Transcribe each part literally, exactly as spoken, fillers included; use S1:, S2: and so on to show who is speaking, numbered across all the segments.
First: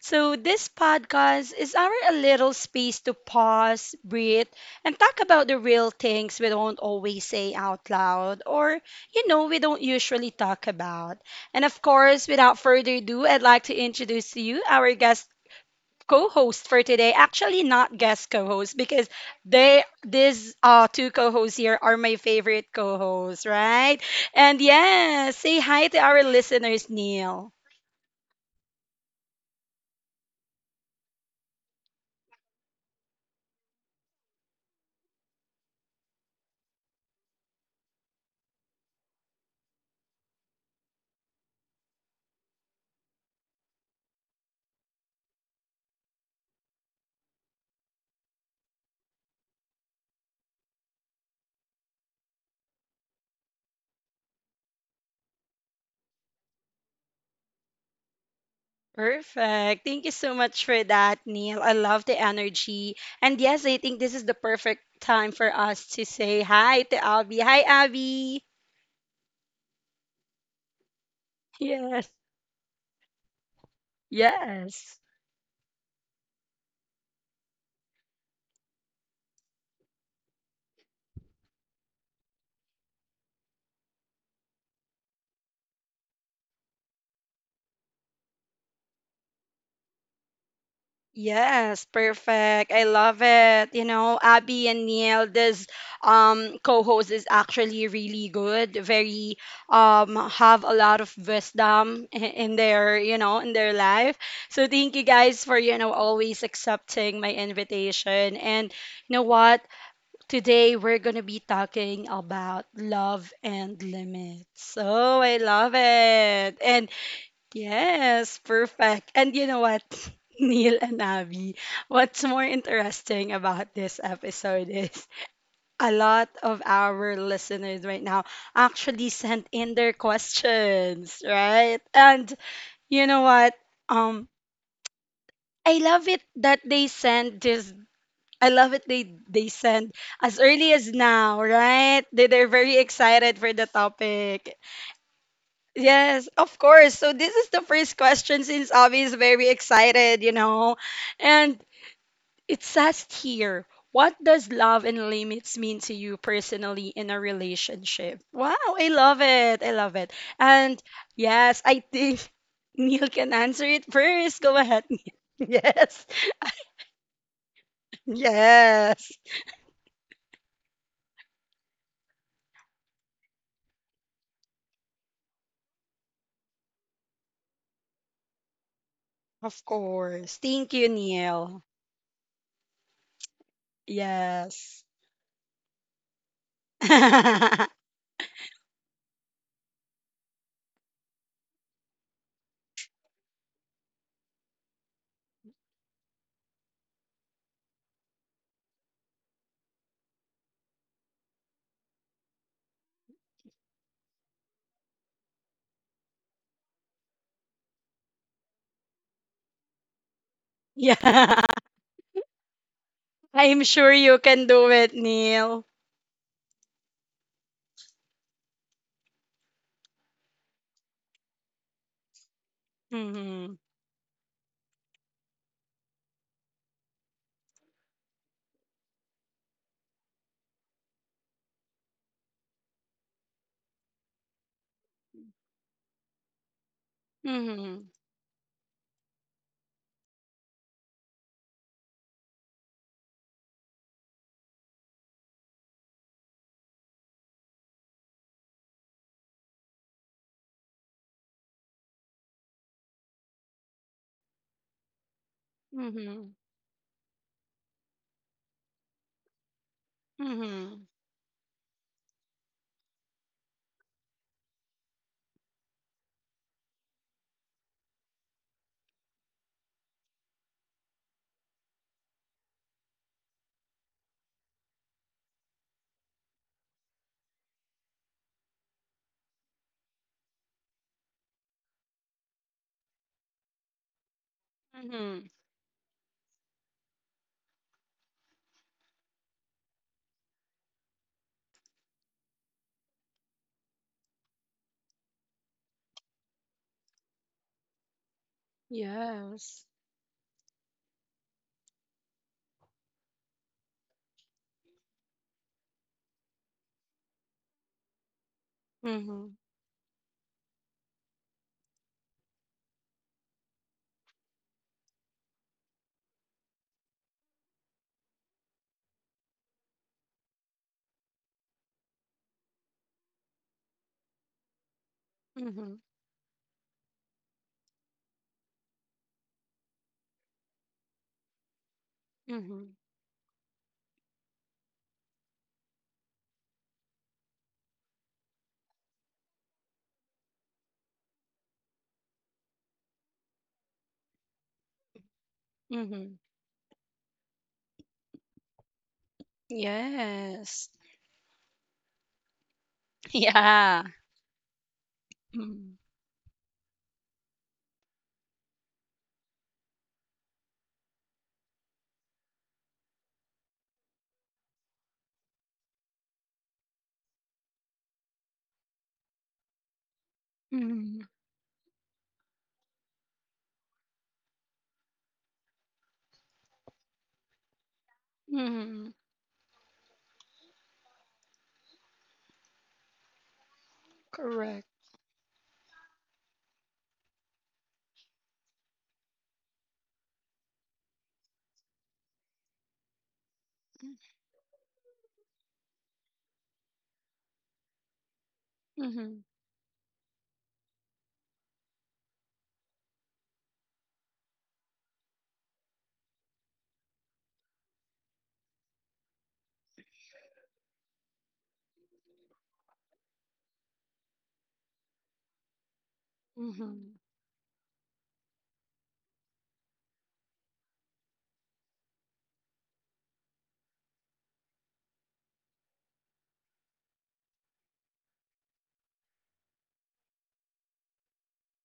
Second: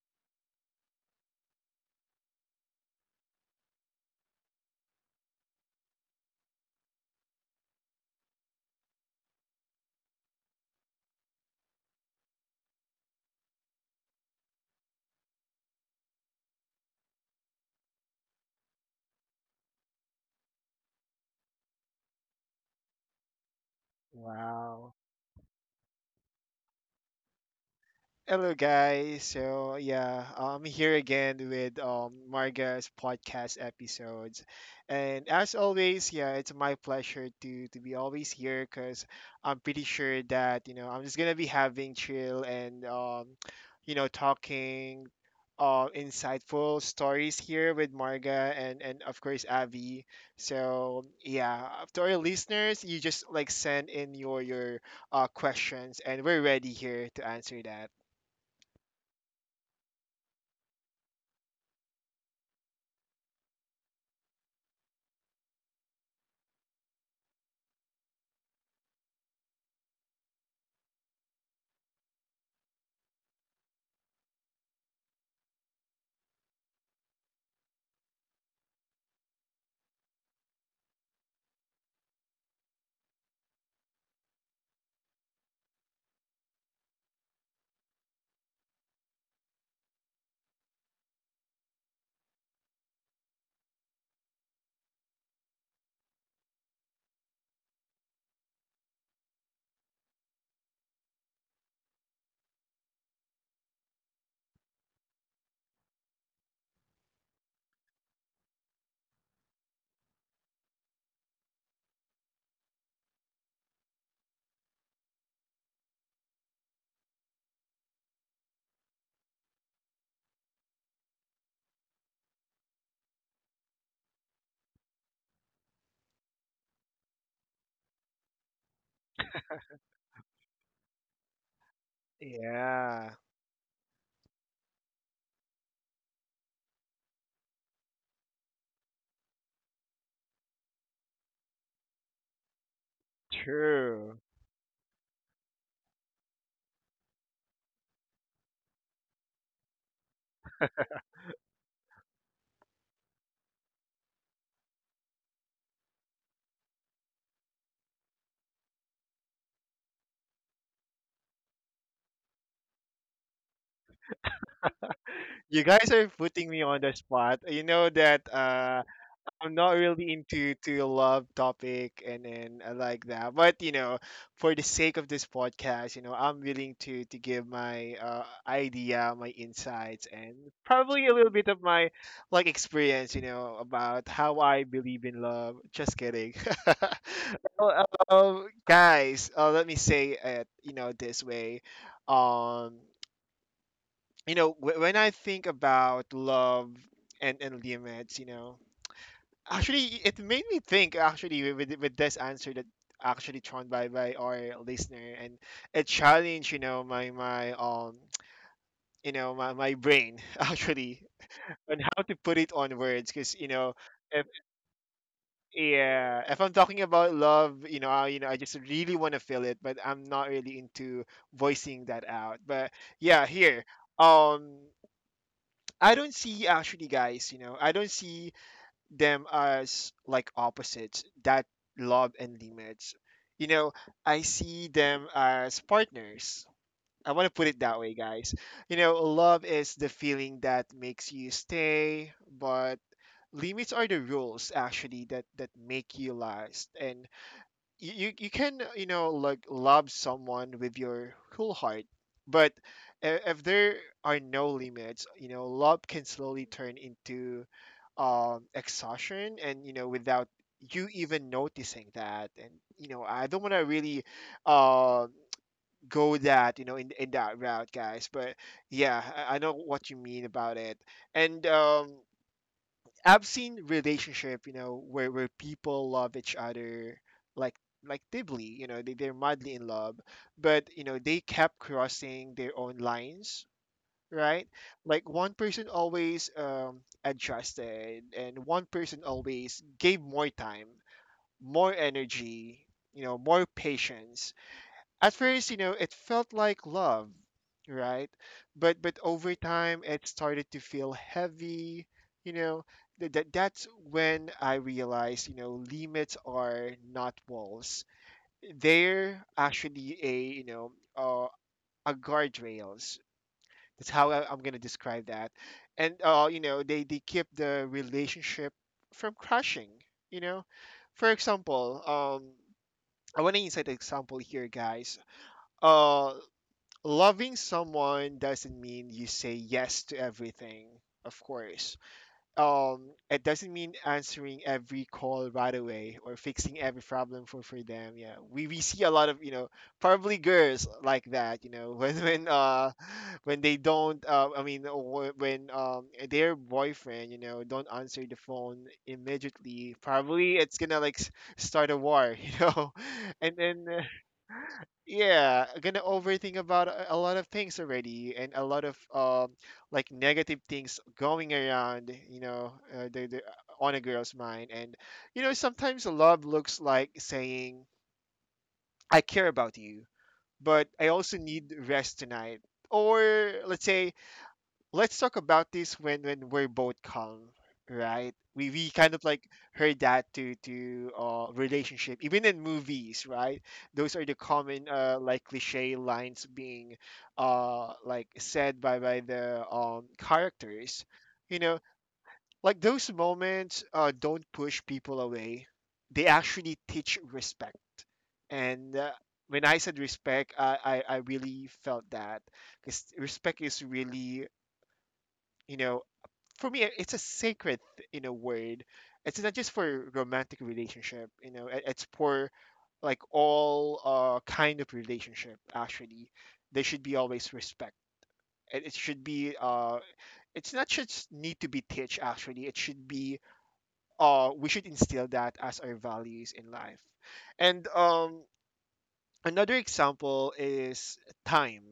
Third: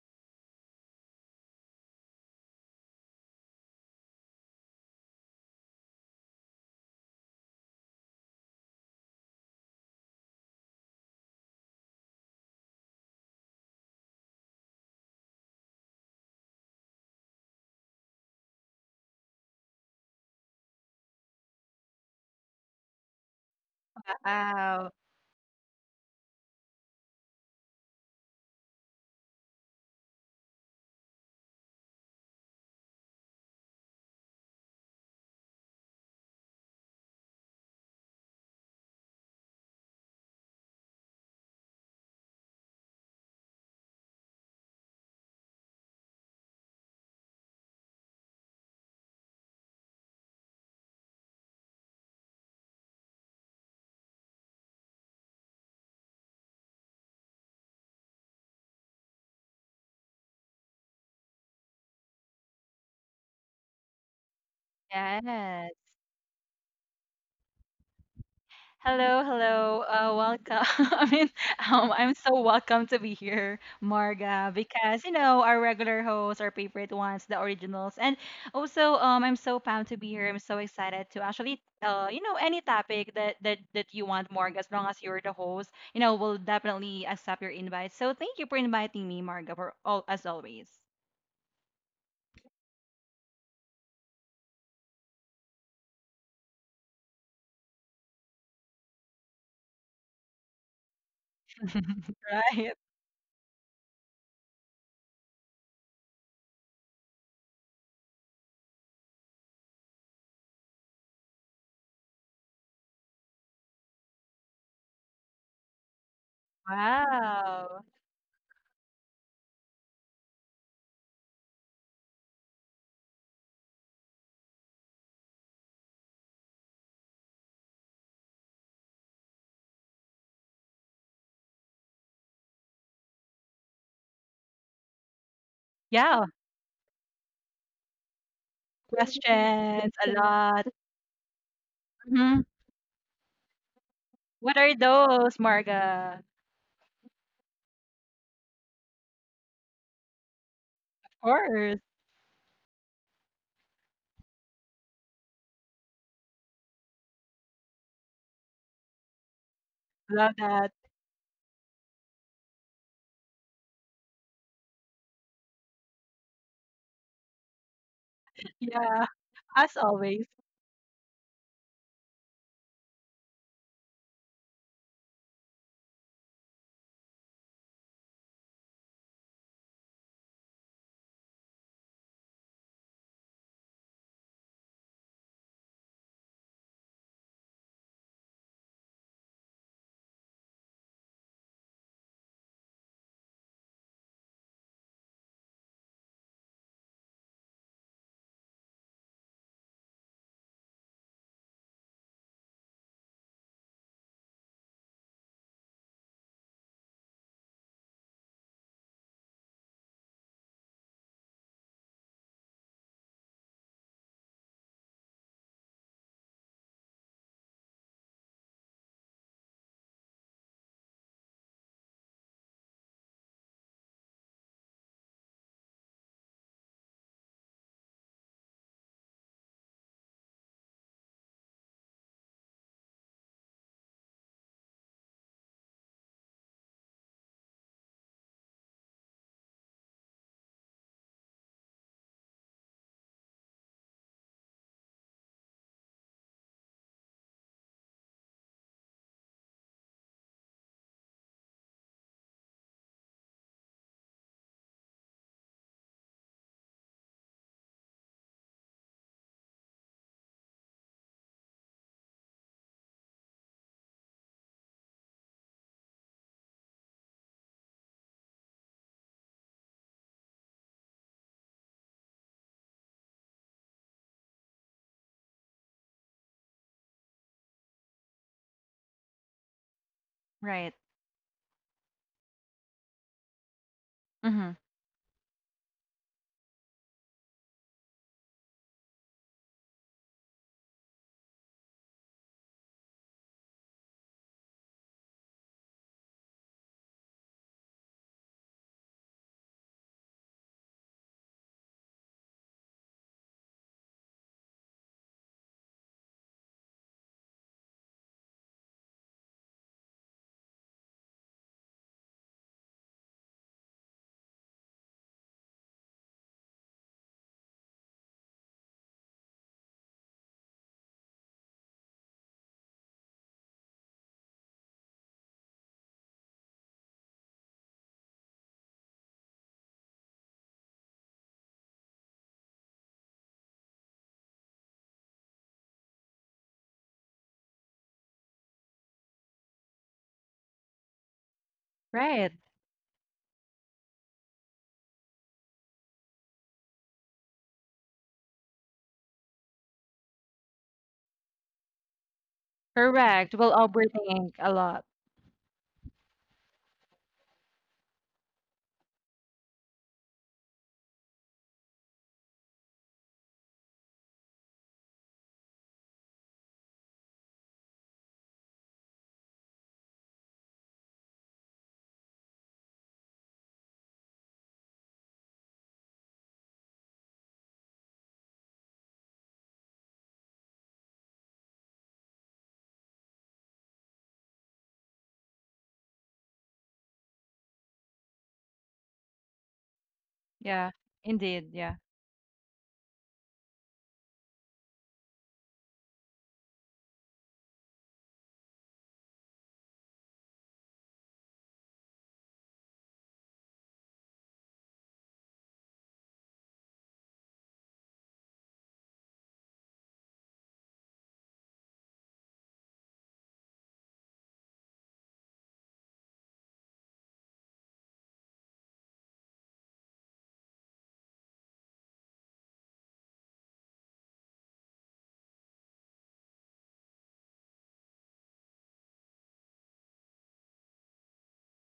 S1: So, this podcast is our a little space to pause, breathe, and talk about the real things we don't always say out loud or, you know, we don't usually talk about. And of course, without further ado, I'd like to introduce to you our guest co-host for today. Actually, not guest co-host because they these uh two co-hosts here are my favorite co-hosts, right? And
S2: Wow.
S3: Wow.
S1: yes, say hi to our listeners, Neil.
S3: Hello, guys. So yeah, I'm here again with um, Marga's podcast episodes, and as always, yeah, it's my pleasure to to be always here because I'm pretty sure that you know I'm just gonna be having chill and um, you know talking uh, insightful stories here with Marga and and of course Avi. So yeah, to our listeners, you just like send in your your uh, questions, and we're ready here to answer that.
S1: Perfect. Thank you so much for that, Neil. I love the energy. And yes, I think this is the perfect time for
S2: Yes.
S1: us to say hi to Abby. Hi, Abby.
S2: Hello, hello. Uh, welcome. I mean, um, I'm
S1: Yes.
S2: so welcome to be here, Marga, because
S1: Yes.
S2: you know our regular hosts, our favorite ones, the originals, and also um, I'm so pumped to be here. I'm so excited to actually, uh, you know, any topic that that that you want, Marga, as long as you're the host, you know, we'll definitely accept your invite. So thank you for inviting me, Marga, for all as always.
S1: Yes, perfect. I love it. You know, Abby and Neil, this um co-host is actually really good. Very um have a lot of wisdom i- in
S2: Right.
S1: their, you know, in their life. So thank you guys for, you know, always accepting my invitation. And you know what? Today we're gonna be talking about love and limits. Oh, I love it. And.
S2: Wow.
S1: Yes, perfect. And you know what, Neil and Abby, what's more interesting about this episode is a lot of our listeners right now actually sent in their questions, right? And you
S3: Yeah,
S1: know what? Um, I love
S2: Yeah,
S1: it that they send this. I love it they they
S2: questions
S1: send
S2: a
S1: as
S2: lot.
S1: early as now, right? They
S2: Mhm.
S1: they're very excited for the
S3: true.
S2: What
S1: topic.
S2: are those, Marga?
S1: Yes, of course. So this is the first question since Avi is very excited, you know.
S2: Of
S1: And
S2: course.
S1: it says here, what does love and limits mean to you personally in a relationship? Wow, I love it. I love it.
S2: Love that.
S1: And yes, I think Neil can answer it first. Go ahead.
S3: You guys
S1: Yes.
S3: are putting me on the spot. You know that uh,
S2: Yeah,
S1: Yes.
S3: I'm not
S2: as
S3: really
S2: always.
S3: into to love topic and and I like that. But you know, for the sake of this podcast, you know, I'm willing to to give my uh, idea, my
S1: Of
S3: insights, and
S1: course. Thank you,
S3: probably a little bit of
S1: Neil.
S3: my like experience. You know, about how I
S1: Yes.
S3: believe in love. Just kidding. Well, um, guys, uh, let me say it. You know, this way. Um, you know wh- when I think about love and and limits, you know, actually it made me think actually with, with this answer that actually thrown by by our listener, and it challenged, you know, my my um you know my, my brain actually
S1: Yeah.
S3: on how to put it on words because you know
S1: I'm sure
S3: if
S1: you can do it, Neil.
S3: yeah, if I'm talking about love, you know, I, you know, I just really want to feel it, but I'm not really into voicing that out. But yeah, here,
S1: Mhm.
S3: um I don't see actually, guys. You know, I don't see them as like opposites. That love and limits. You know, I see them as partners. I want to put it that way,
S1: Mhm.
S3: guys. You know, love is the feeling that makes you stay, but limits are the rules actually that that make you last. And you you you can uh, you know, like love someone with your whole heart, but i- if there are no limits, you know, love can slowly
S1: Mhm.
S3: turn into um exhaustion, and you know, without you
S1: Mhm.
S3: even noticing that. And you know, I don't want to really uh, go that, you know, in, in that route, guys, but yeah, I, I know what you mean about it. And um I've seen relationship, you know, where where people love each other like like deeply, you know, they, they're madly in love, but
S2: Right.
S3: you know, they kept crossing their own lines, right?
S2: Mm-hmm.
S3: Like one
S1: Mhm.
S3: person always um adjusted, and one person always gave more time, more energy, you know, more patience At first, you know, it felt like love, right? But but over
S1: Yes.
S3: time, it started to feel heavy. You know, that that- that's when I realized, you know, limits are not walls. They're
S1: Mhm.
S3: actually a, you know, uh, a guardrails. That's how I, I'm gonna describe that. And uh, you know, they they keep the relationship from crashing. You know, for example, um, I want to insert an example here, guys.
S1: Mhm.
S3: uh Loving someone doesn't mean you say yes to everything, of course.
S1: Mhm.
S3: Um it doesn't mean answering every call right away or fixing every problem for for them. Yeah, we we see a lot of, you know, probably girls like that, you know. when when
S2: Right.
S3: uh when they don't uh, i mean uh, wh- when um
S1: Mhm.
S3: their boyfriend, you know, don't answer the phone immediately, probably it's
S1: Yes.
S3: gonna like s- start a war. You know,
S2: Correct.
S3: and
S2: We'll
S3: then
S1: Yeah.
S2: overthink a lot.
S3: yeah, gonna
S1: Mhm.
S3: overthink about a a lot of things already, and a lot of um like negative things going around, you know, uh, the, the, on a girl's mind. And you know, sometimes love looks like saying, I care about you, but I
S1: Mhm.
S3: also need rest tonight. Or let's say, let's talk about this when when we're both calm, right? we we kind
S1: Mhm.
S3: of like heard that to to uh relationship, even in movies, right? Those are the common
S1: Correct.
S3: uh like cliche lines being uh like said by by the um
S2: Yeah.
S3: characters, you
S2: Indeed.
S3: know.
S2: Yeah.
S3: Like those moments uh don't push people away, they actually teach respect. And uh,
S1: Mhm.
S3: when I said respect, I, I I really felt that, because respect is really, you know, for me it's a sacred, you know, word. It's not just for romantic relationship, you know, it- it's for like all uh kind of relationship actually. There should be
S1: Mhm.
S3: always respect. It, it should be uh it's not just need to be teach, actually it should be uh we should instill that as our values in life. And um another example is time,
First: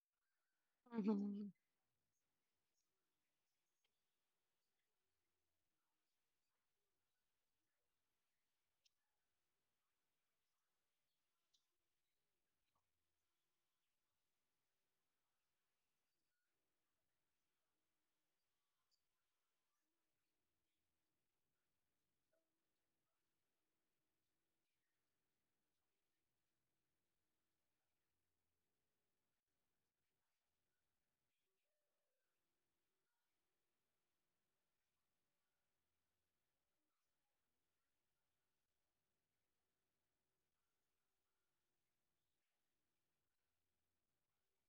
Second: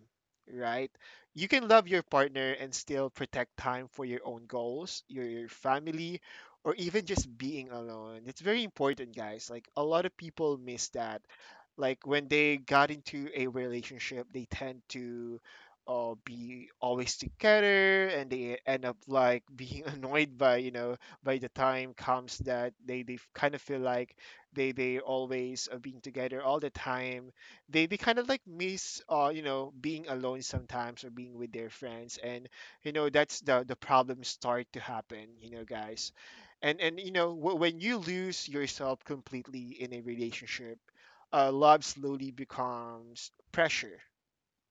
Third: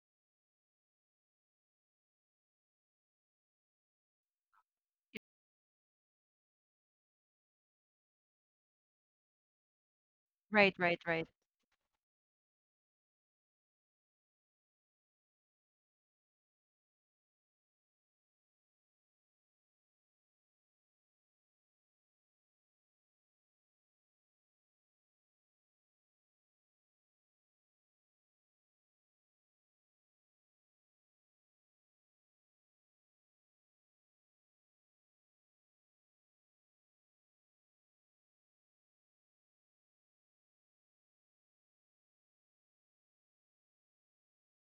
S3: right? You
S1: Mhm.
S3: can love your partner and still protect time for your own goals, your, your family, or even just being alone. It's very important, guys. Like a lot of people
S2: Right.
S3: miss
S2: Right.
S3: that.
S2: Right.
S3: Like when they got into a relationship, they tend to uh, be always together, and they end up like being annoyed by, you know, by the time comes that they they kind of feel like they they always are being together all the time. they they kind of like miss, uh you know, being alone sometimes, or being with their friends. And you know, that's the the problems start to happen, you know, guys. And and you know, w- when you lose yourself completely in a relationship, uh love slowly becomes pressure,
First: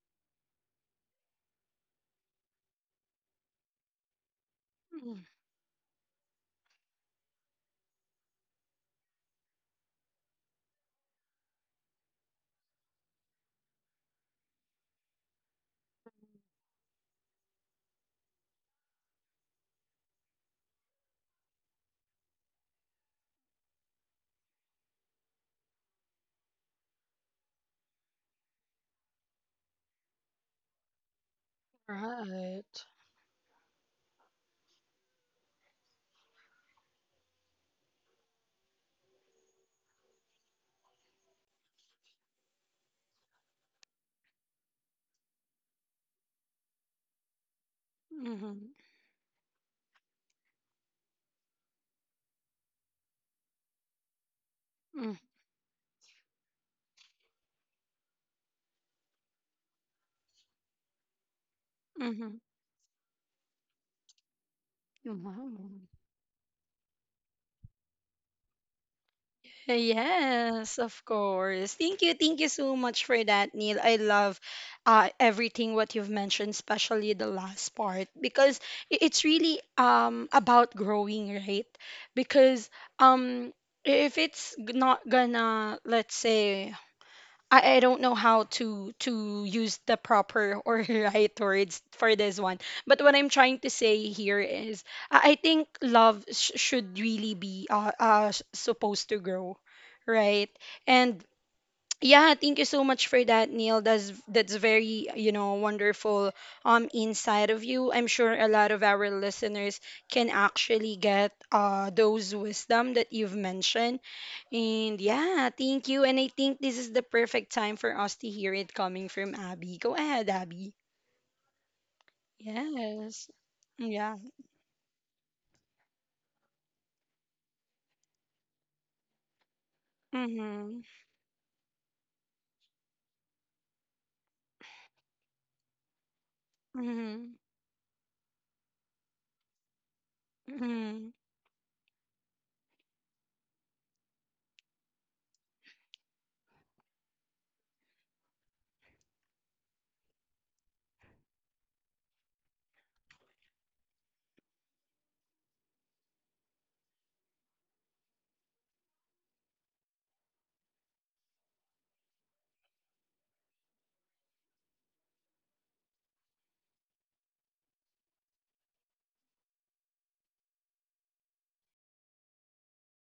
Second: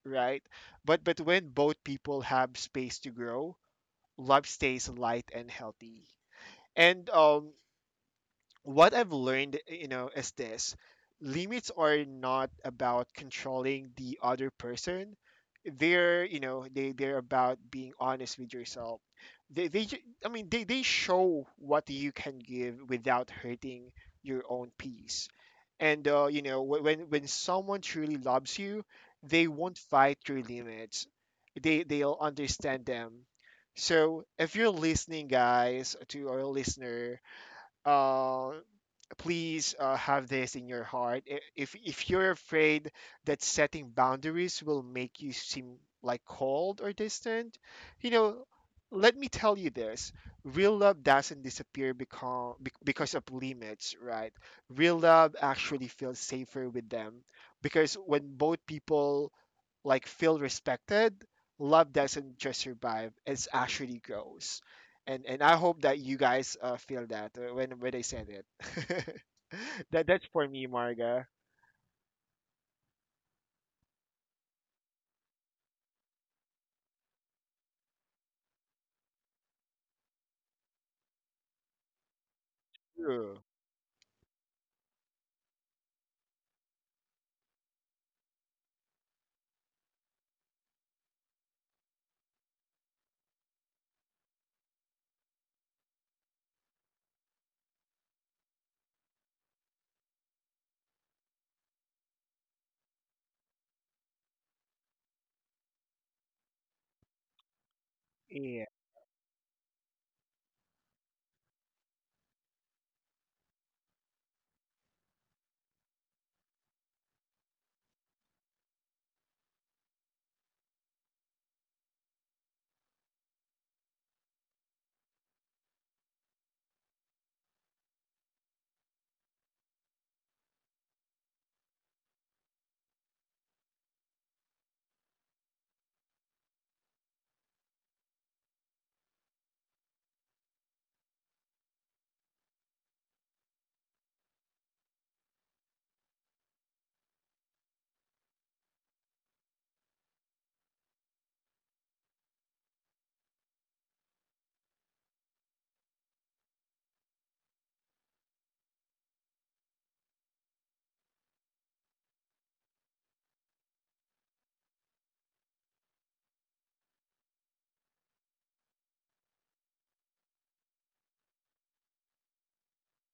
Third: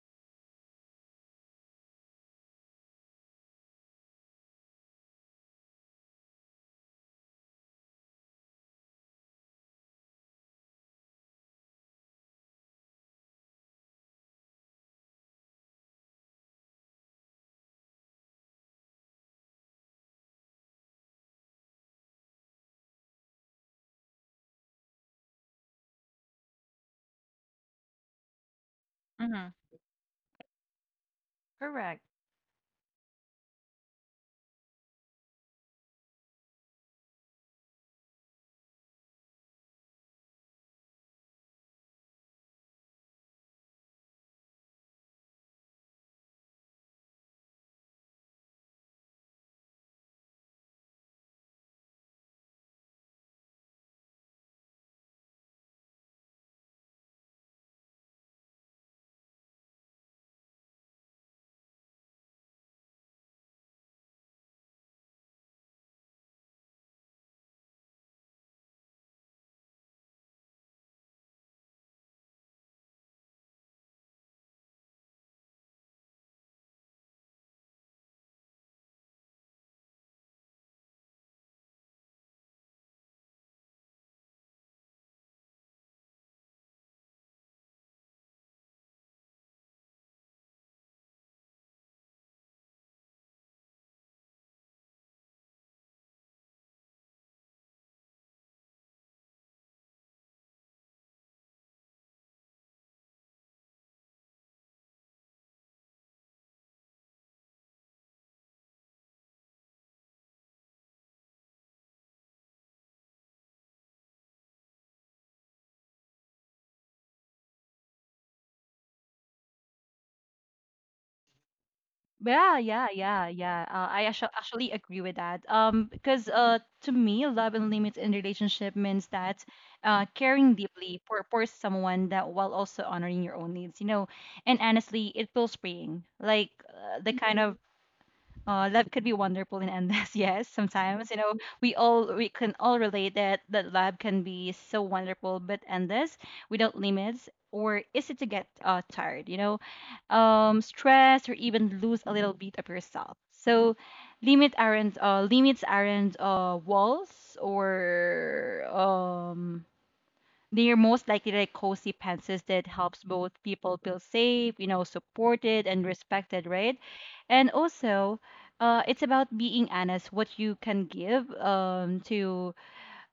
S3: right? But but when both people have space to grow, love stays
S1: Mhm.
S3: light and healthy. And um what I've learned, eh, you know, is this: limits are not about controlling the other person. They're, you know, they, they're about being honest with yourself. They, they, ju- I mean, they, they show what you can give without hurting your own peace. And uh, you know, wh- when, when someone truly loves you, they
S2: Mm-hmm.
S3: won't fight your limits. They,
S2: Correct.
S3: they'll
S1: Right.
S3: understand them. So if you're listening, guys, to our listener, uh, please uh, have this in your heart. I- If if you're afraid that setting boundaries will make you seem like cold or distant, you know,
S1: Mhm.
S3: let me tell you this: real love doesn't disappear because because of limits, right? Real
S1: Mhm.
S3: love actually feels safer with them, because when both people like feel respected, love doesn't
S1: Mhm.
S3: just survive; it actually grows. and and
S1: Wow.
S3: I hope that you guys uh, feel that uh, when when I send it. That that's for me,
S1: Yes, of
S3: Marga.
S1: course. Thank you. Thank you so much for that, Neil. I love uh, everything what you've mentioned, especially the last part, because i- it's really um, about growing, right? Because
S3: True.
S1: um, if it's g- not gonna, let's say, I, I don't know how to to use the proper or right words for this one. But what I'm trying to say here is I I think love sh- should really be uh, uh s- supposed to grow, right? And yeah, thank you so much for that, Neil. That's that's very, you know, wonderful um inside of you. I'm sure a
S3: Yeah,
S1: lot of our listeners can actually get uh those wisdom that you've mentioned. And yeah, thank you. And I think this is the perfect time for us to hear it coming from Abby. Go ahead, Abby.
S2: Yeah. Yeah. Yeah.
S1: Yes.
S2: Yeah. Uh, I
S1: Yeah.
S2: actu- actually agree with that. Um, because uh, to me, love and limits in relationship means that uh, caring
S1: Mm-hmm.
S2: deeply for for someone that while also honoring your own needs. You know, and honestly, it feels freeing. Like uh, the
S1: Mm-hmm.
S2: kind of Uh, love could be wonderful and endless. Yes, sometimes you know we all we can all relate that that love can be so wonderful but endless without limits or easy to get uh, tired. You know, um, stress or even lose a little bit of yourself. So, limit aren't uh, limits aren't uh, walls or um they're most likely like cozy fences that helps both people feel safe, you know, supported and respected, right? And also, uh, it's about being honest, what you can give um to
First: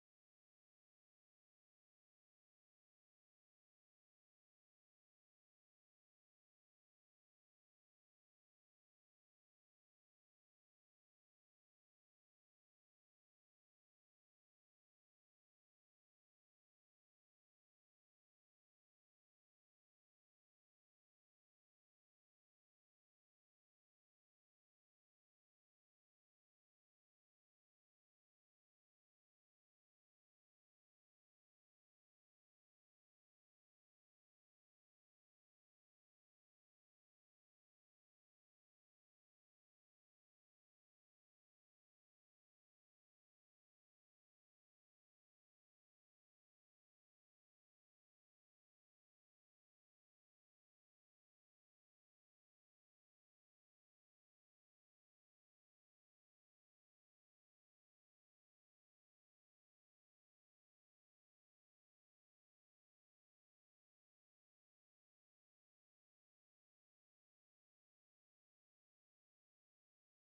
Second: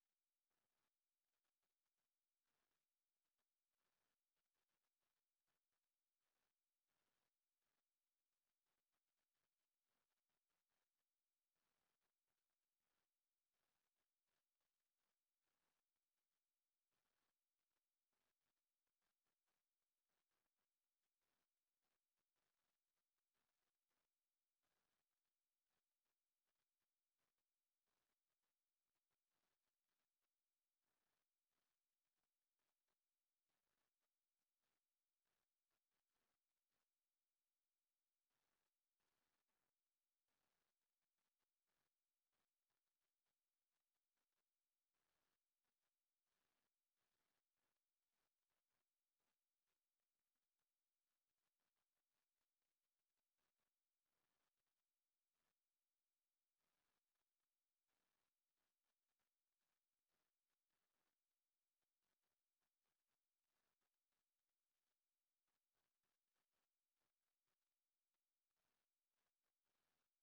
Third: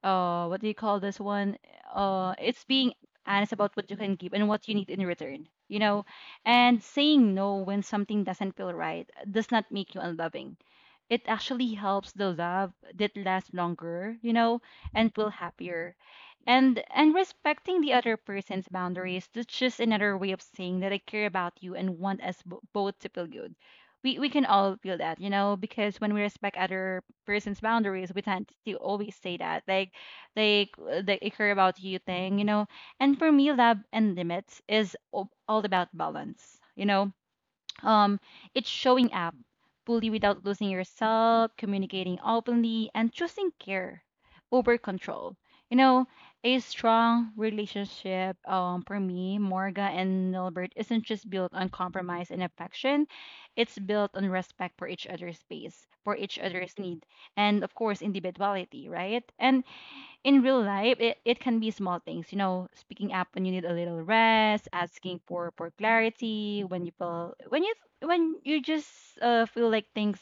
S2: uh what do you call this one? Uh, it's being honest about what you can give and what you need in return, you know, and saying no when something doesn't feel right does not make you unloving. It actually helps the love that lasts longer, you know, and feel happier. And and respecting the other person's boundaries, that's just another way of saying that I care about you and want us bo- both to feel good. We we can all feel that, you know, because when we respect other person's boundaries, we tend to always say that like like uh, the I care about you thing, you know. And for me, love and limits is all all about balance, you know, um, it's showing up fully without losing yourself, communicating openly, and choosing care over control. You know, a strong relationship, um, for me, Morga and Nilbert, isn't just built on compromise and affection. It's built on respect for each other's space, for each other's need, and of course, individuality, right? And in real life, it, it can be small things, you know, speaking up when you need a little rest, asking for for clarity when you feel when you when you just uh, feel like things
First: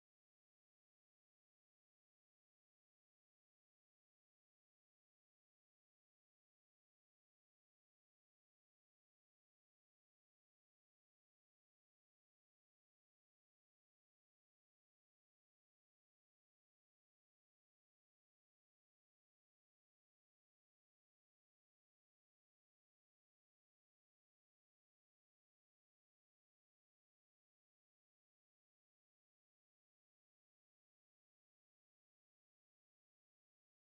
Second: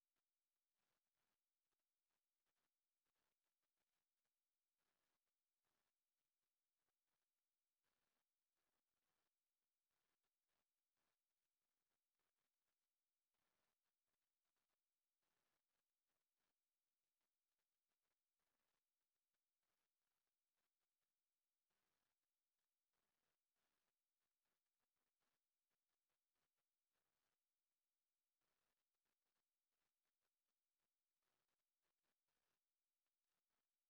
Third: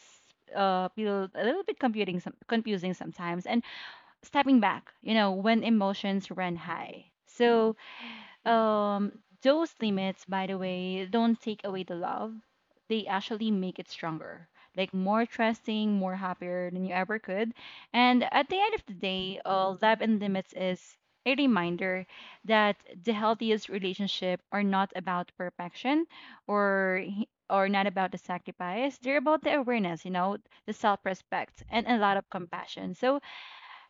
S2: uh feel a little bit confusing some confusing sometimes, and stepping back, you know, when emotions run high. So um, those limits, by the way, don't take away the love. They actually make it stronger, like more trusting, more happier than you ever could. And at the end of the day, uh, love and limits is a reminder that the healthiest relationship are not about perfection or h- or not about the sacrifice. They're about the awareness, you know, the self-respect and a lot of compassion. So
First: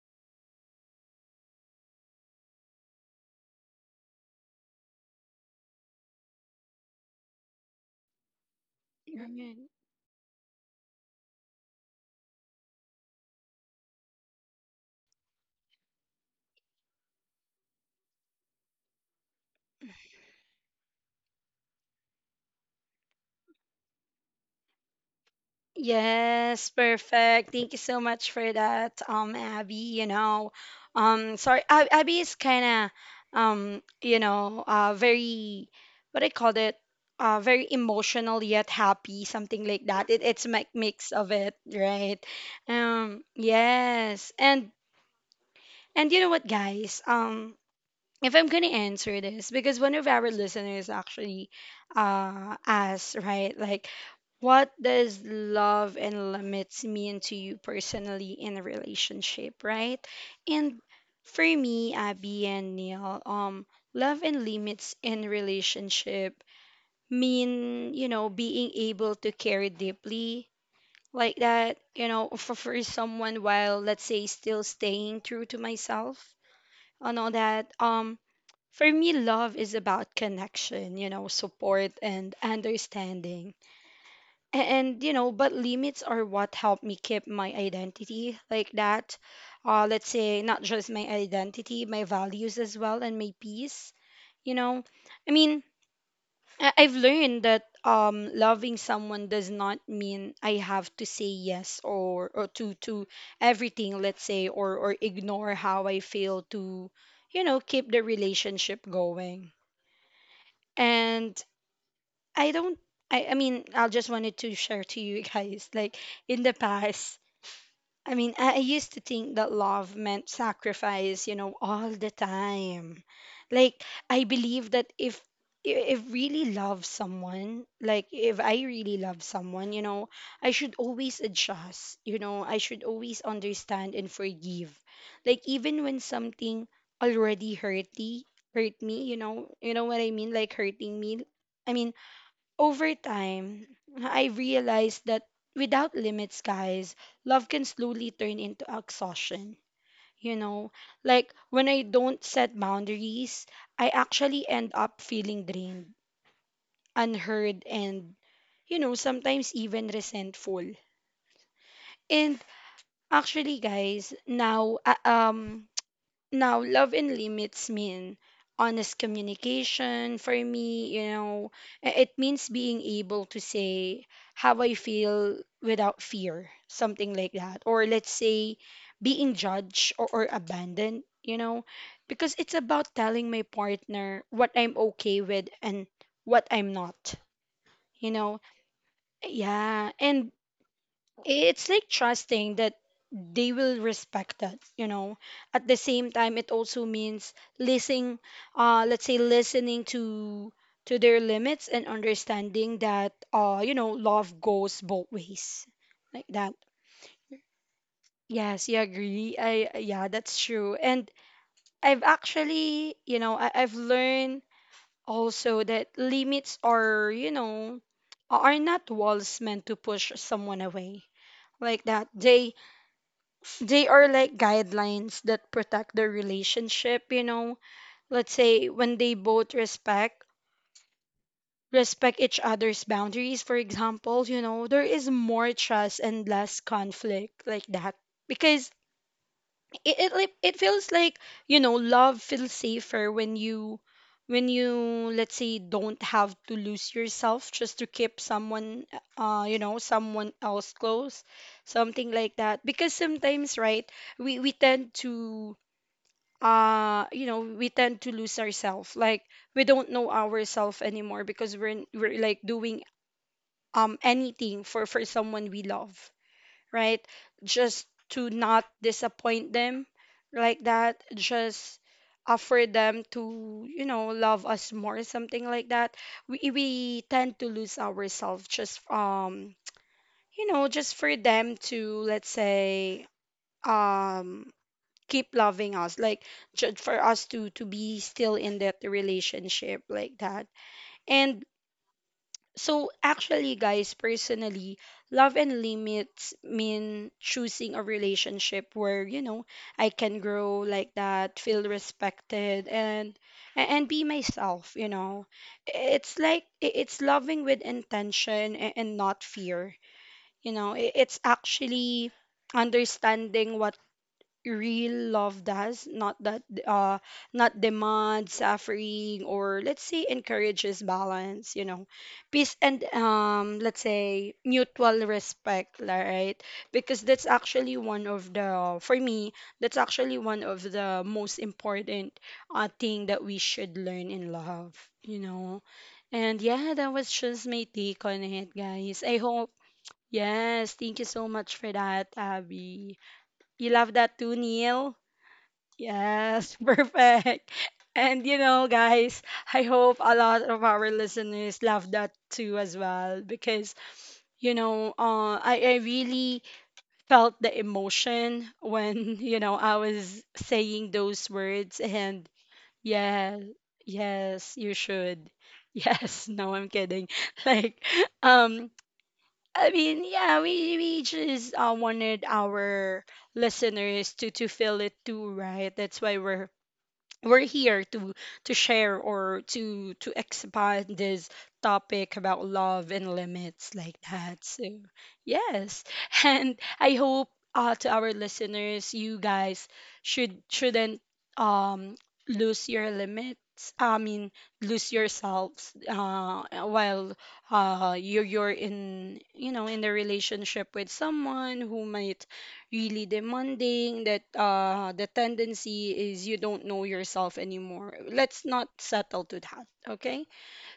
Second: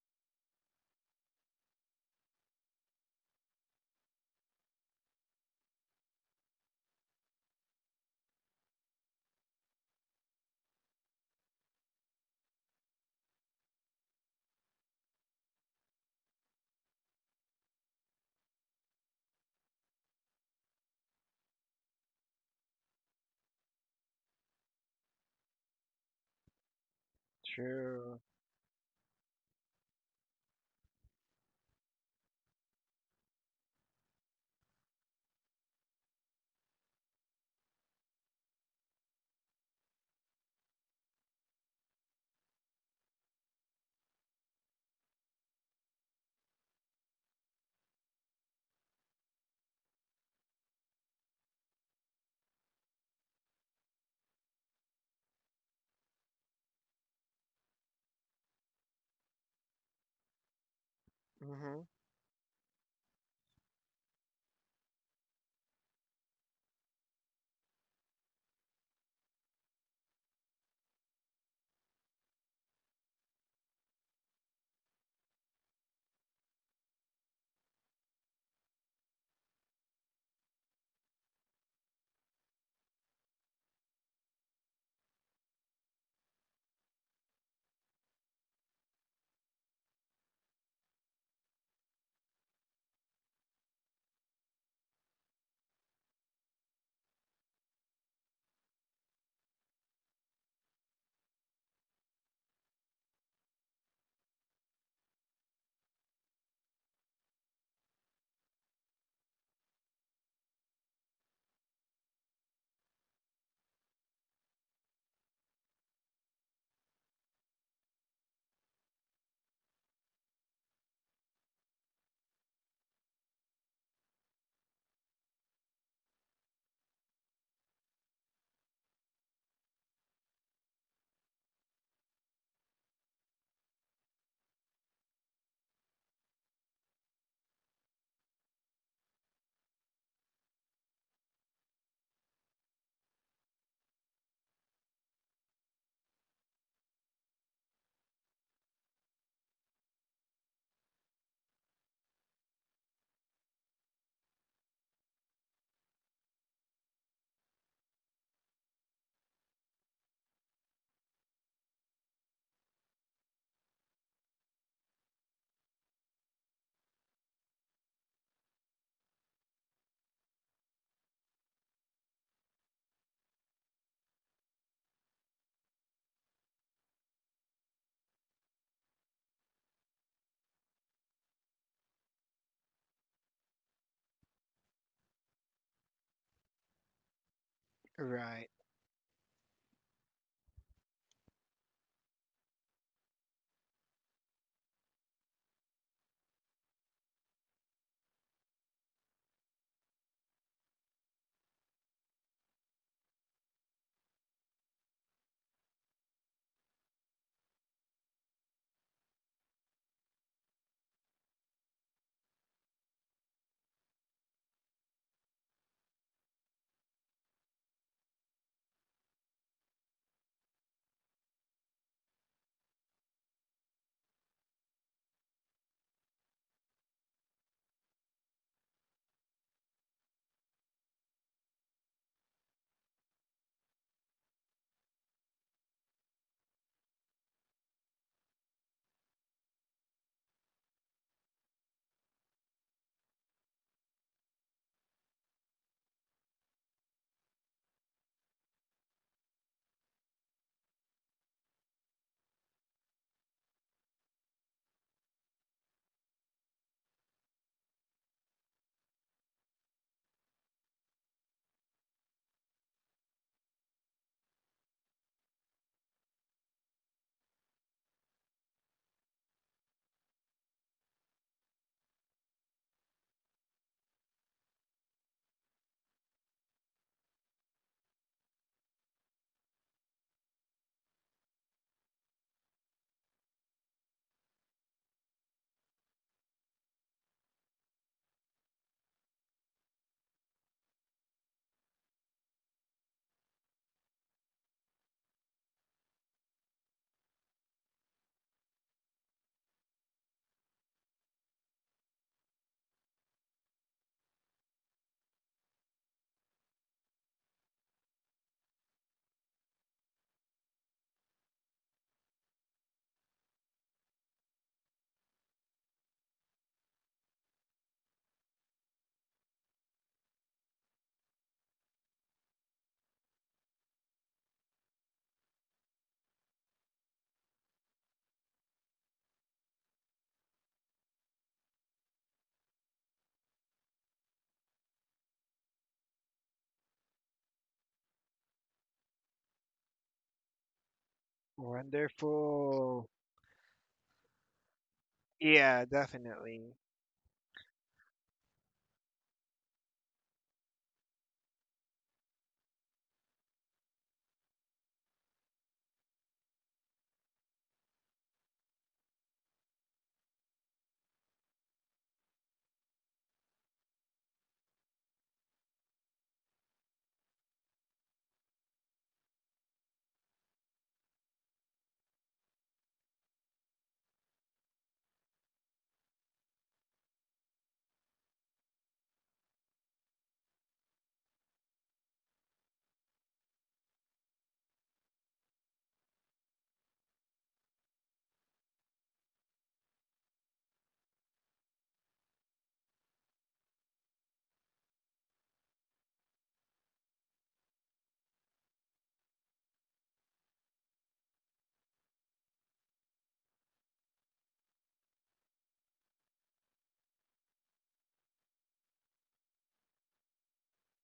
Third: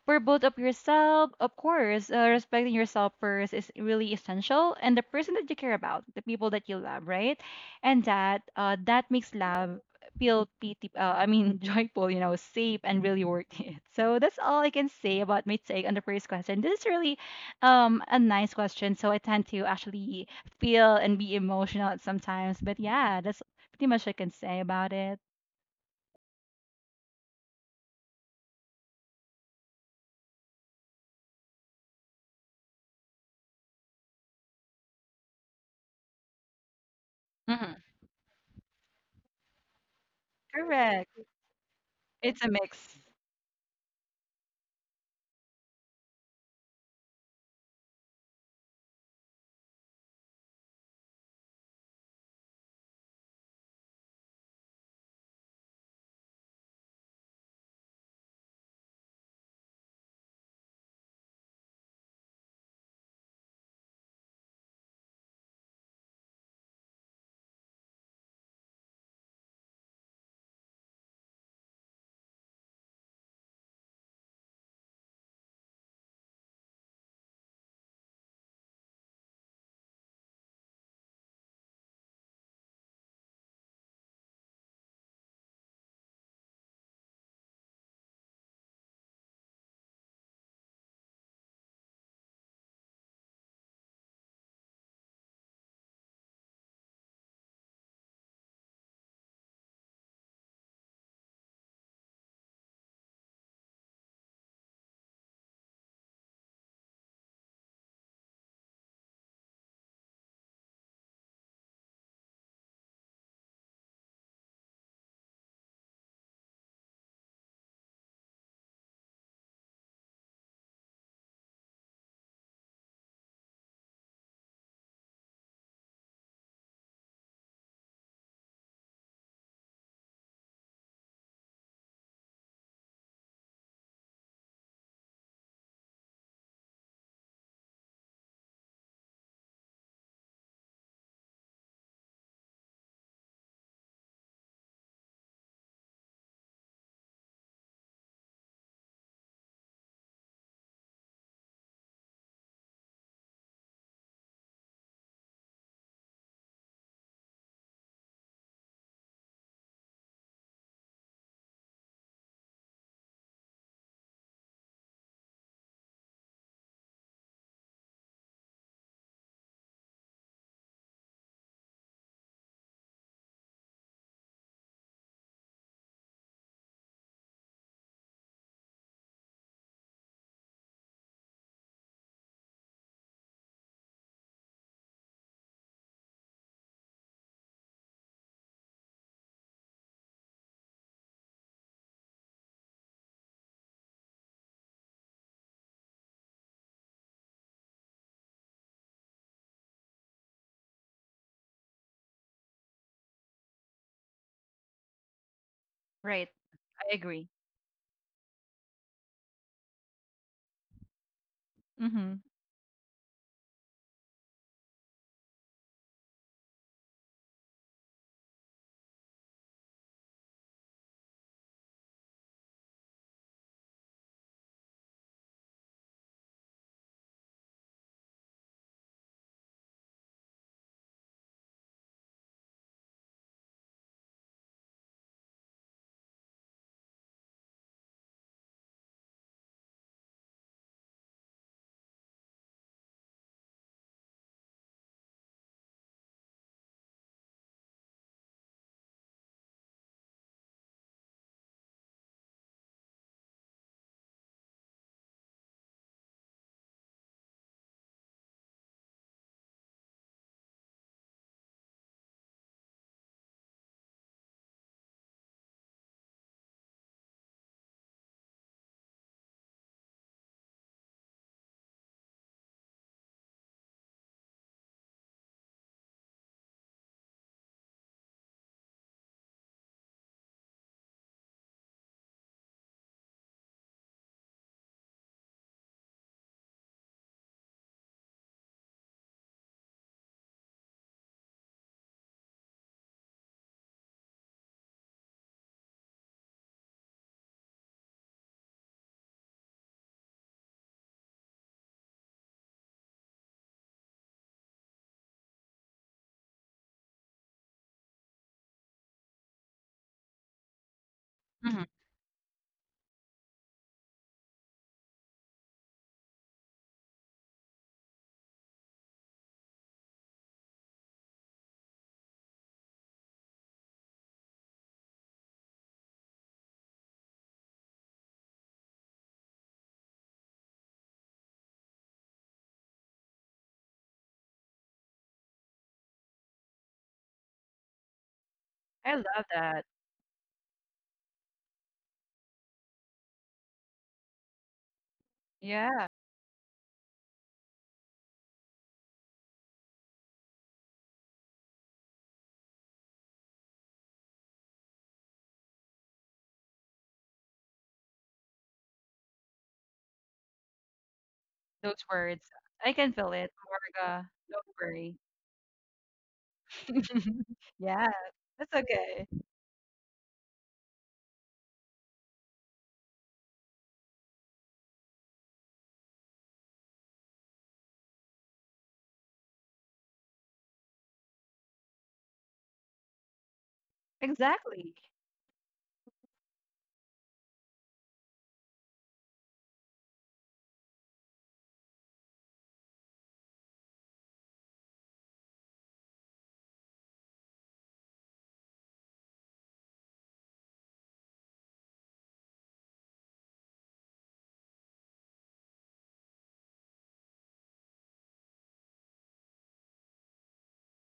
S2: for both of yourself, of course, uh, respecting yourself first is really essential, and the person that you care about, the people that you love, right? And that uh, that makes
S1: Mm-hmm.
S2: love feel pity, uh, I mean, joyful, you know, safe and really worth it. So that's all I can say about my take on the first question. This is really um a nice question, so I tend to actually feel and be emotional sometimes. But yeah, that's pretty much I can say about it.
S1: Yes, perfect. Thank you so
S3: true.
S1: much for that, um, Abby. You know, um, sorry, Ab- Abby is kind of, um, you know, uh, very, what I called it, uh, very
S2: Hmm.
S1: emotional yet happy, something like that. It, it's mi- mix
S2: Correct.
S1: of it, right?
S2: It's a mix.
S1: Um, yes, and and you know what, guys? Um, if I'm gonna answer this, because one of our listeners actually, uh, asked, right, like what does love and limits mean to you personally in a relationship, right? And for
S3: Hmm.
S1: me, Abby and Neil, um, love and limits in relationship mean, you know, being able to care deeply, like that, you know, for, for someone while, let's say, still staying true to myself and all that. Um, for me, love is about connection, you know, support and understanding, a- and you know but limits are what help me keep my identity, like that. uh let's say, not just my identity, my values as well, and my peace, you know. I mean, I- I've learned that um loving someone does not mean I have to say yes, or or to to everything, let's say, or or ignore how I feel to, you know, keep the relationship going. And I don't. I, I mean, I just wanted to share to you guys, like, in the past, I mean, I, I used to think that love meant sacrifice, you know, all the time. Like, I believe that if if really love someone, like, if I really love someone, you know, I should always adjust. You know, I should always understand and forgive, like, even when something already hurt me hurt me. You know, you know what I mean, like, hurting me, I mean, over time, I realized that without limits, guys, love can slowly turn into exhaustion. You know, like when I don't set boundaries, I actually end up feeling drained, unheard, and, you know, sometimes even resentful. And actually, guys, now, uh, um, Now, love and limits mean honest communication for me, you know, i- it means being able to say how I feel without fear, something like that. Or let's say, being judged, or, or abandoned, you know, because it's about telling my partner what I'm okay with and what I'm not, you know.
S3: Right.
S1: Yeah. And it's like trusting that they will respect that, you know, at the same time it also means listening, uh let's say listening to to their limits, and understanding that, uh you know, love goes both ways, like
S2: Right.
S1: that.
S2: I agree.
S1: Yes, you agree, I yeah, that's true. And I've
S2: Mm-hmm.
S1: actually, you know, I, i've learned also that limits are, you know, are not walls meant to push someone away, like that. They they are like guidelines that protect their relationship, you know. Let's say when they both respect respect each other's boundaries, for example, you know, there is more trust and less conflict, like that. Because it it, like, it feels like, you know, love feels safer when you when you let's say don't have to lose yourself just to keep someone, uh you know, someone else close, something like that. Because sometimes, right, we we tend to uh you know we tend to lose ourselves, like, we don't know ourselves anymore because we're we're like doing um anything for for someone we love, right, just to not disappoint them, like that, just offer them to, you know, love us more, something like that. We we tend to lose ourselves just, um you know, just for them to, let's say, um keep loving us, like, ju- for us to to be still in that relationship, like that. And so actually, guys, personally, love and limits mean choosing a relationship where, you know, I can grow, like that, feel respected, and a- and be myself, you know. It's like, i- it's loving with intention a- and not fear. You know, I- it's
S2: Mhm.
S1: actually understanding what real love does, not that uh not demand suffering, or let's say, encourages balance, you know, peace, and, um let's say, mutual respect, la- right? Because that's actually one of the for me, that's actually one of the most important uh thing that we should learn in love, you know. And yeah, that was just my take on it,
S2: I
S1: guys. I
S2: love
S1: hope.
S2: that.
S1: Yes, thank you so much for that,
S3: Wonderful.
S1: Abby. You love that too, Neil?
S3: Yeah,
S2: Yeah,
S3: definitely.
S1: Yes, perfect. And you know, guys, I hope a lot of our listeners love that too as well, because you know, uh, I I really felt the emotion when you know I was saying those words,
S2: those words.
S1: and
S2: I can feel it,
S1: yeah,
S2: Marga. Don't
S1: yes, you
S2: worry.
S1: should. Yes, no, I'm kidding. Like,
S2: Yeah, that's
S1: um,
S2: okay.
S1: I mean, yeah, we we just uh, wanted our listeners to to feel it too, right? That's why we're we're here to to share, or to to expand this topic about love and limits, like that.
S2: Exactly.
S1: So yes, and I hope, uh to our listeners, you guys should shouldn't, um lose your limits, I mean, lose yourselves, uh while, uh you you're you're in, you know, in the relationship with someone who might really demanding, that, uh, the tendency is you don't know yourself anymore. Let's not settle to that, okay?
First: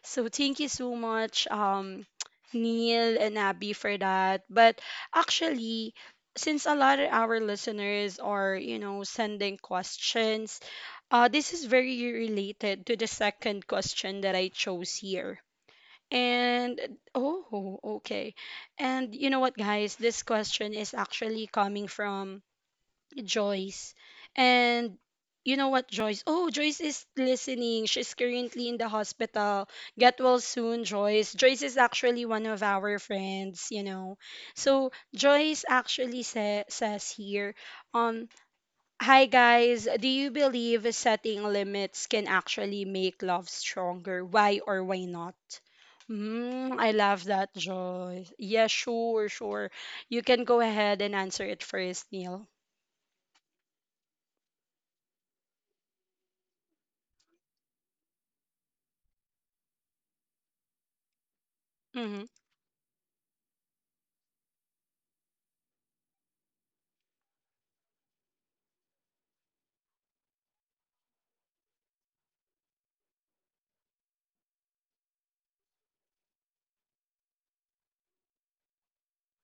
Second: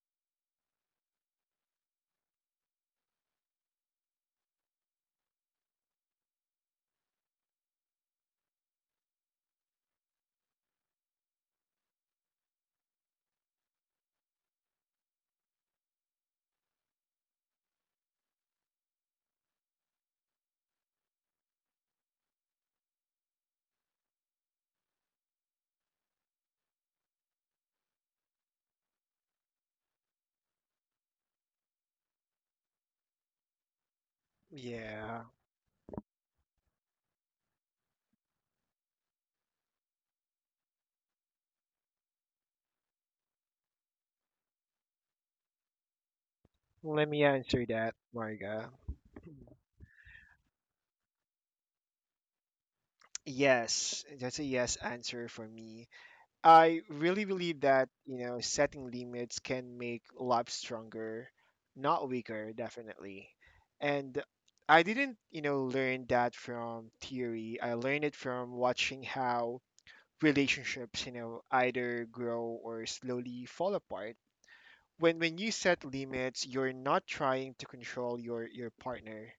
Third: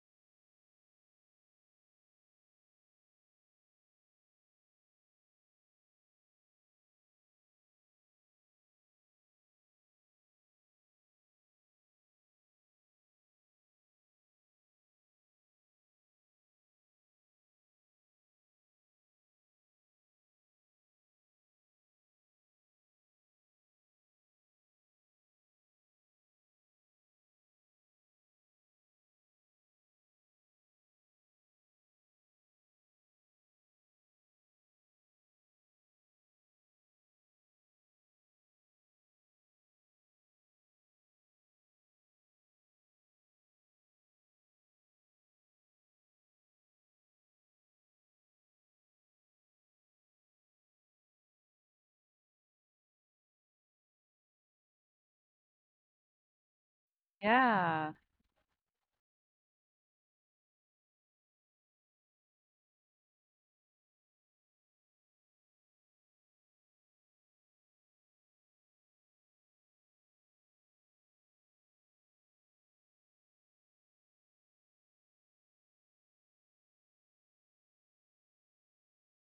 S1: So thank you so much, um, Neil and Abby, for that. But actually, since a lot of our listeners are, you know, sending questions, uh, this is very related to the second question that I chose here. And oh, okay. And you know what, guys? This question is actually coming from Joyce. And you know what, Joyce? Oh, Joyce is listening. She's currently in the hospital. Get well soon, Joyce. Joyce is actually one of our friends, you know. So
S3: Yeah.
S1: Joyce actually sa- says here, um, hi guys, do you believe setting limits can actually make love stronger? Why or why not? Mm, I
S3: Let
S1: love
S3: me
S1: that,
S3: answer that,
S1: Joyce. Yeah,
S3: Marga.
S1: sure, sure. You can go ahead and answer it first, Neil.
S3: Yes, that's a yes answer for me. I really believe that,
S2: Yeah.
S3: you know, setting limits can make life stronger, not
S1: Mm-hmm.
S3: weaker, definitely. And I didn't, you know, learn that from theory. I learned it from watching how relationships, you know, either grow or slowly fall apart. When when you set limits, you're not trying to control your your partner.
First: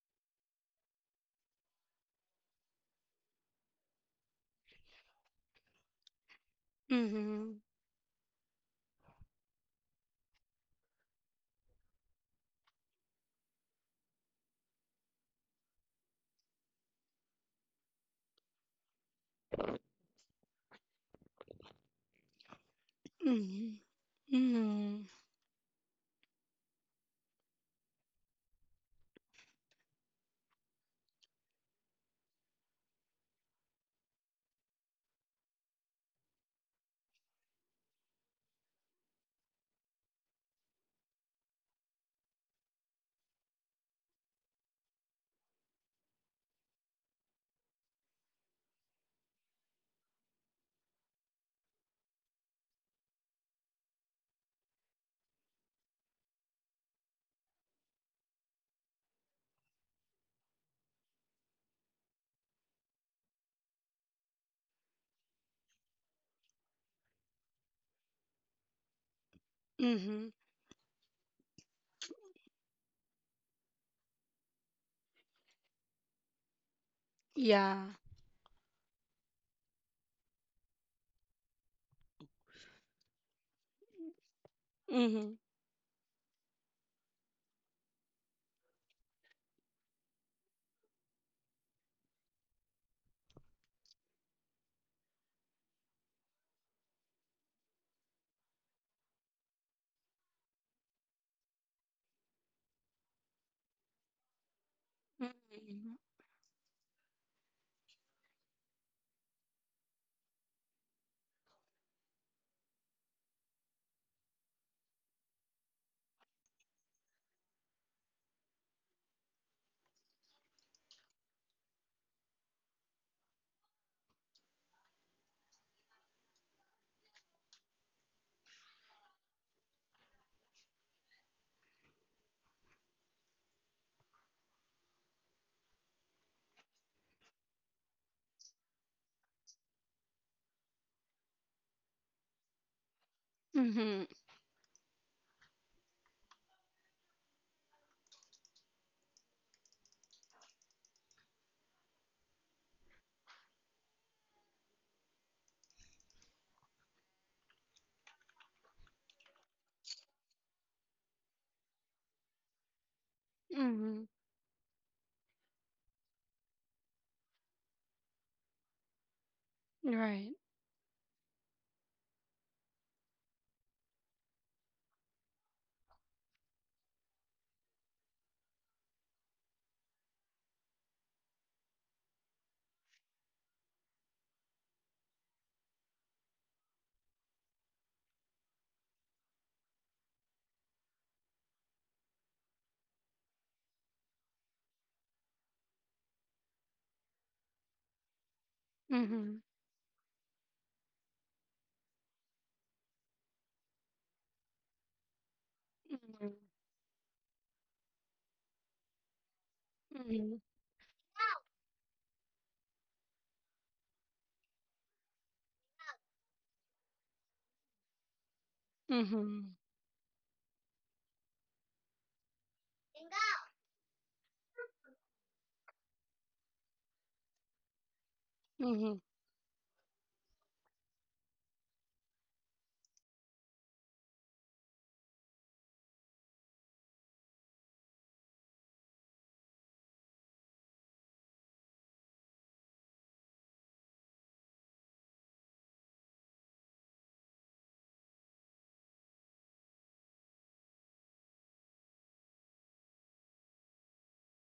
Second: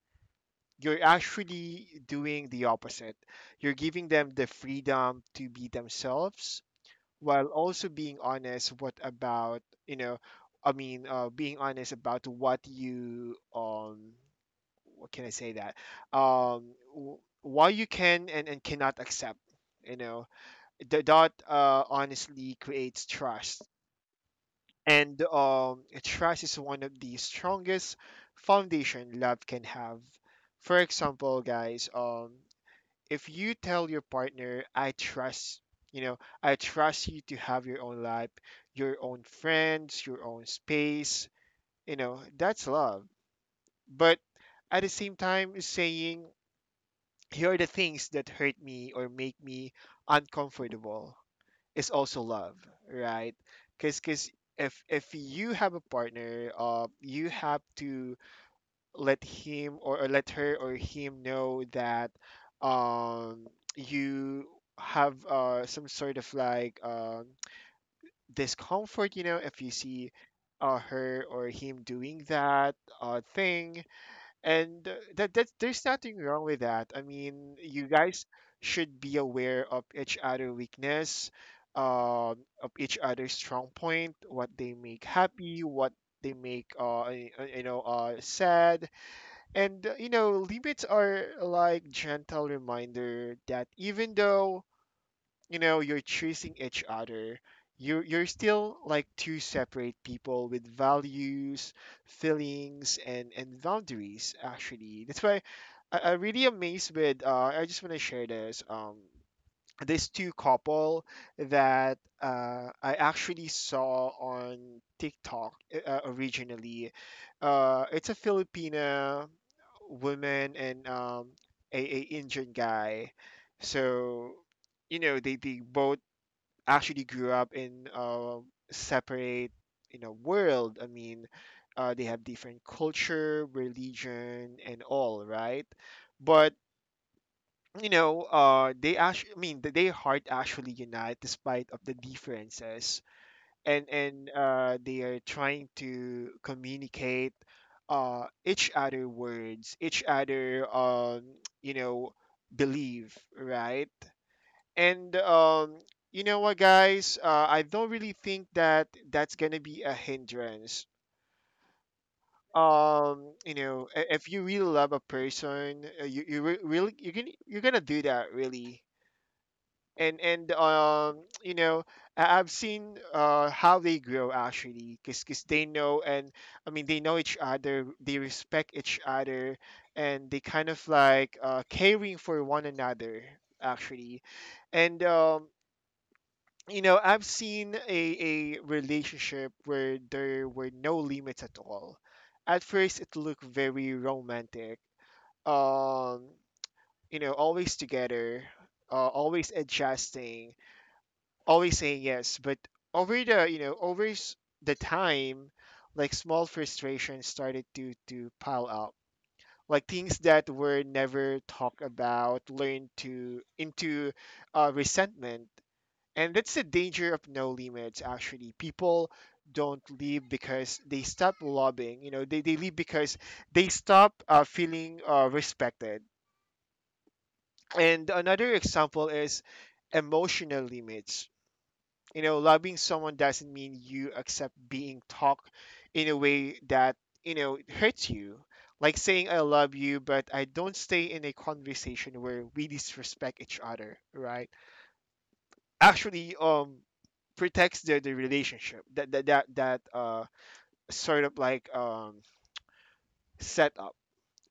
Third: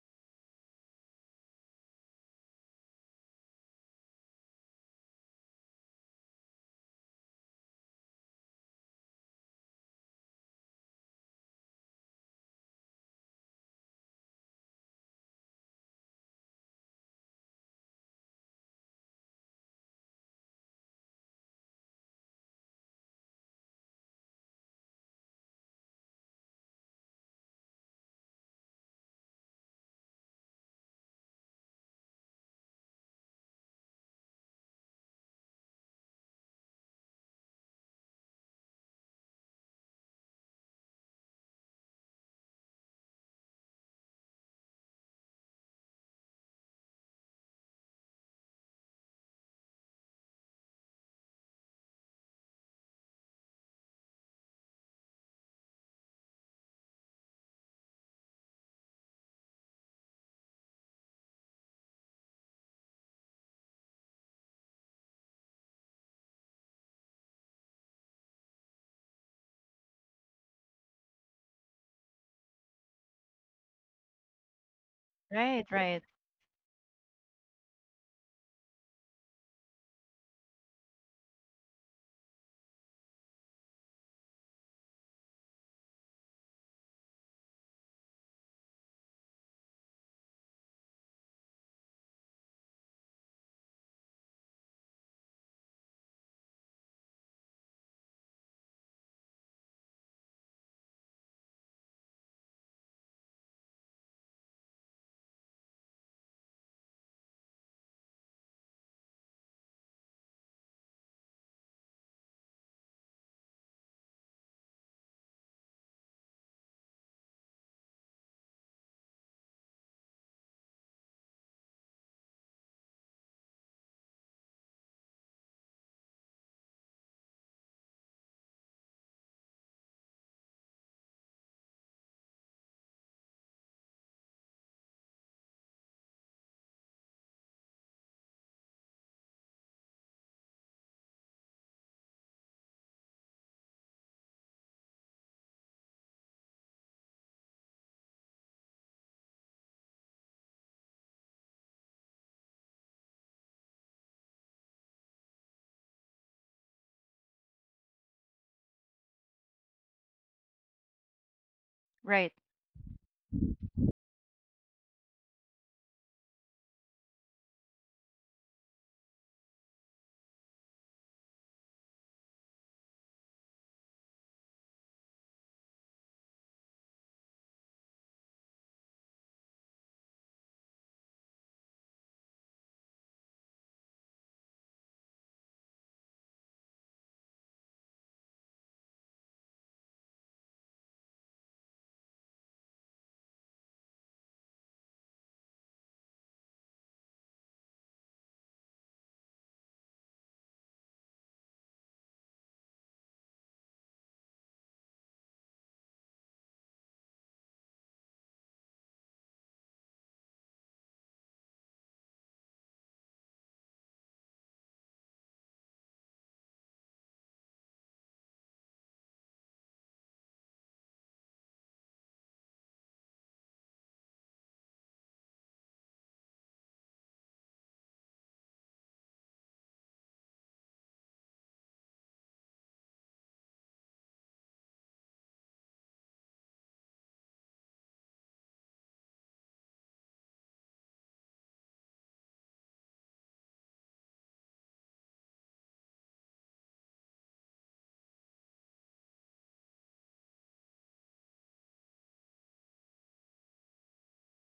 S3: You're actually doing the opposite. You're giving them the freedom to be themselves, while
S1: Mhm.
S3: also being honest what about, you know, i mean uh, being honest about what you um what can I say that um w- why you can and, and cannot accept, you know. The dot, uh, honestly creates trust.
S1: Mhm. Mhm.
S3: And um trust is one of the strongest foundation love can have. For example, guys, um if you tell your partner, I trust, you know, I trust you to have your own life, your own friends, your own space, you know, that's love. But at the same time, saying, here are the things that hurt me or make me uncomfortable is also love, right? Because if if you have a partner, uh, you have to let him or, or let her or him know that um, you have uh, some sort of like um, discomfort, you know, if you see
S1: Mhm.
S3: uh, her or him doing that uh, thing. And uh, that, that
S2: Right,
S3: there's
S2: right,
S3: nothing wrong with that. I mean,
S1: Yeah.
S3: you guys should be aware of each other weakness, um, of each other's strong point, what they make
S1: Mhm.
S3: happy, what they make uh, y- uh, you know, uh, sad. And uh, you know, limits are like gentle reminder that even though, you know, you're chasing each other, you're, you're still like two separate people with values, feelings, and, and boundaries, actually. That's why
S1: Mhm.
S3: I, I'm really amazed with, uh, I just want to share this. Um, this two couple that uh, I actually saw on TikTok, uh, originally. Uh, it's a Filipina woman and um, a, a Indian guy. So, you know, they, they both actually grew up in uh, separate, you know, world. I mean, uh, they have different culture, religion, and all, right? But you know, uh, they actually, I mean, th- they heart actually unite despite of the differences, and
S1: Mhm.
S3: and uh, they are trying to communicate uh, each other words, each other, um, you know, believe, right? And um, you know what, guys, uh, I don't really think that that's gonna be a hindrance.
S2: right,
S3: Um, you know,
S1: Mhm.
S3: i- if you really love a person, uh, you you re- really you're gonna you're gonna do that really and
S1: Right.
S3: and um you know I- i've seen uh how they grow actually because they know and i mean they know each other, they respect each other, and they kind of like uh caring for one another actually. And um you know i've seen a a relationship where there were no limits at all. At first it looked very romantic um you know always together, uh,
S1: Mhm.
S3: always adjusting, always saying yes. But over the you know over s- the time, like
S1: Mhm.
S3: small frustrations started to to pile up, like things
S1: Mhm.
S3: that were never talked about learned to into uh, resentment. And that's the danger of no limits. Actually, people
S1: Mhm.
S3: don't leave because they stop lobbying. You know, they they leave because they stop uh, feeling uh, respected. And another
S1: Mhm.
S3: example is emotional limits. You know, loving someone doesn't mean you accept being talked in a way that, you know, hurts you. Like saying I love you, but I don't stay in a conversation where we disrespect each other, right? Actually, um, protects the, the relationship that that that, that uh sort of like um setup,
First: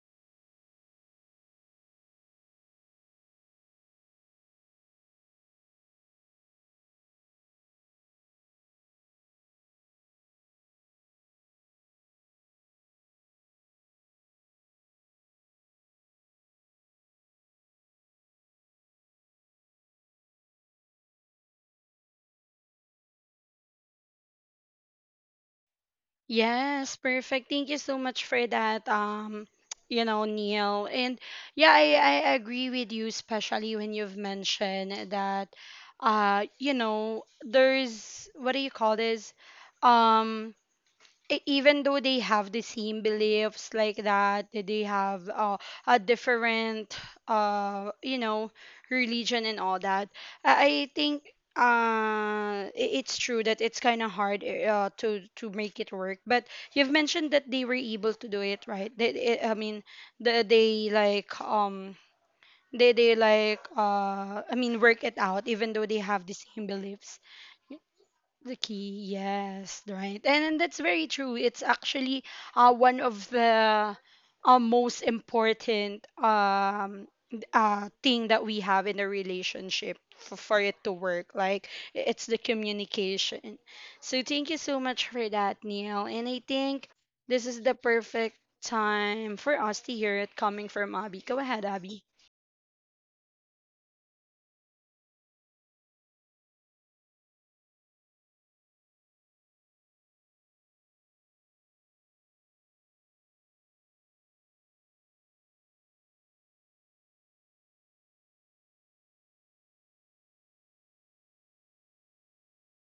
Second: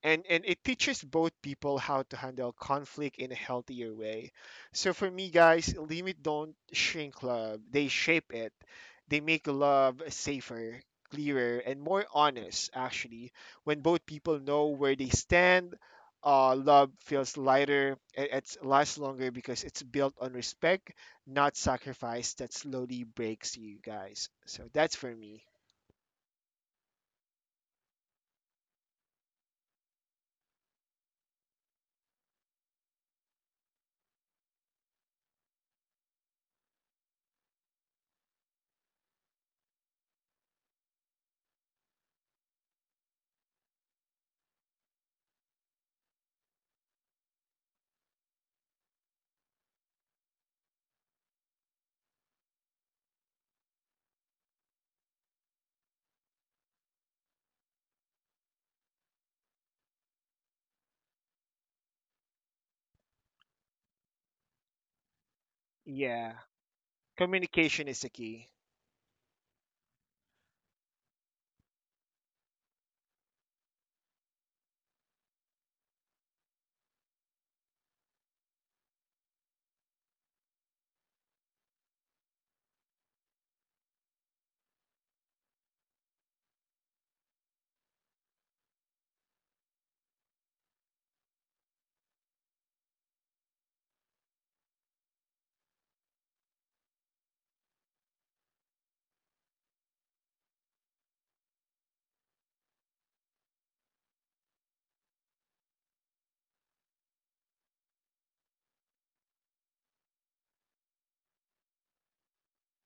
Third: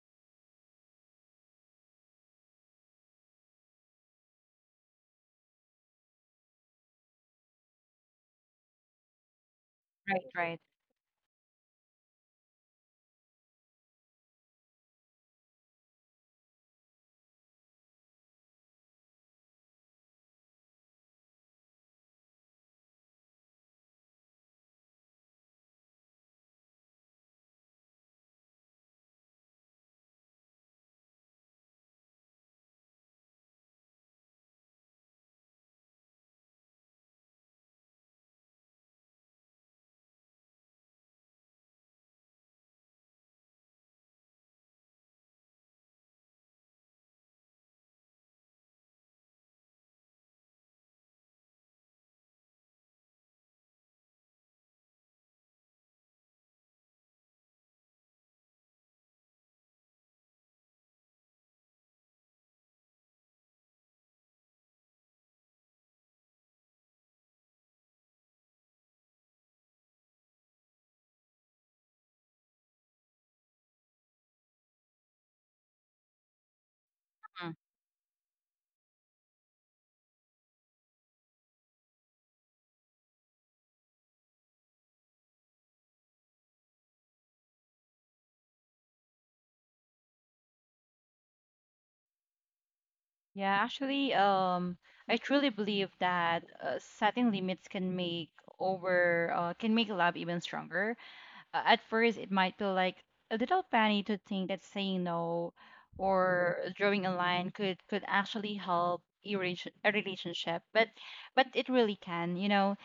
S3: and and it teaches both people how to handle conflict in a healthier way. So for me, guys, limit don't shrink love, they shape it. They make love
S2: right, right.
S3: safer, clearer and more honest actually. When both people know where they stand, uh, love feels lighter, it, it lasts longer because it's built on respect, not sacrifice that slowly breaks you guys. So that's for me.
S1: Yes, perfect. Thank you so much for that. Um, you know, Neil. And yeah, I, I agree with you, especially when you've mentioned that uh, you know, there's what do you call this? Um e- Even though they have the same beliefs like that that they have uh, a different uh you know religion and all that. i, I think uh i- it's true that it's kind of hard eh, uh, to to make it work, but you've mentioned that they were able to do it, right? they, I I mean the, they like um they they like uh I mean work it out even though they have
S3: Yeah,
S1: the same beliefs.
S3: communication is the key.
S1: The key, yes, right. And that's very true. It's actually uh, one of the uh, most important um,
S2: Mhm.
S1: uh, thing that we have in a relationship for, for it to work. Like, i- it's the communication. So, thank you so much for that, Neil. And I think this is the perfect time for us to hear it coming from Abby. Go ahead, Abby.
S2: Yeah, actually, um, I truly believe that uh, setting limits can make over uh, can make love even stronger. Uh, at first it might feel like a little funny to think that saying no or drawing a line could could actually help a relation- a relationship, but but it really can, you know.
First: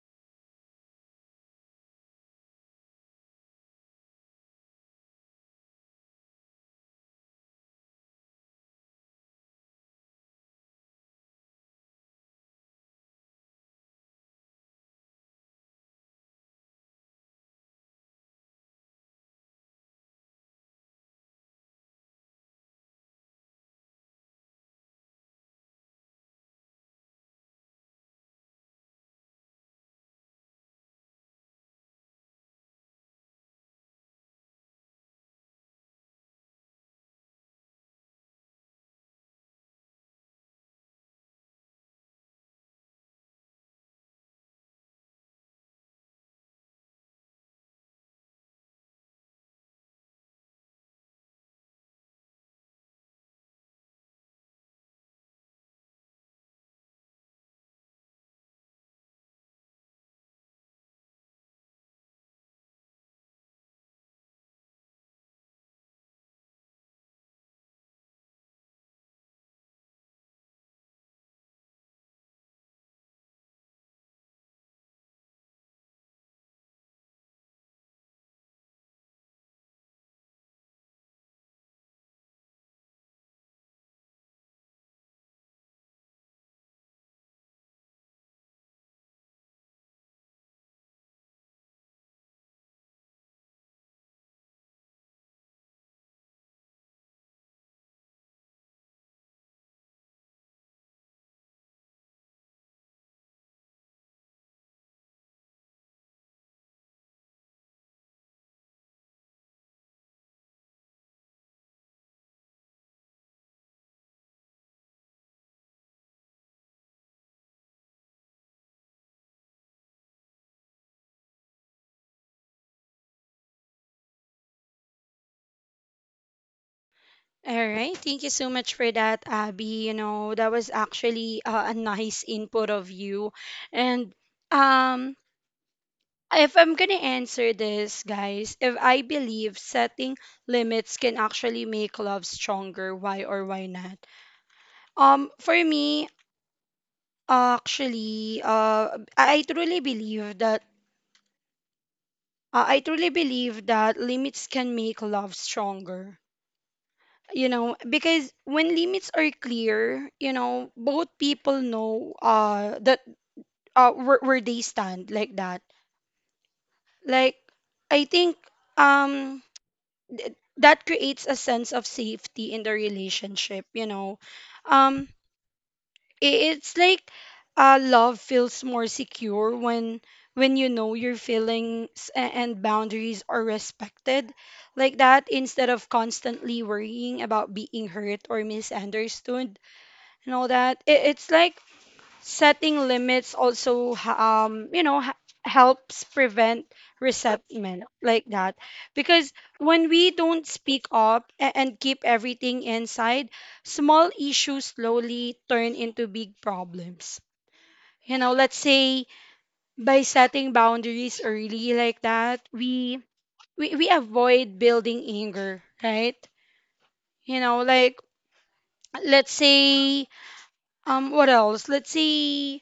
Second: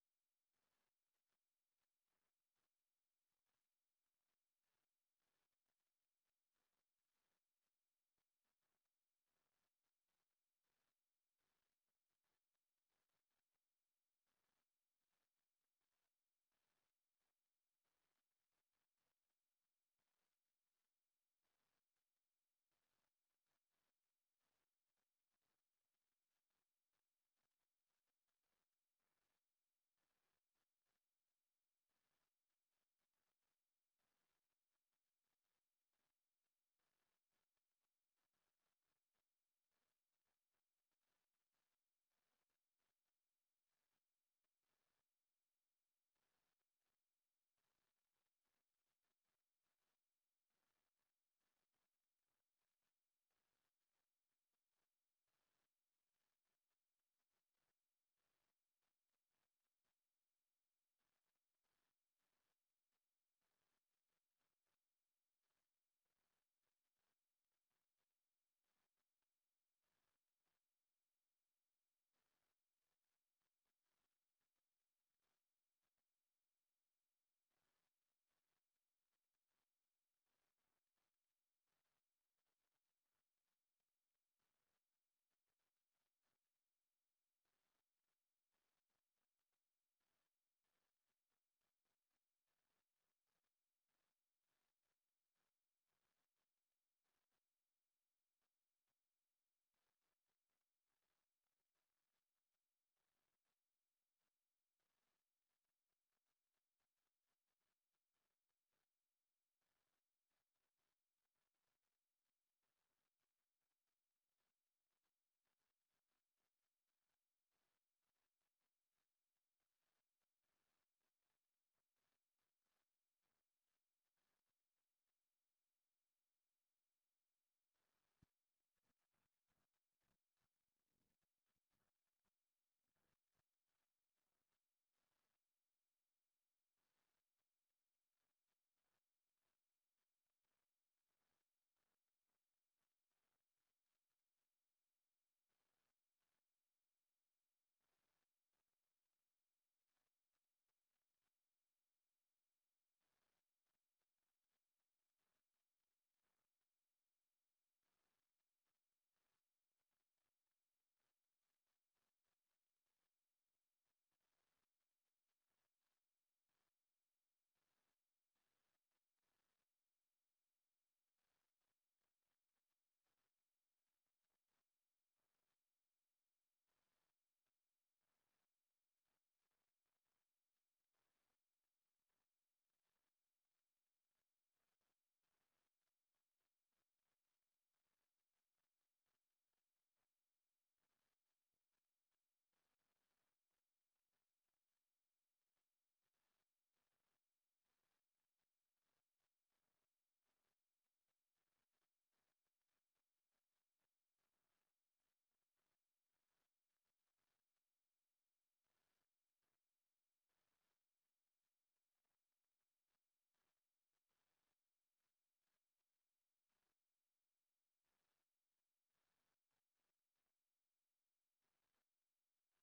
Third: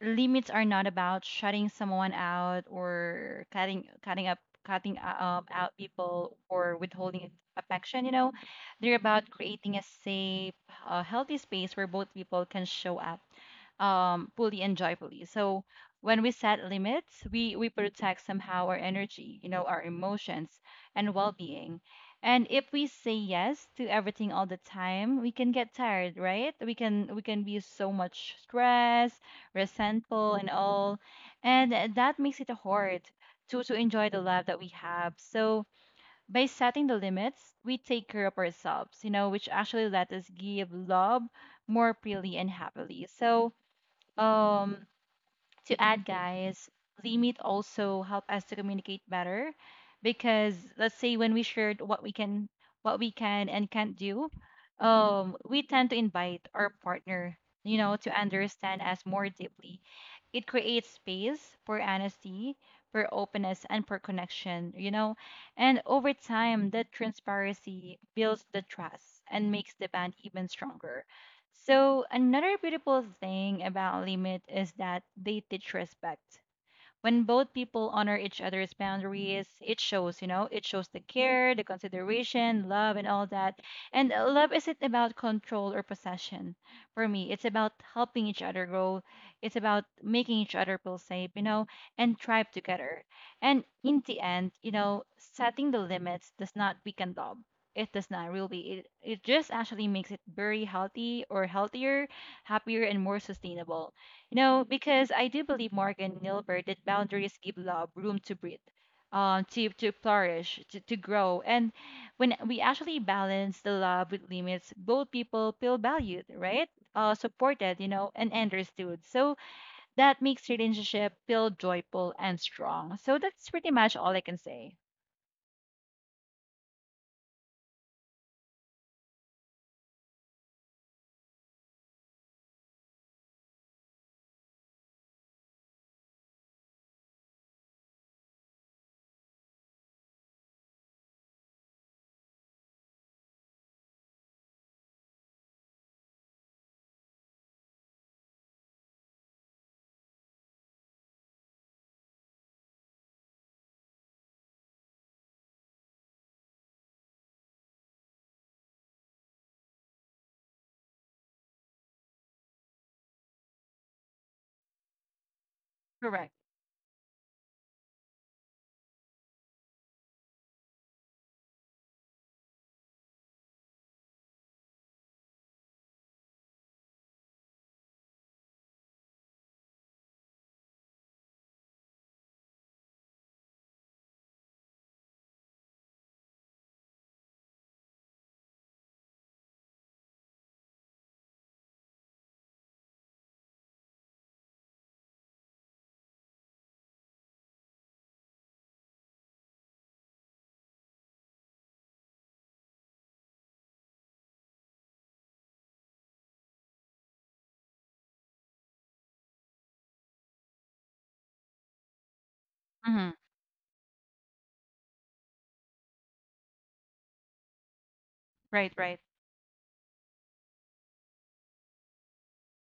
S2: Limits are not about shutting someone out or cutting cutting up cutting up out people or withholding affection, you know. They're about creating a safe, uh, healthy space where both people can show up, um, fully and joyfully. So when we set limits, we we protect somehow our energy, you know, our emotions and well-being. And if we say yes to everything all the time, we can get tired, right? We can we can be so much stressed, resentful, and all, and that makes it hard to to enjoy the life that we have. So by setting the limits, we take care of ourselves, you know, which actually let us give love more freely and happily. So um to add, guys, limit also help us to communicate better because let's say when we shared what we can what we can and can't do, um we tend to invite our partner, you know, to understand us more deeply. It creates space for honesty, for openness and for connection, you know, and over time that transparency builds the trust and makes the band even stronger. So another beautiful thing about limit is that they teach respect. When both people honor each other's boundaries, it shows, you know, it shows the care, the consideration, love, and all that. And uh, love isn't about control or possession. For me, it's about helping each other grow. It's about making each other feel safe, you know, and thrive together. And in the end, you know, setting the limits does not weaken love. It does not really it, It just actually makes it very healthy, or healthier, happier and more sustainable, no, because I do believe, Morgan Nilberg, that boundaries give love room to breathe, um, to to flourish, to, to grow. And when we actually balance the love with limits, both people feel valued, right? Uh, supported, you know, and understood. So that makes relationship feel joyful and strong. So that's pretty much all I can say.
S1: All right, thank you so much for that, Abby. You know, that was actually uh, a nice input of you. And um, if I'm gonna answer this, guys, if I believe setting limits can actually make love stronger, why or why not? Um, for me, actually, uh, I I truly believe that uh, I truly believe that limits can make love stronger, you know, because when limits are clear, you know, both people know uh that uh where, where they stand, like that.
S2: Correct.
S1: Like, I think, um th- that creates a sense of safety in the relationship, you know. um i- it's like uh love feels more secure when when you know your feelings a- and boundaries are respected, like that, instead of constantly worrying about being hurt or misunderstood and all that. It, it's like setting limits also ha- um you know, h- helps prevent resentment, like that, because when we don't speak up a- and keep everything inside, small issues slowly turn into big problems, you know. Let's say by setting boundaries early, like that, we
S2: Mm-hmm.
S1: we, we avoid building anger, right? You know, like,
S2: Right, right.
S1: let's say, um, what else, let's say,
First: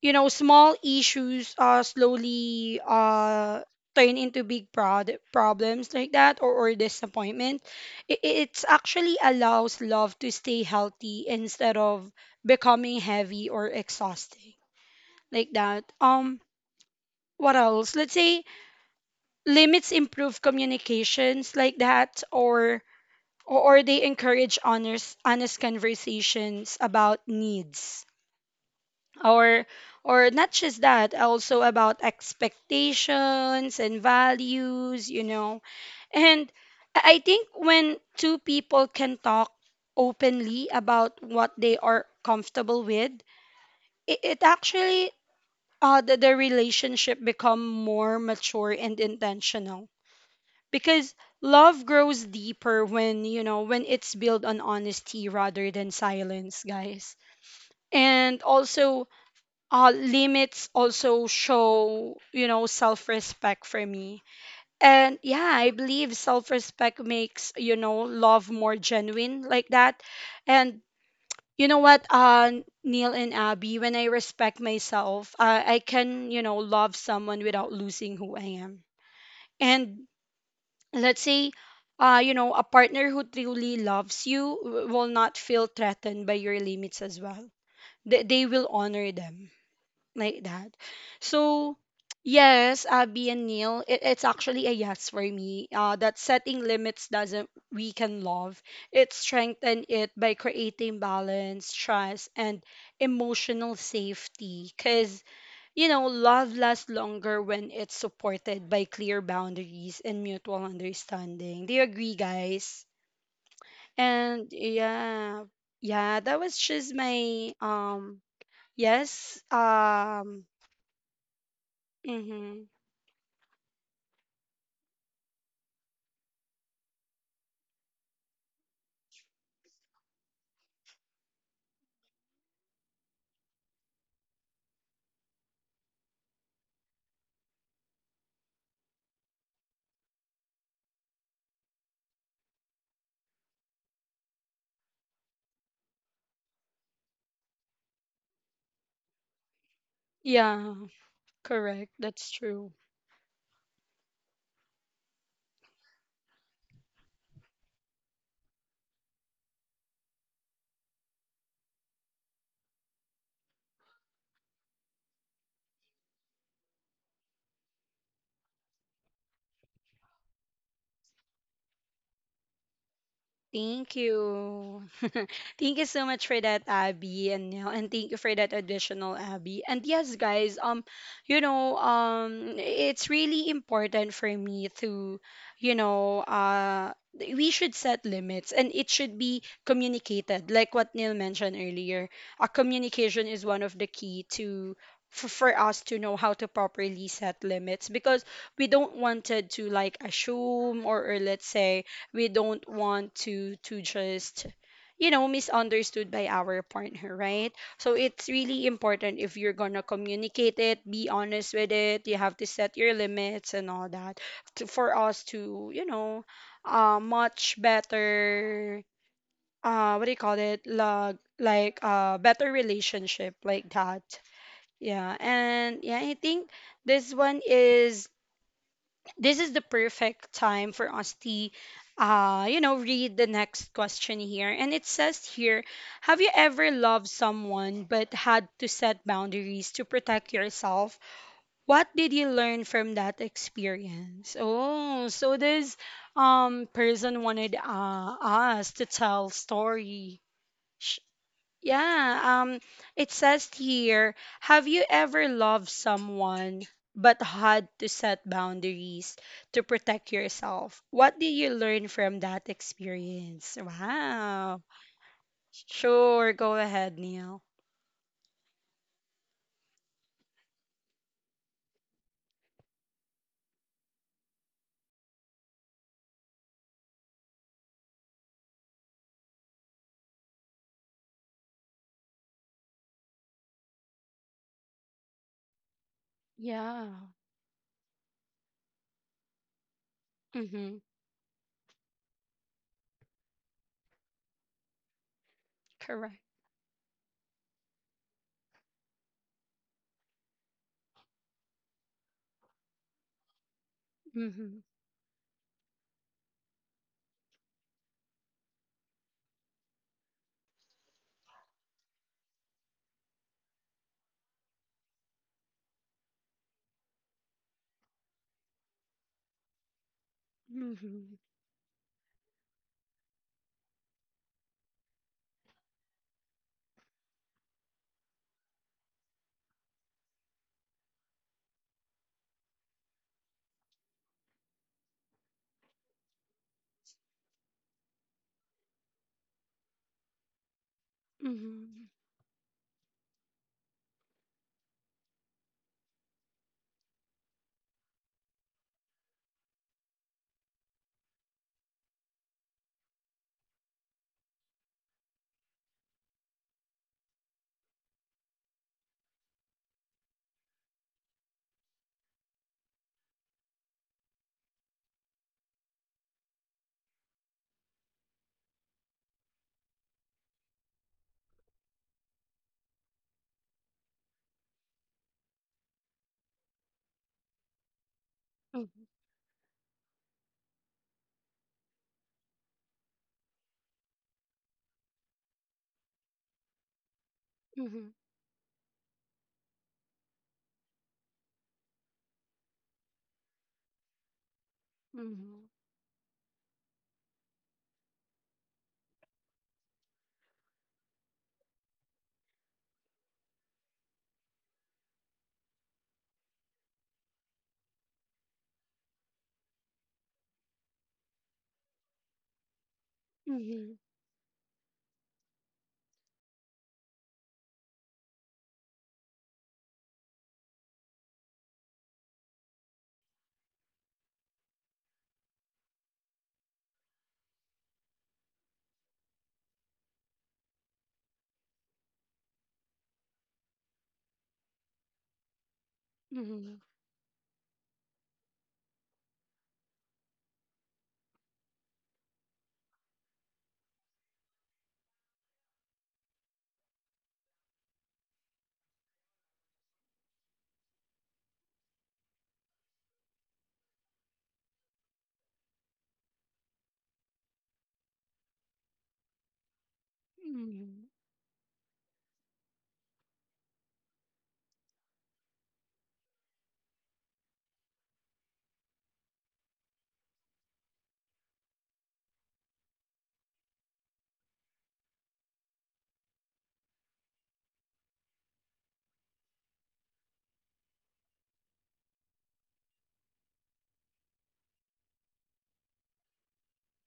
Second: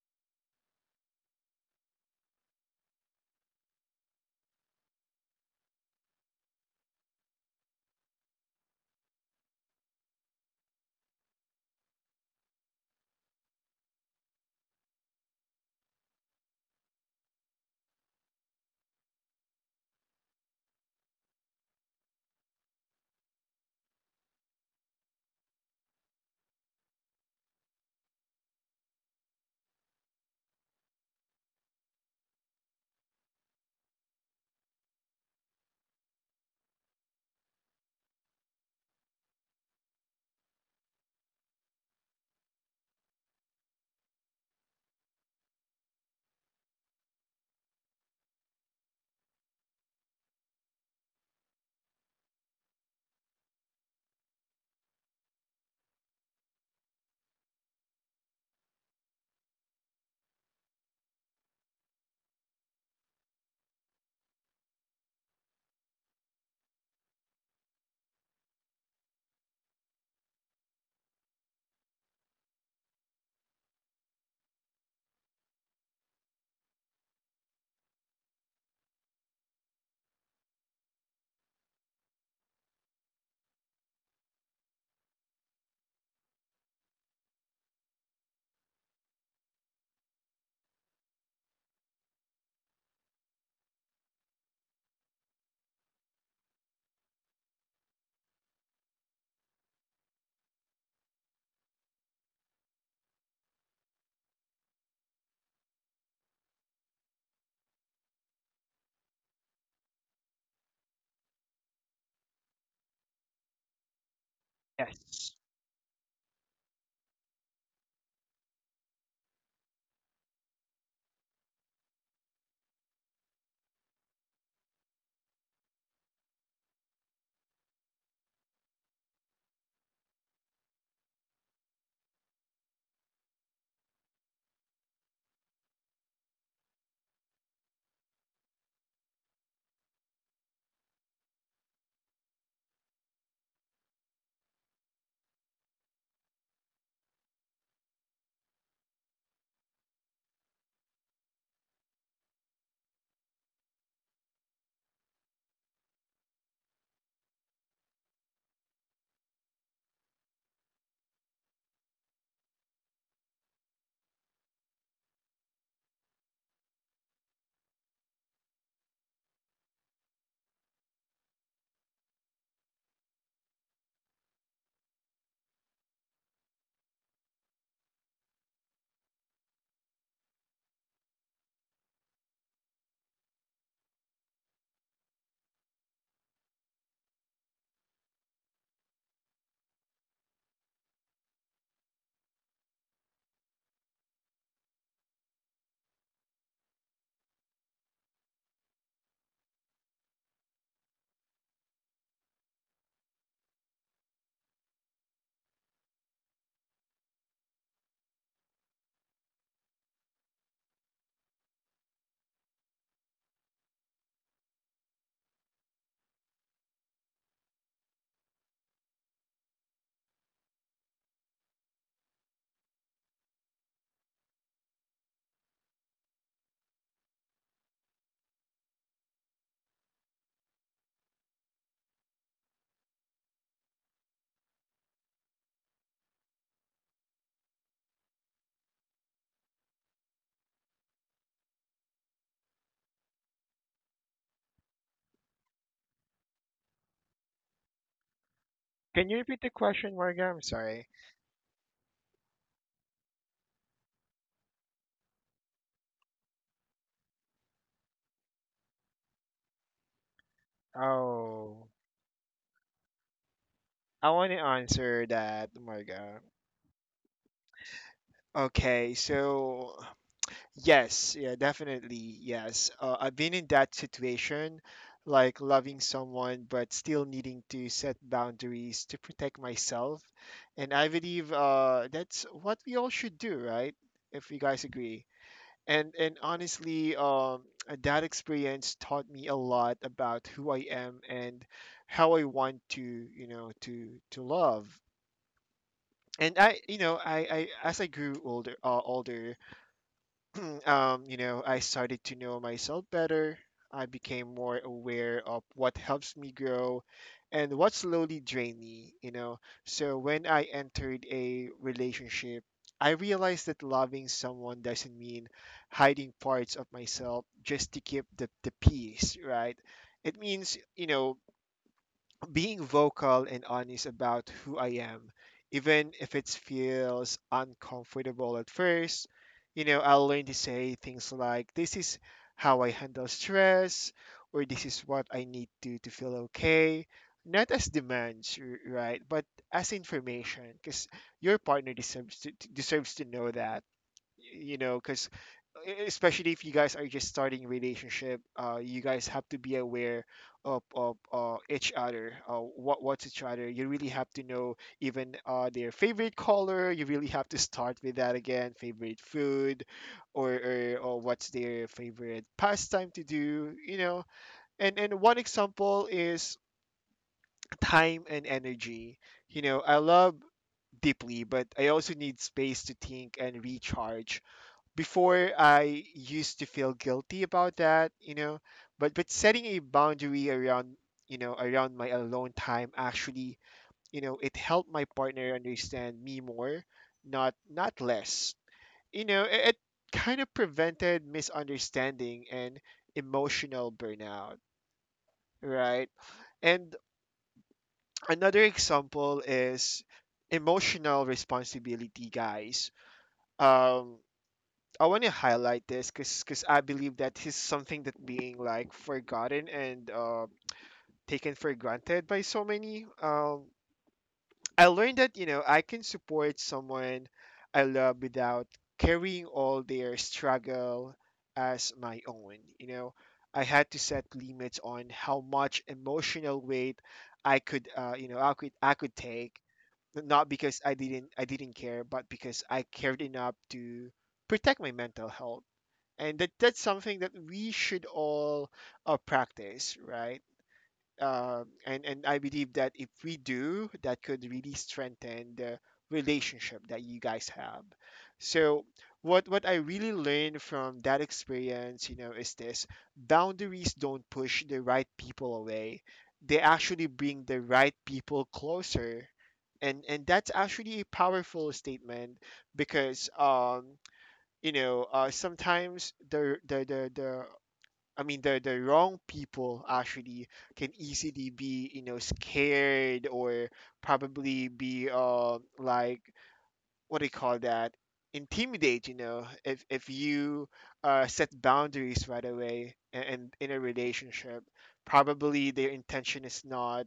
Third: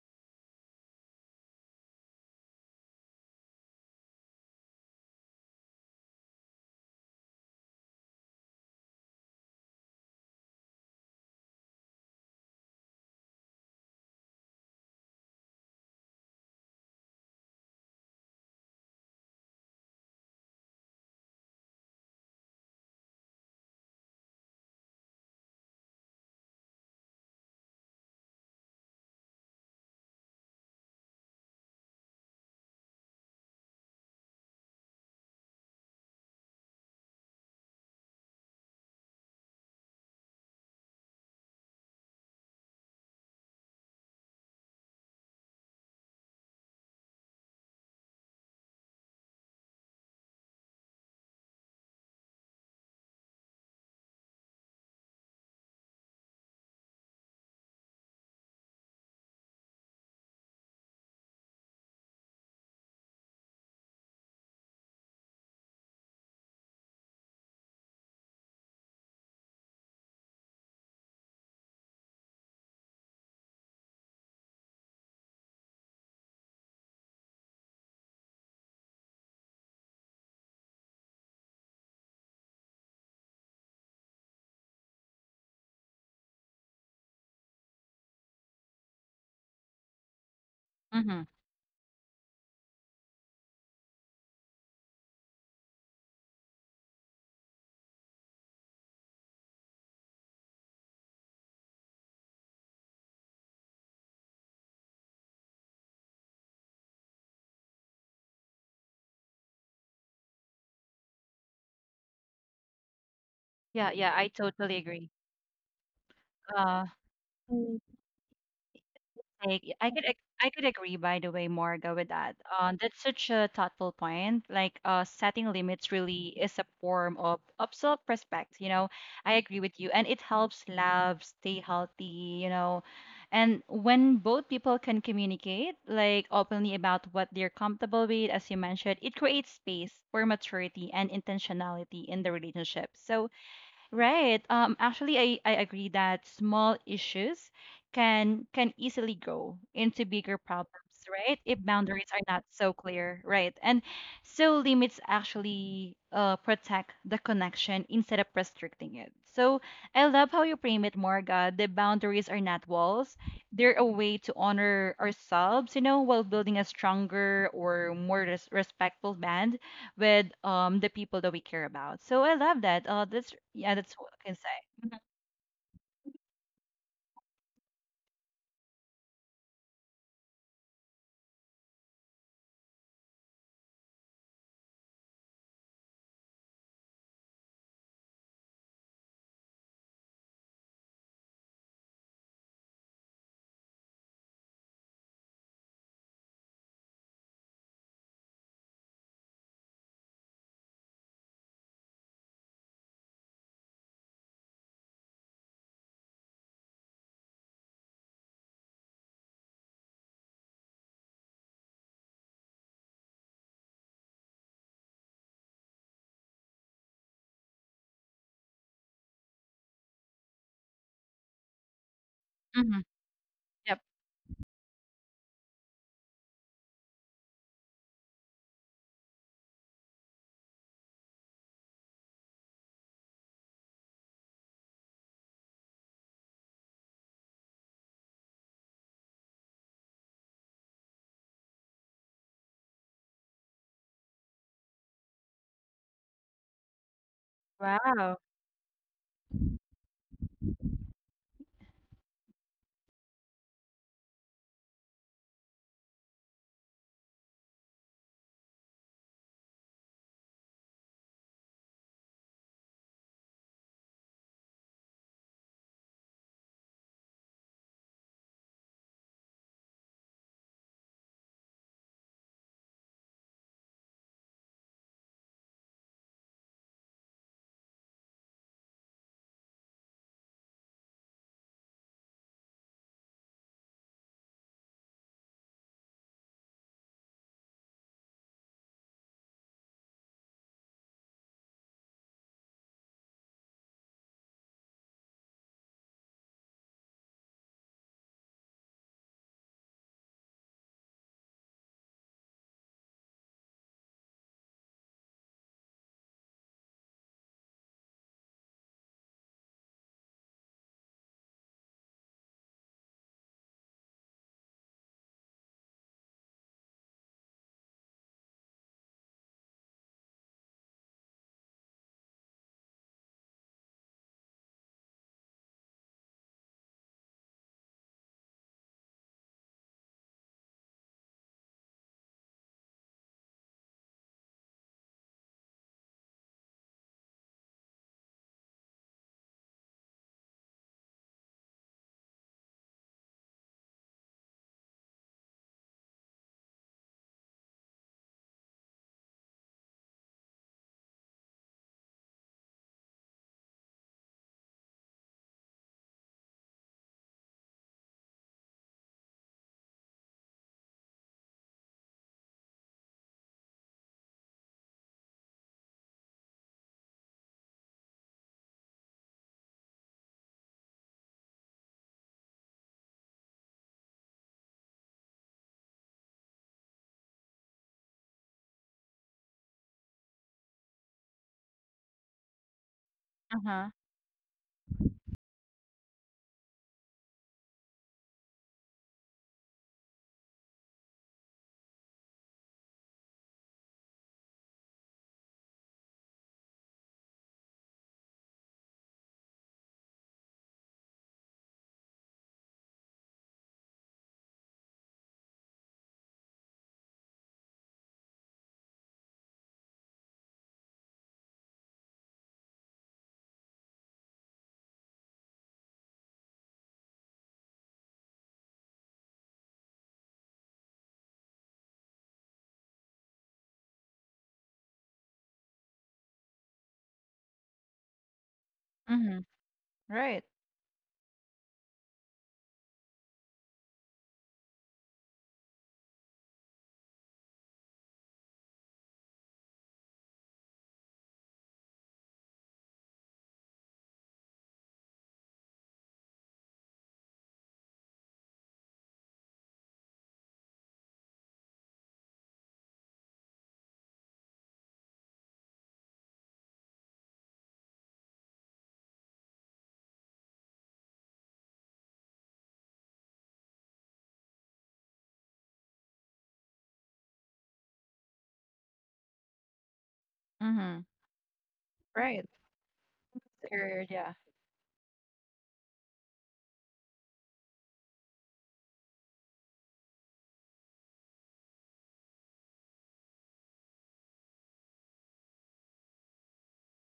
S1: you know, small issues uh slowly uh turn into big prod- problems like that, or, or disappointment. It it's actually allows love to stay healthy instead of becoming heavy or exhausting, like that. Um, what else, let's say limits improve communications, like that, or or or they encourage honest honest conversations about needs, or or not just that, also about expectations and values, you know. And I I think when two people can talk openly about what they are comfortable with, it, it actually uh the, the relationship become more mature and intentional because love grows deeper when, you know, when it's built on honesty rather than silence, guys. And also, uh, limits also show, you know, self respect for me. And yeah, I believe self respect makes, you know, love more genuine, like that. And you know what, uh, Neil and Abby, when I respect myself, uh, I can, you know, love someone without losing who I am. And let's say, uh, you know, a partner who truly loves you w- will not feel threatened by your limits as well. They, they will honor them, like that.
S2: Mm-hmm.
S1: So, yes, Abby and Neil, it, it's actually a yes for me. Uh, that setting limits doesn't weaken love, it strengthens it by creating balance, trust, and emotional safety. Because, you know, love lasts longer when it's supported by clear boundaries and mutual understanding. Do you agree, guys?
S2: Yeah, yeah, I
S1: And
S2: totally agree.
S3: Yes.
S1: yeah, yeah, that was
S2: Uh,
S1: just my um yes,
S2: Like y- I could ag-
S1: um,
S2: I could agree, by the way, Morga, with that.
S1: mhm.
S2: Uh, that's such a thoughtful point. Like, uh, setting limits really is a form of, of self-respect. You know, I agree with you, and it helps love stay healthy. You know, and when both people can communicate like openly about what they're comfortable with, as you mentioned, it creates space for maturity and intentionality in the relationship. So right. Um, actually, I, I agree that small issues can can easily grow into bigger
S1: Yeah,
S2: problems, right, if
S1: correct.
S2: boundaries are
S1: That's
S2: not
S1: true.
S2: so clear, right? And so limits actually uh, protect the connection instead of restricting it. So I love how you frame it, Morga. The boundaries are not walls; they're a way to honor ourselves, you know, while building a stronger or more res- respectful band with um the people that we care about. So I love that. Uh, that's, yeah, that's
S1: Thank
S2: what I can say.
S1: you. Thank you so much for that, Abby, and you know, and thank you for that additional, Abby. And yes, guys, um, you know, um, it's really important for me to, you know, uh, we should set limits, and it should be communicated. Like what Neil mentioned earlier, a communication is one of the key to. For, for us to know how to properly set limits, because we don't wanted to like assume, or, or let's say we don't want to to just, you know, misunderstood by our partner, right? So it's really important if you're gonna communicate it, be honest with it, you have to set your limits and all that, to, for us to, you know, uh, much better uh what do you call it, like like uh better
S2: Mm-hmm.
S1: relationship, like
S2: Yep.
S1: that. Yeah, and yeah, I think this one is this is the perfect time for us to uh you know, read the next question here, and it says here, have you ever loved someone but had to set boundaries to protect yourself, what did you learn from that experience? Oh, so this um person wanted uh
S2: Wow.
S1: us to
S3: Can you
S1: tell
S3: repeat the question,
S1: story.
S3: Marga? I'm sorry.
S1: Sh- yeah, um, it says here, have you ever loved someone but had to set boundaries to protect yourself? What did you
S3: Oh,
S1: learn from that experience?
S3: I want to
S1: Wow.
S3: answer that, Marga.
S1: Sure, go ahead, Neil.
S3: Okay, so yes, yeah, definitely yes. Uh, I've been in that situation, like loving someone but still needing to set boundaries to protect myself, and I believe uh, that's what we all should do, right? If you guys agree. and and honestly
S1: Yeah.
S3: um that experience taught me a lot about who i
S1: Mm-hmm.
S3: am and how i want to, you know, to to love.
S1: Correct.
S3: And I you know I, I as i grew older uh, older um, you know, I started to know myself better. I became more
S1: Mm-hmm.
S3: aware of what helps me grow and what slowly drained me, you know. So when I entered a relationship, I realized that loving someone doesn't mean hiding parts of myself just to keep the, the peace, right? It means, you
S1: Mm-hmm.
S3: know, being vocal and honest about who I am, even if it feels uncomfortable at first. You know, I learned to say things like, this is how I handle stress, or this is what I need to to feel okay. Not as demands, r- right? But as information, because your partner
S1: Mm-hmm.
S3: deserves to, to- deserves to know that. You know, because especially if you guys are just starting relationship, uh you guys have to be aware of, of uh, each other, uh, what what's each other. You really have to know, even uh, their favorite color. You really have to start with that again, favorite food, or, or, or what's their favorite pastime to do, you know. And and one example is time and energy. You know, i love deeply, but i also need space to think and recharge. Before I used to feel guilty about that, you know,
S1: Mm-hmm.
S3: but but setting a boundary around, you know, around my alone time actually,
S2: Uh-huh.
S3: you know, it helped my partner understand me more, not not
S1: Mm-hmm.
S3: less. You know, it, it kind of prevented misunderstanding and emotional burnout, right? And another example is emotional responsibility, guys. Um, I want to highlight this because I believe that is something that being like forgotten and uh, taken for granted by so many.
S1: Mm-hmm.
S3: Um,
S1: Mm-hmm.
S3: I learned that, you know, I can support someone I love without carrying all their struggle as my own. You know, I had to set limits on how much emotional weight I could, uh, you know, I could I could
S2: Mm-hmm.
S3: take.
S2: Right.
S3: Not because I didn't I didn't care, but because I cared enough to protect my mental health. And that, that's something that we should all uh, practice, right? um, and and I believe that if we do, that could really strengthen the relationship that you guys have. So what what I really learned from that experience, you know, is this: boundaries don't push the right people away, they actually bring the right people closer. and and that's actually a powerful statement, because um you know, uh, sometimes the the the the I mean the the wrong people actually can
S2: Mm-hmm.
S3: easily be, you know,
S2: Right.
S3: scared or
S2: Career. Yeah.
S3: probably be uh like, what do you call that, intimidate you know, if if you uh, set boundaries right away and, and in a relationship. Probably their intention is not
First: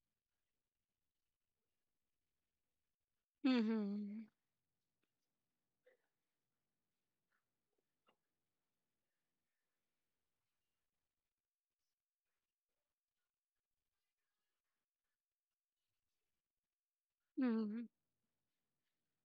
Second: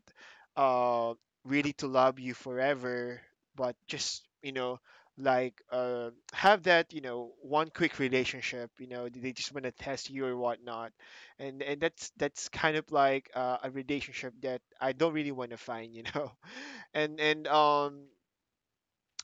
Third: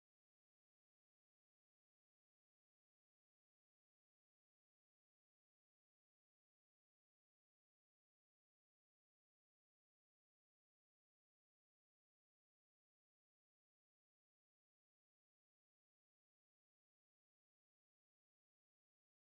S3: uh really to love you forever,
S1: Mm-hmm.
S3: but
S1: Mm-hmm.
S3: just, you know, like uh have that, you know, one quick relationship. You know, they just want to test you or whatnot. and and that's that's kind of like uh, a relationship that i don't really want to find, you know. and and um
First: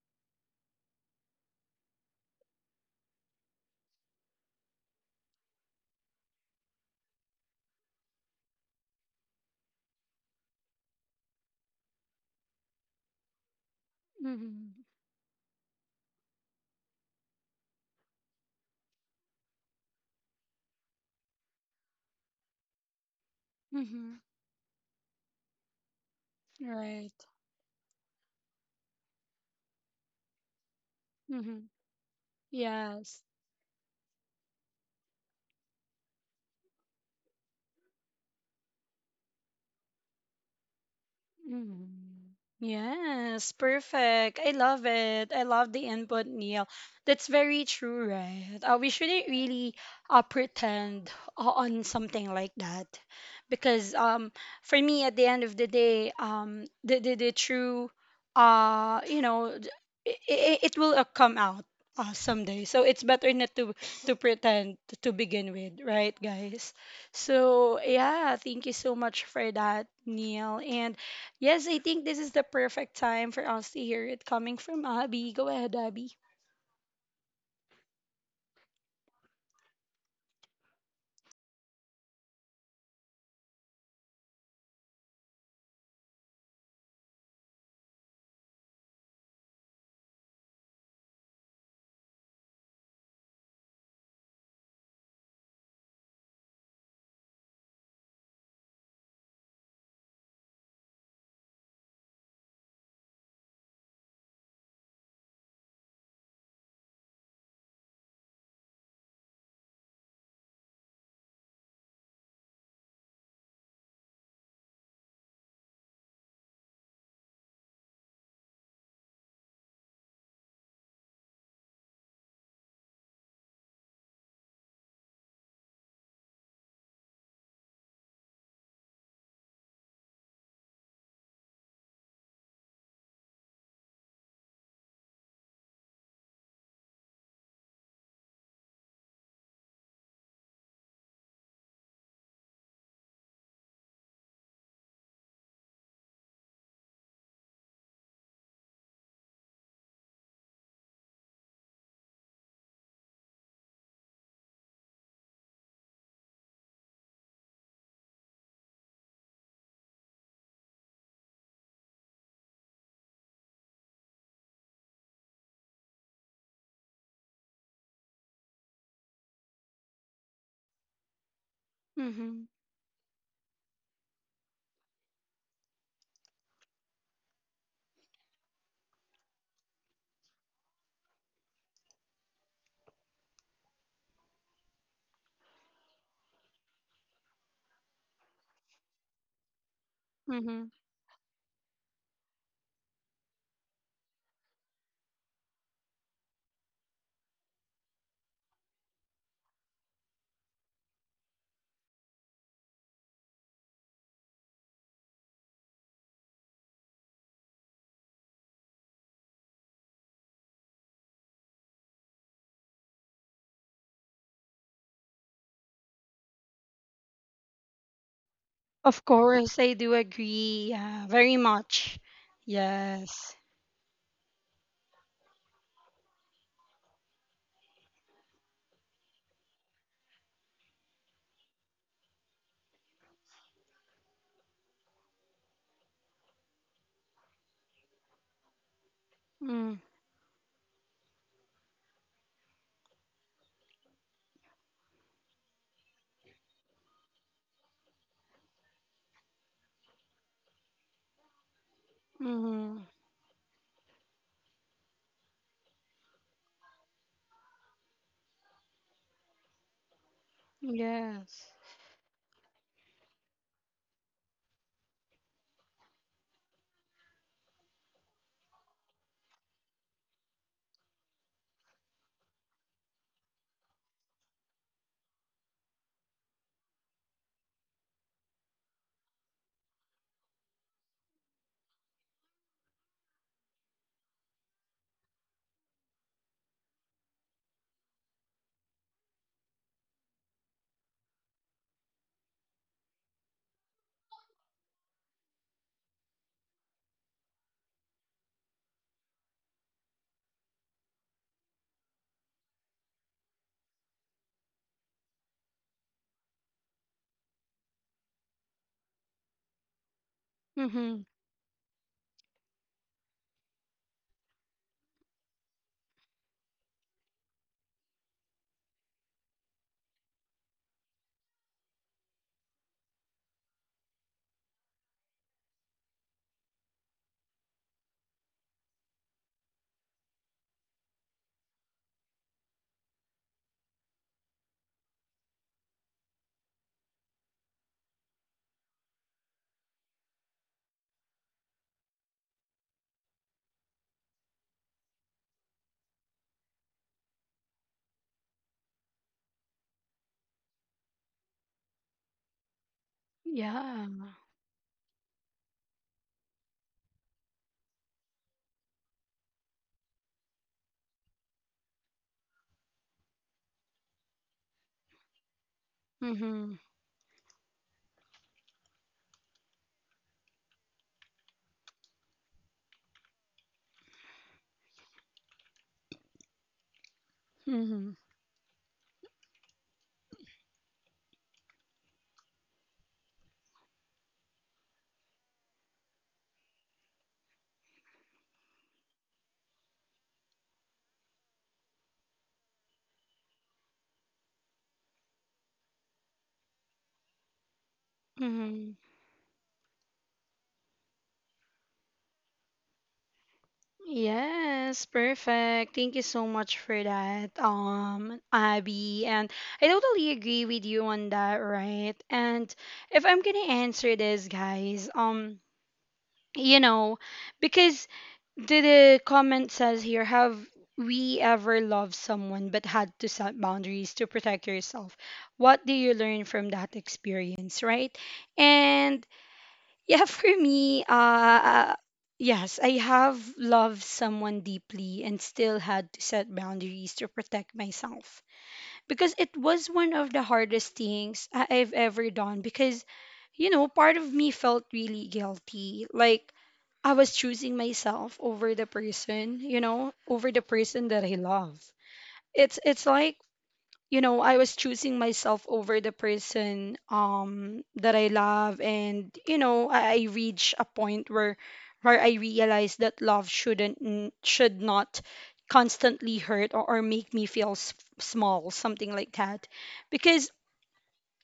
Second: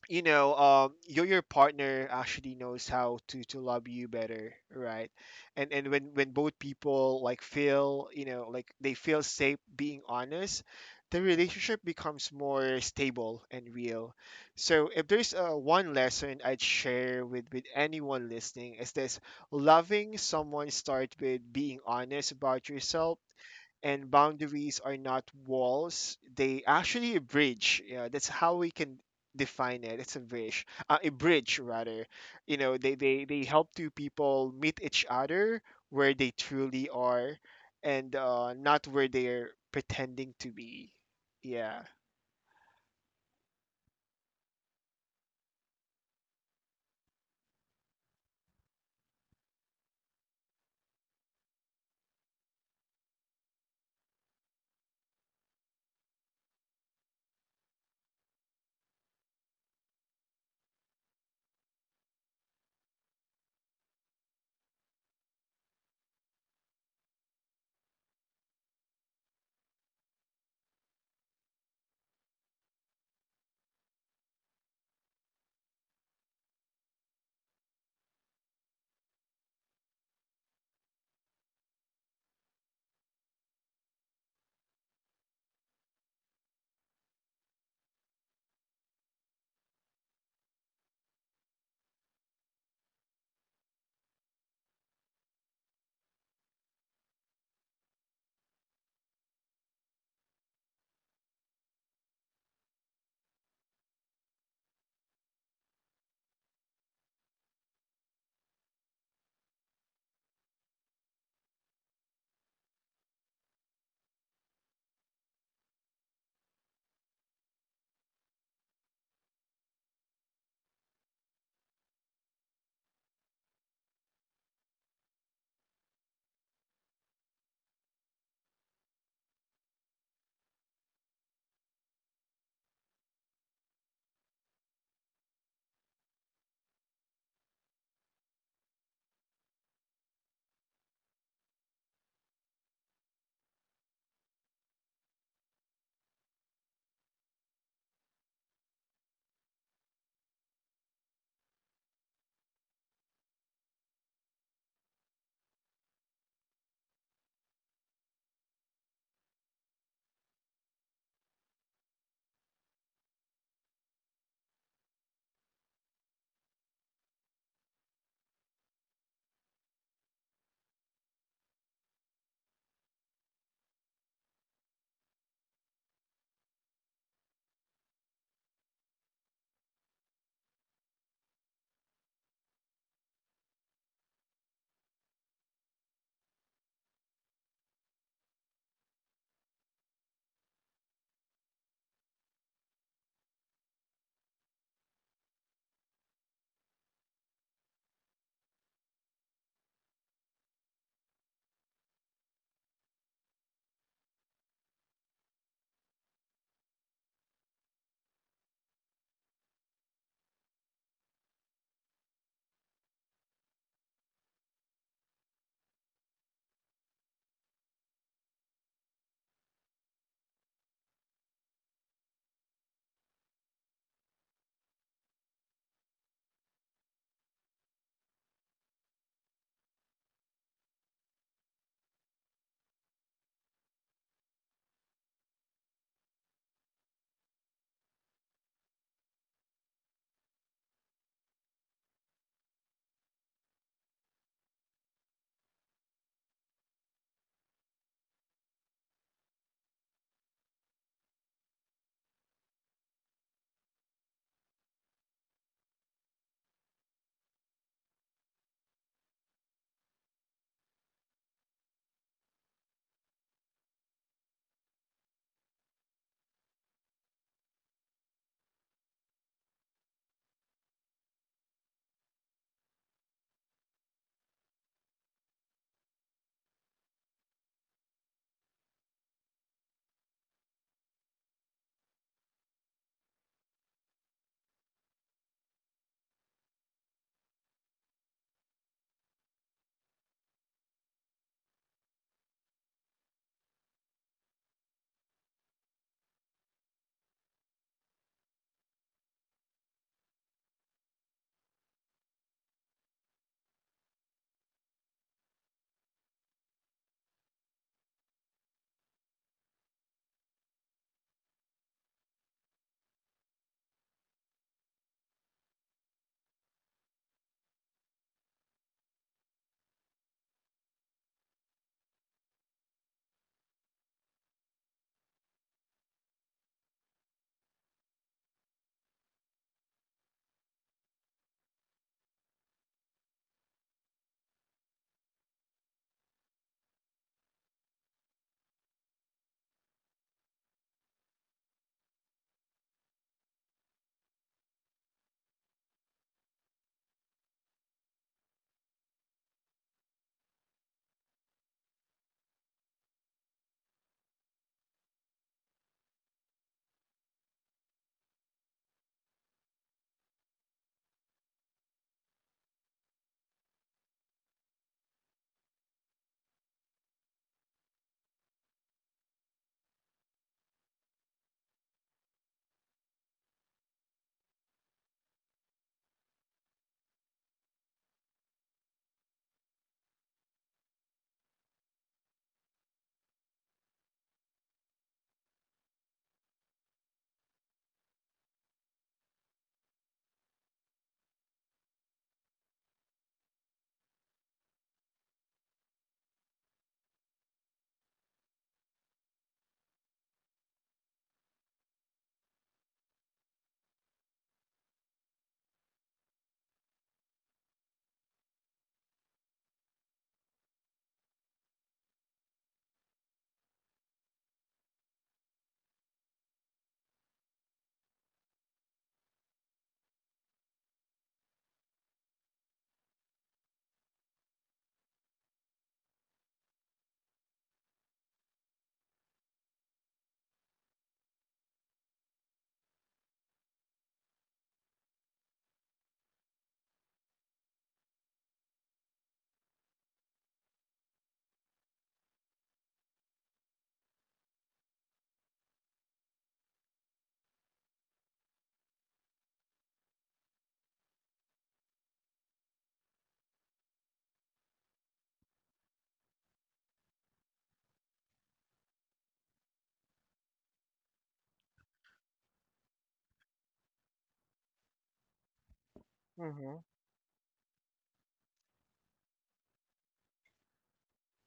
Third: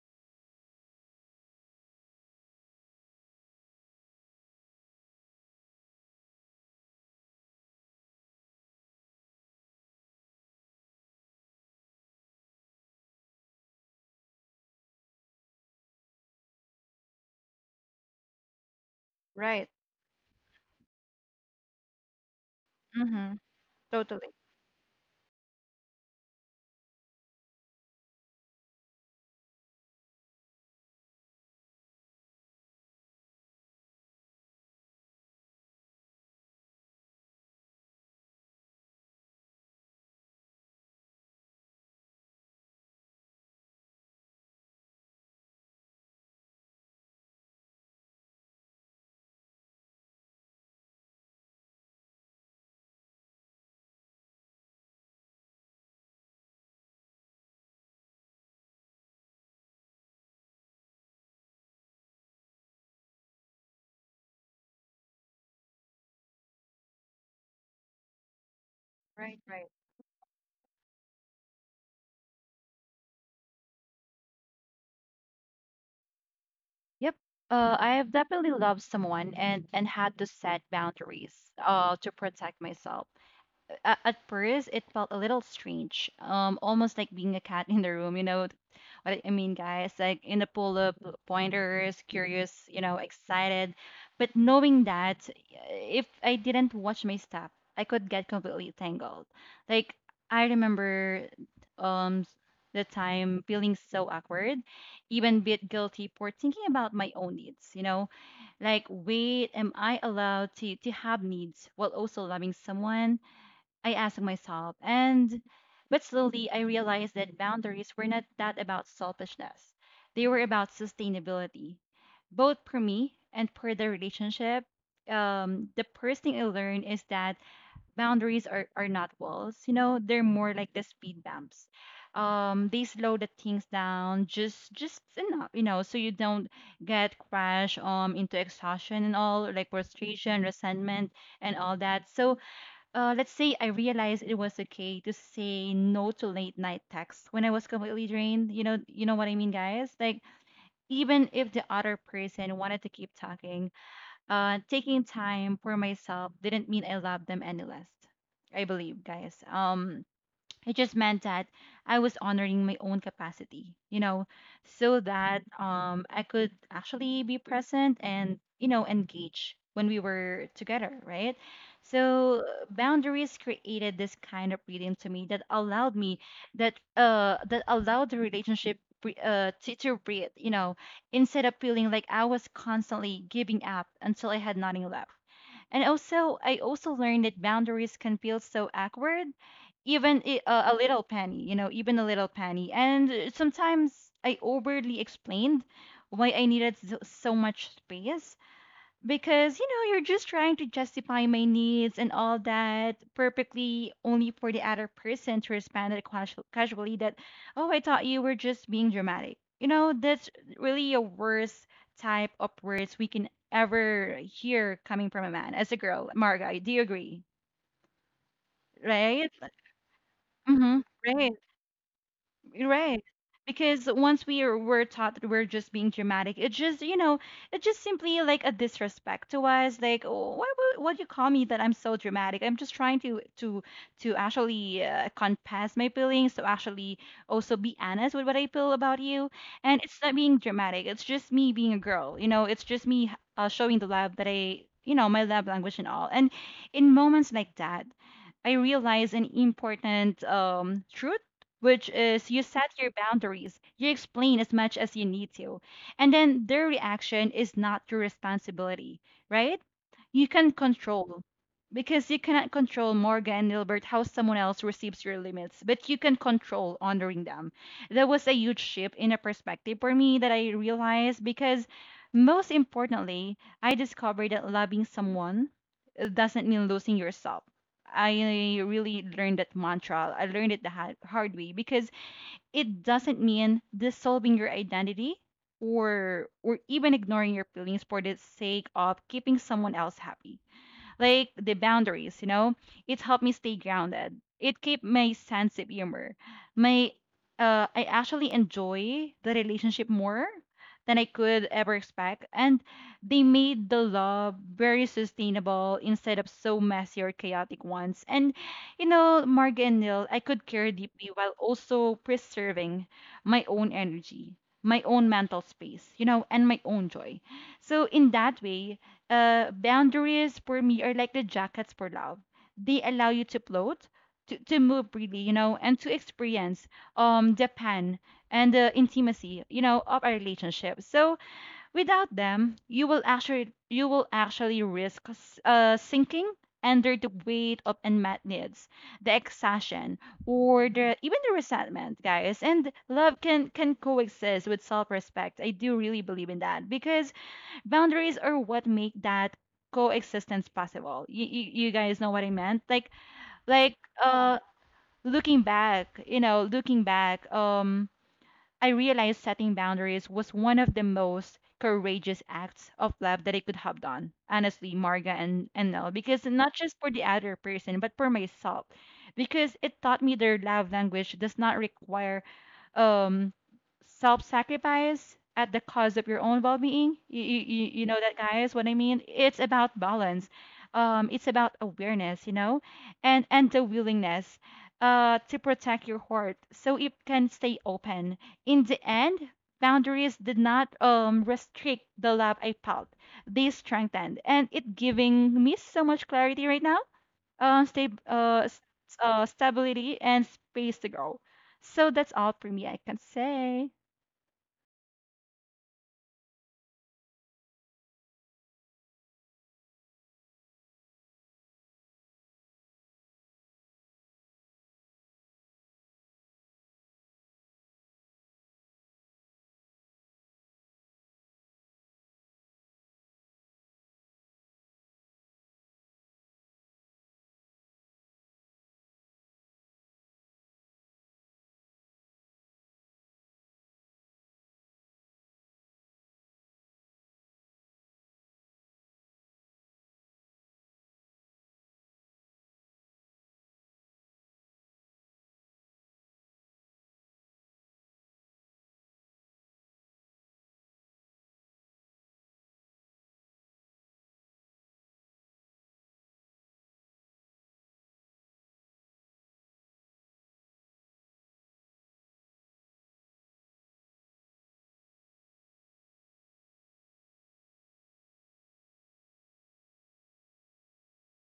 S3: you know, um, your your partner actually knows how to to love you better, right? And and when when both people like feel, you know, like they feel safe being honest, the relationship becomes more stable and real.
S1: Mm-hmm.
S3: So if there's uh, one lesson I'd share with with anyone listening, is this:
S2: Right.
S3: loving someone starts with being honest about yourself,
S2: Mm-hmm.
S3: and
S1: Mm-hmm.
S2: Totally.
S3: boundaries are not walls, they actually a bridge. Yeah, that's how we can define it. It's a bridge, uh, a bridge
S1: Right.
S3: rather. You know, they,
S1: Yes.
S3: they they help two people meet each other where they truly are, and uh, not where they're pretending to be. Yeah.
S1: Mm. Yes, perfect. I love it. I love the input, Neil. That's very true, right? Uh, we shouldn't really uh, pretend o- on something like that because um, for me, at the end of the day, um, the, the, the true, uh, you know, it, it will uh, come out uh, someday. So it's better not to, to pretend to begin with, right, guys? So, yeah, thank you so much
S2: Right.
S1: for
S2: Right.
S1: that, Neil. And yes, I think this is the perfect time for us to hear it coming from Abby. Go ahead, Abby.
S2: Yep. Uh, I have definitely loved someone and and had to set boundaries uh to protect myself. A- at first it felt a little strange, um almost like being a cat in the room, you know what i I mean, guys, like in the pool of pointers, curious, you know, excited, but knowing that if I didn't watch my step, I could get completely tangled. Like, I remember, um the time feeling so awkward, even bit guilty for thinking about my own needs, you know, like, wait, am I allowed to to have needs while also loving someone, I asked myself. And but slowly I realized that boundaries were not that about selfishness. They were about sustainability, both for me and for the relationship. Um, the first thing I learned is that boundaries are, are not walls, you know, they're more like the speed bumps. Um, they slow the things down just just enough, you know, so you don't get crashed um into exhaustion and all, like frustration, resentment, and all that. So, uh, let's say, I realized it was okay to say no to late night texts when I was completely drained. You know, you know what I mean, guys. Like, even if the other person wanted to keep talking, uh, taking time for myself didn't mean I loved them any less. I believe, guys. Um, it just meant that I was honoring my own capacity, you know, so that um I could actually be present and, you know, engage when we were together, right? So
S1: Mm-hmm.
S2: uh, boundaries created this kind of freedom to me that allowed me that uh that allowed the relationship bre- uh to, to breathe, you know, instead of feeling like I was constantly giving up until I had nothing left. And also, I also learned that boundaries can feel so awkward, even i-
S1: Mm-hmm.
S2: a, a little penny, you know, even a little penny. And uh, Sometimes I overly explained why I needed so, so much space, because you know, you're just trying to justify my needs and all that perfectly, only for the other person to respond it casual- casually that, oh, I thought you were just being dramatic. You know, that's really a worst type of words we can ever hear coming from a man as a girl. Marga, do you agree?
S1: Of
S2: Right.
S1: course, I do agree.
S2: Mm-hmm.
S1: Yeah,
S2: Right.
S1: very much.
S2: Right.
S1: Yes.
S2: Because once we are, were taught that we're just being dramatic, it just, you know, it just simply like a disrespect to us. Like, oh, why would what you call me that I'm so dramatic? I'm just trying to to to actually uh, confess my feelings, to actually also be honest with what I feel about you. And it's not being dramatic. It's just me being a girl. You know, it's just me uh, showing the love that I, you know, my love language and all. And in moments like that, I realized an important um, truth, which is you set
S1: Mm-hmm.
S2: your boundaries, you explain as much as you need to, and then their reaction is not your responsibility, right? You can control,
S1: Yes.
S2: because you cannot control, Morgan and Nilbert, how someone else receives your limits, but you can control honoring them. That was a huge shift in a perspective for me that I realized, because most importantly, I discovered that loving someone doesn't mean losing yourself. I really learned that mantra. I learned it the ha- hard way, because it doesn't mean dissolving your identity or or even ignoring your feelings for the sake of keeping someone else happy, like the boundaries, you know. It helped me stay grounded. It kept my sense of humor. My uh, I actually enjoy the relationship more than I could ever expect, and they made the love very sustainable instead of so messy or chaotic ones. And you know, Marga and Neil, I could care
S1: Mm-hmm.
S2: deeply while also preserving my own energy, my own mental space, you know, and my own joy. So in that way, uh, boundaries for me are like the jackets for love. They allow you to float, to, to move freely, you know, and to experience um the pain and the intimacy, you know, of a relationship. So without them, you will actually you will actually risk s- uh, sinking under the weight of unmet needs, the exhaustion, or the even the resentment, guys. And love can can coexist with self-respect. I do really believe in that, because boundaries are what make that coexistence possible. You, you, you guys know what I meant, like like
S1: Yeah.
S2: uh looking back, you know, looking back um I realized setting boundaries was one of the most courageous acts of love that I could have done. Honestly, Marga and, and Nell, because
S1: Mm-hmm.
S2: not just for the other person, but for myself. Because it taught me their love language does not require um self-sacrifice at the cost of your own well-being. You, you, you you
S1: Mm-hmm.
S2: know that, guys, what I mean. It's about balance. Um it's about awareness, you know, and and the willingness uh to protect your heart so it can stay open. In the end, boundaries did not um, restrict the love I felt. They strengthened, and it giving me so much clarity right now, um, sta- uh, s-
S1: Mm-hmm.
S2: uh, stability and space to grow. So that's all for me, I can say.
S1: Yes, perfect. Thank you so much for that, um, Abby. And I totally agree with you on that, right? And if I'm gonna answer this, guys, um, you know, because the, the comment says here, have we ever loved someone but had to set boundaries to protect yourself? What do you learn from that experience, right? And yeah, for me, uh, yes, I have loved someone deeply and still had to set boundaries to protect myself, because it was one of the hardest things I- I've ever done, because, you know, part of me felt really guilty. Like, I was choosing myself over the person, you know, over the person that I love. It's it's like, you know, I was choosing myself over the person um that I love, and you know, I, I reach a point where where I realized that love shouldn't n- should not constantly hurt,
S3: Mhm.
S1: or, or make me feel s- small, something like that. Because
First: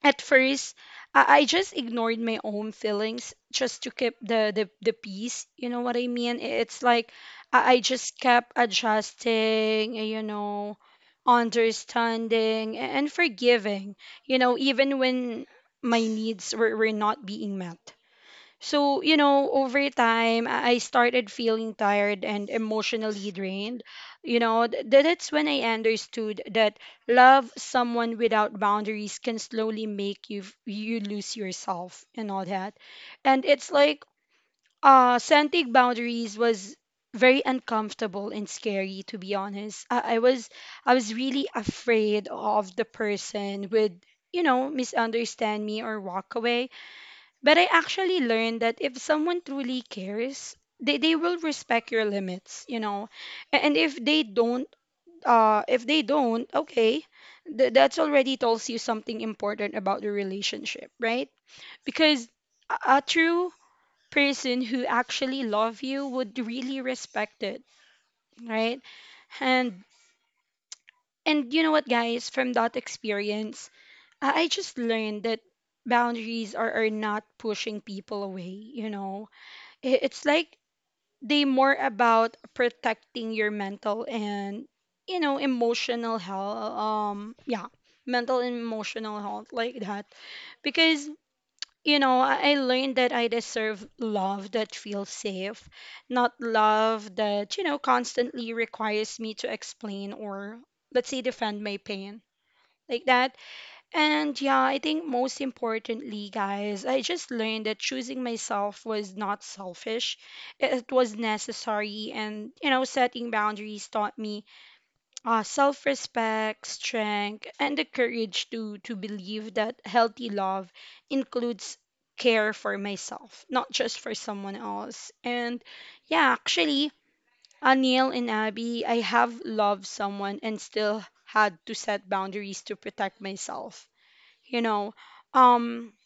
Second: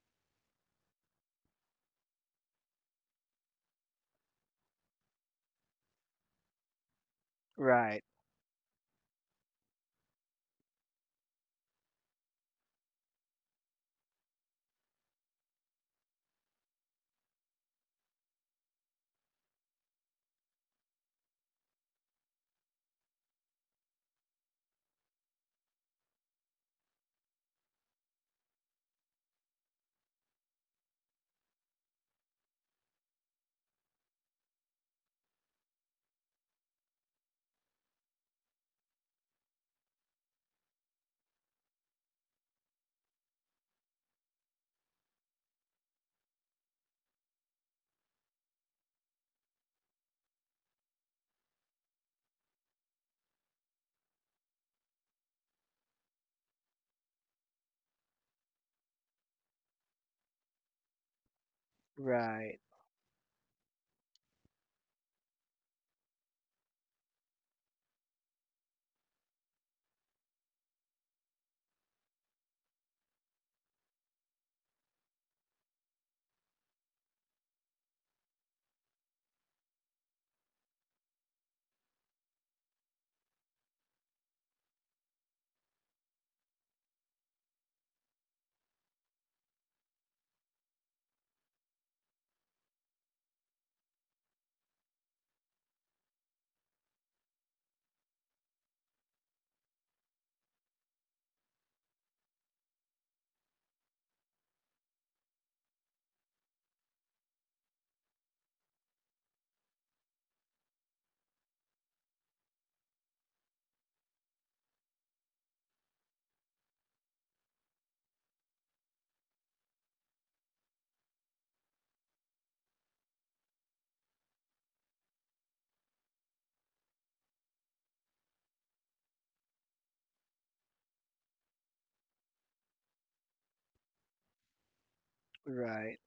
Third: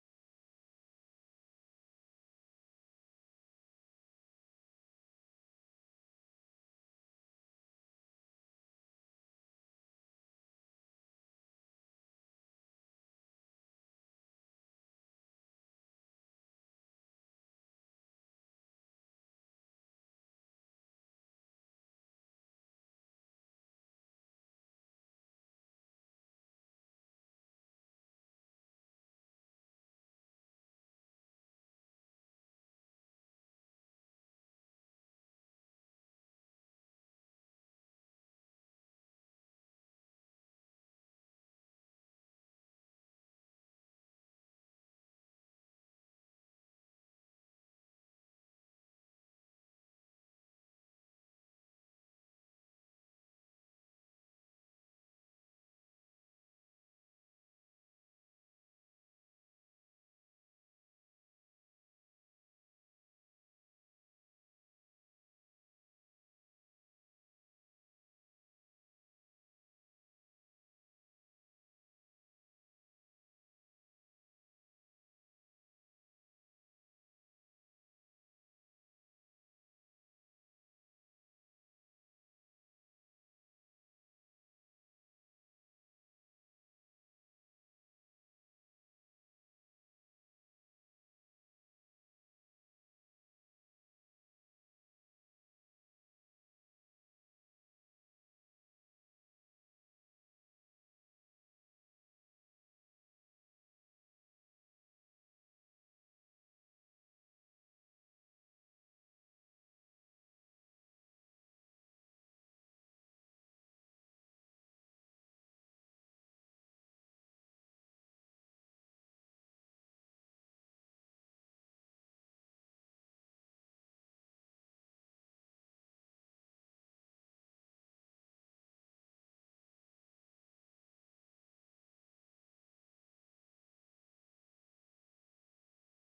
S1: at first I, I just ignored my own feelings just to keep the, the the peace, you know what I mean. I- it's like i, I
S3: Right.
S1: just kept adjusting, you know, understanding a- and forgiving, you know, even when my needs were, were not being met. So, you know, over time, I I started feeling tired and emotionally drained. You know, th- that's when I understood that love someone without boundaries can slowly make you f- you lose yourself and all that. And it's like uh setting boundaries was very uncomfortable and scary, to be honest. I, I was I was really afraid of the person would, you know, misunderstand me or walk away, but I actually learned that if someone truly cares, they, they will respect your limits, you know. A- And if they don't, uh, if they don't, okay, th- that's already tells you something important about the relationship, right? Because
S3: Right.
S1: a, a true person who actually love you would really respect it, right? And and you know what, guys, from that experience, I, I just learned that boundaries are, are not pushing people away, you know. I- It's like they more about protecting your mental and you know emotional health, um, yeah, mental and emotional health, like that, because you know i I learned that I deserve love that feels safe, not love that you know constantly requires me to explain, or let's say defend my pain, like that. And yeah, I think most importantly, guys, I just learned that choosing myself was not selfish. It it was necessary. And, you know, setting boundaries taught me uh, self respect, strength, and the courage to, to believe that healthy love includes care for myself, not just for someone else. And yeah, actually, Anil and Abby, I have loved someone and still had to set boundaries to protect myself, you know um
S3: Right.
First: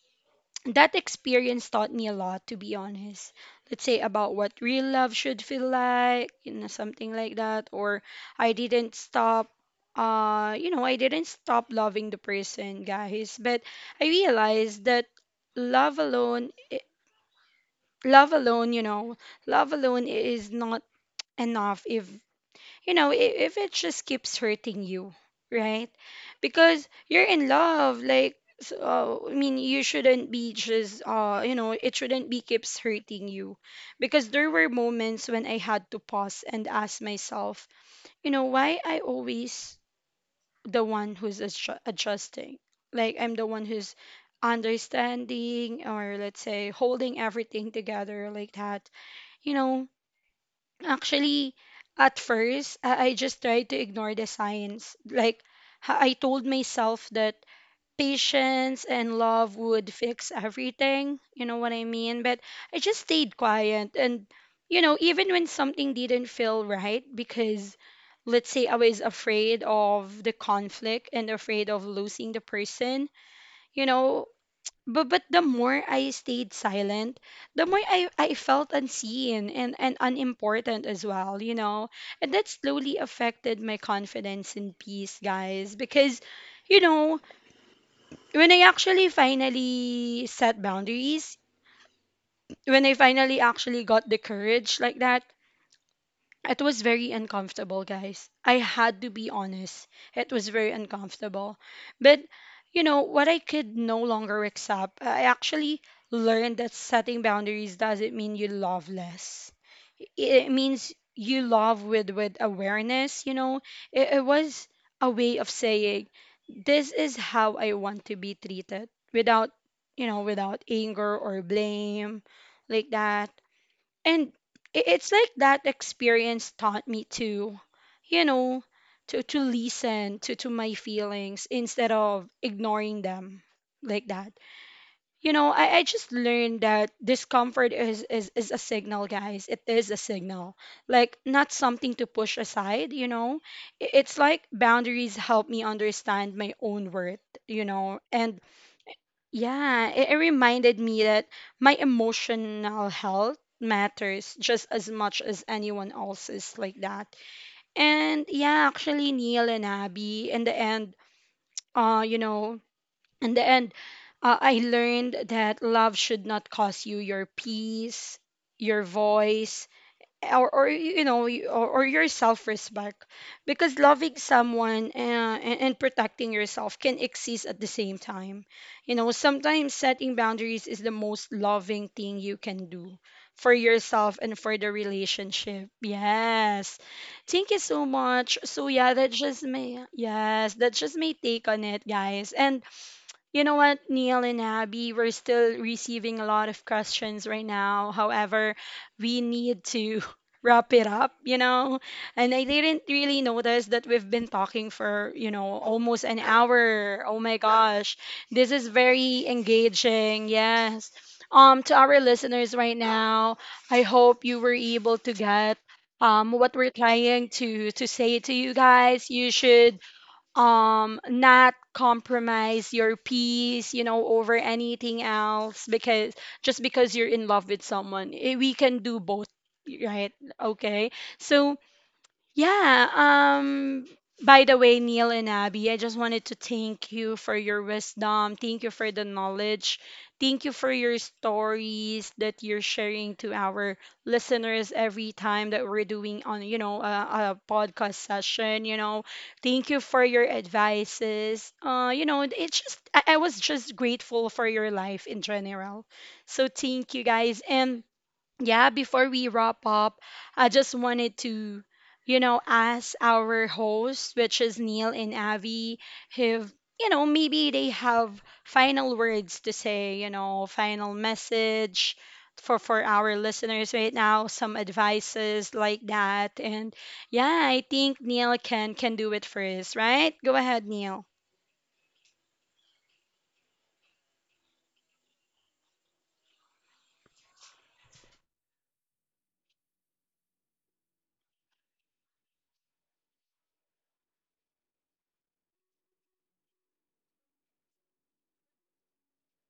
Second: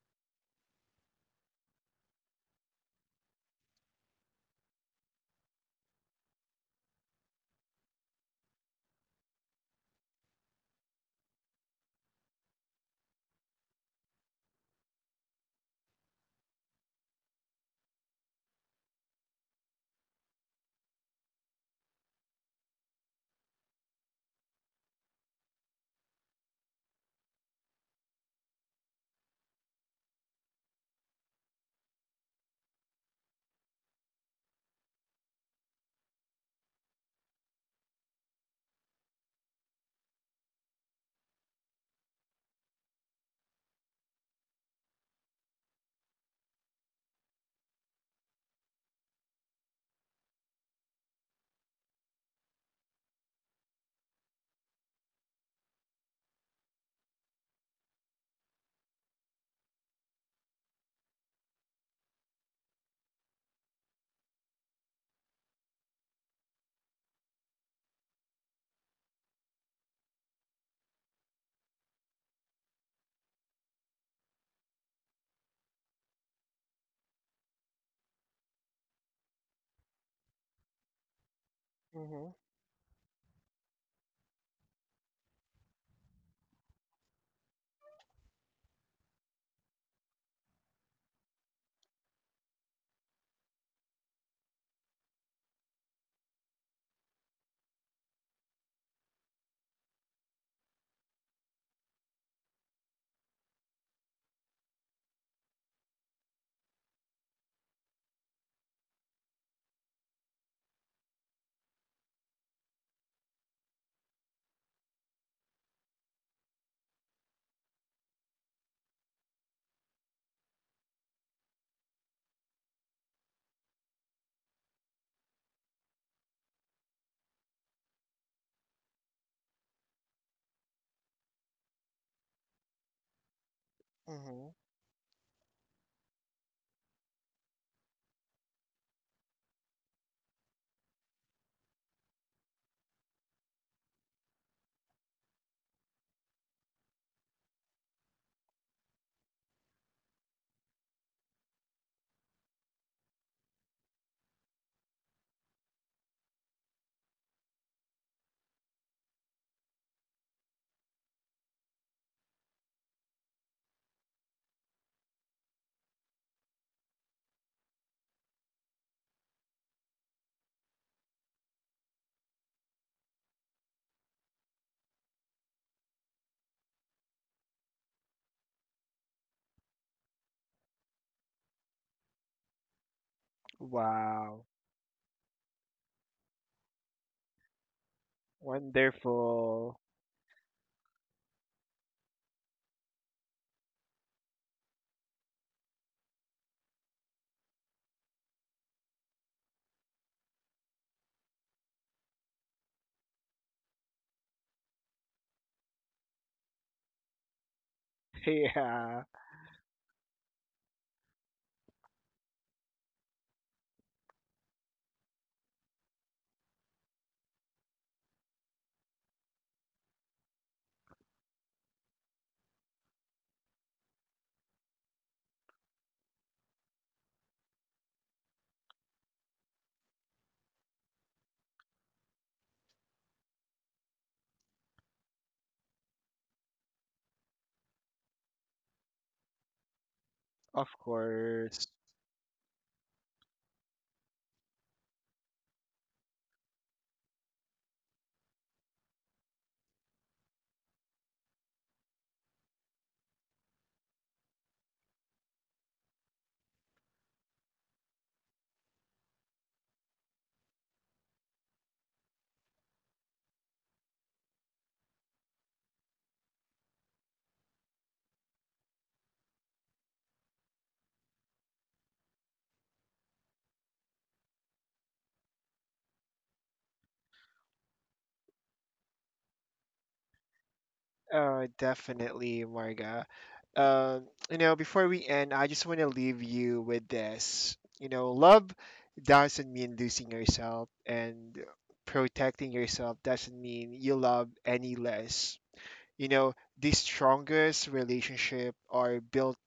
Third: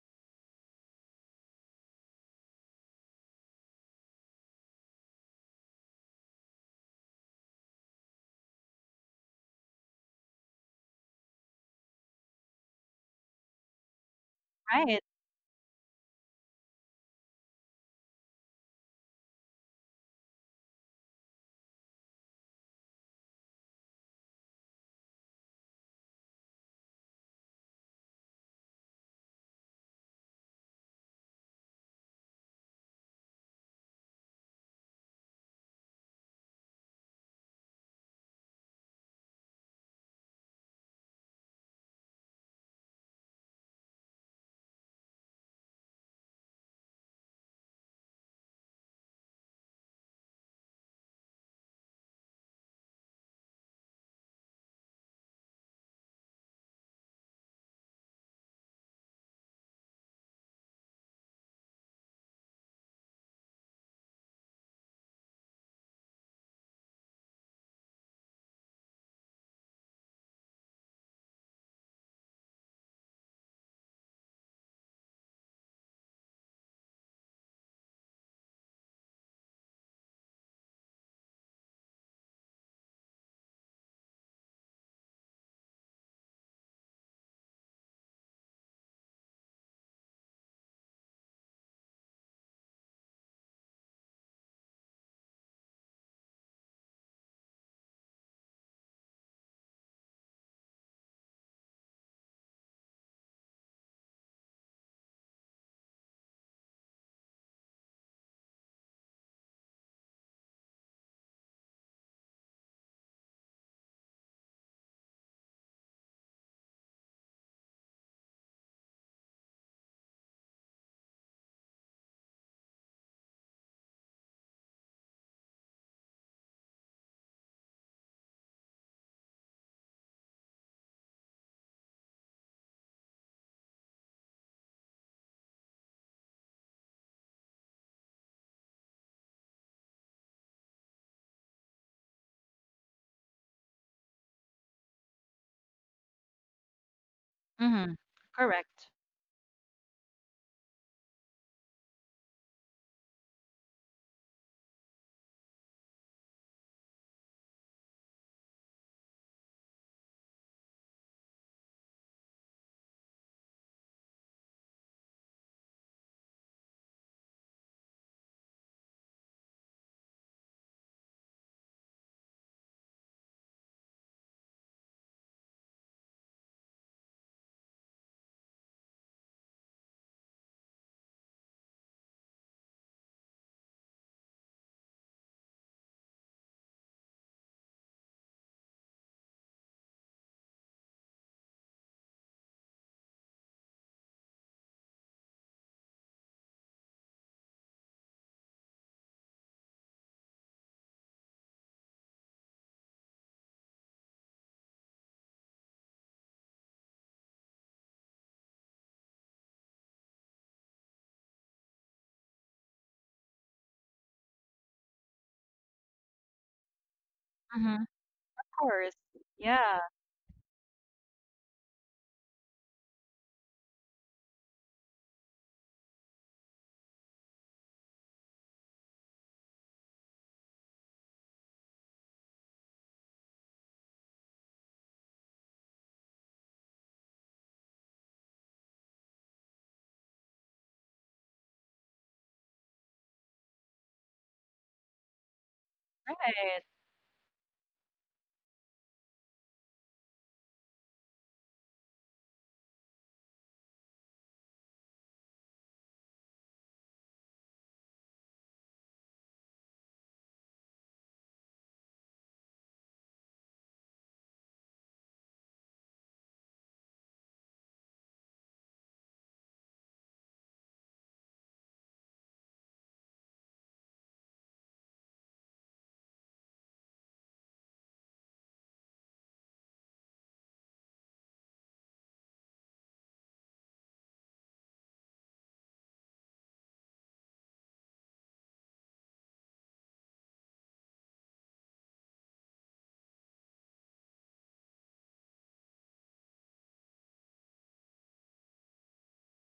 S1: that experience taught me a lot, to be honest. Let's say about what real love should feel like, you know, something like that. Or i didn't stop uh you know I didn't stop loving the person, guys, but I realized
S2: Right.
S1: that love alone i- love alone, you know, love alone is not enough if, you know, i- if it just keeps hurting you, right? Because you're in love, like, so, I mean, you shouldn't be just, uh, you know, it shouldn't be keeps hurting you. Because there were moments when I had to pause and ask myself, you know, why I always the one who's adju- adjusting? Like, I'm the one who's understanding, or let's say holding everything together like that, you know. Actually, at first, I I just tried to ignore the signs. Like, ha- I told myself that patience and love would fix everything. You know what I mean? But I just stayed quiet. And, you know, even when something didn't feel right, because let's say I was afraid of the conflict and afraid of losing the person, you know, but, but the more I stayed silent, the more I, I felt unseen and, and unimportant as well, you know? And
S3: Mhm.
S1: that slowly affected my confidence and peace, guys. Because, you know, when I actually finally set boundaries, when I finally actually got the courage like that, it was very uncomfortable, guys. I had to be honest. It was very uncomfortable. But, you know, what I could no longer accept, I actually learned that setting boundaries doesn't mean you love less. It means you love with, with awareness, you know. It, it was a way of saying, this is how I want to be treated without, you know, without anger or blame like that. And i- it's like that experience taught me to, you know, to to listen to to my feelings instead of ignoring them, like that,
S3: Mhm.
S1: you know. i, I just learned that discomfort is, is is a signal, guys. It is a signal, like, not something to push aside, you know. I- it's like boundaries help me understand my own worth, you
S2: Mm-hmm.
S1: know. And
S2: Correct.
S1: yeah, it, it reminded me that my emotional health matters just as much as anyone else's, like that. And yeah, actually Neil and Abby, in the end, uh, you know, in the end, uh, I learned that love should not cost you your peace, your voice, or, or you know y- or, or your self-respect, because loving someone, uh, and, and protecting yourself can exist at the same time, you know. Sometimes setting boundaries is the most loving thing you can do for yourself and
S3: Wow.
S1: for the relationship. Yes, thank you so much. So yeah, that's just
S3: Wonderful.
S1: my, yes, that's just my take on it, guys. And you know what, Neil and Abby, we're still receiving a lot of questions right now. However, we need to wrap it up, you know? And I didn't really notice that we've been talking for, you know, almost an hour. Oh my gosh. This is
S3: Yeah.
S1: very engaging. Yes. Um, to our listeners right now, I hope you were able to get um, what we're trying to
S2: Mm-hmm.
S1: to
S2: Of
S1: say to you
S2: course.
S1: guys. You should
S2: Yeah.
S1: um not compromise your peace, you know, over anything else. Because just because you're in love with someone, eh, we can do both, right? Okay, so yeah. Um. By the way, Neil and Abby, I just wanted to thank you for your wisdom. Thank you for the knowledge. Thank you for
S3: Of
S1: your
S3: course.
S1: stories that you're sharing to our listeners every time that we're doing on, you know, a, a podcast session. You know, thank you for your advices. Uh, you know, it's just I, I was just grateful for your life in general. So thank you, guys. And yeah, before we wrap up, I just wanted to, you know, ask our hosts, which is Neil and Avi, if, you know, maybe they have final words to say, you know, final message for for our listeners right now, some advices like that. And yeah, I think Neil can can do it first, right? Go ahead, Neil.
S3: Oh, definitely, Marga. Um, you know, before we end, I just want to leave you with this. You know, love doesn't mean losing yourself, and protecting yourself doesn't mean you love any less. You know, the strongest relationship are built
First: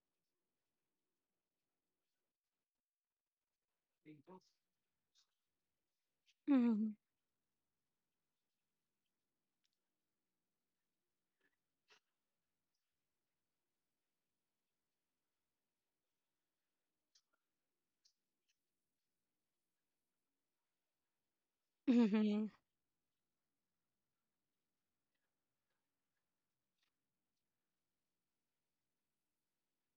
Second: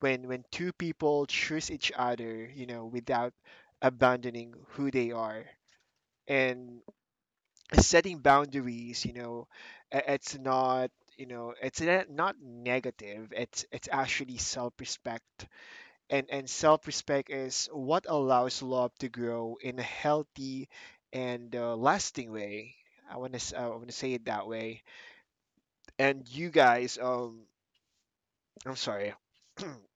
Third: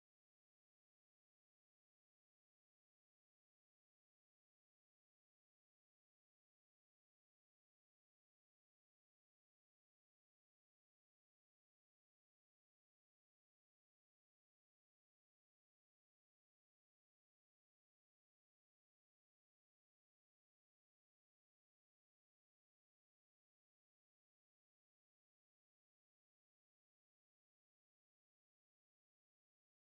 S3: when when two people choose each other, you know, without abandoning who they are. And
S1: Hmm.
S3: setting boundaries, you know, i- it's not, you know, it's ne- not negative, it's it's actually self-respect. And and self-respect is what allows love to grow in a healthy and uh, lasting
S1: Hmm.
S3: way. I want to i want to say it that way. And you guys, um I'm sorry.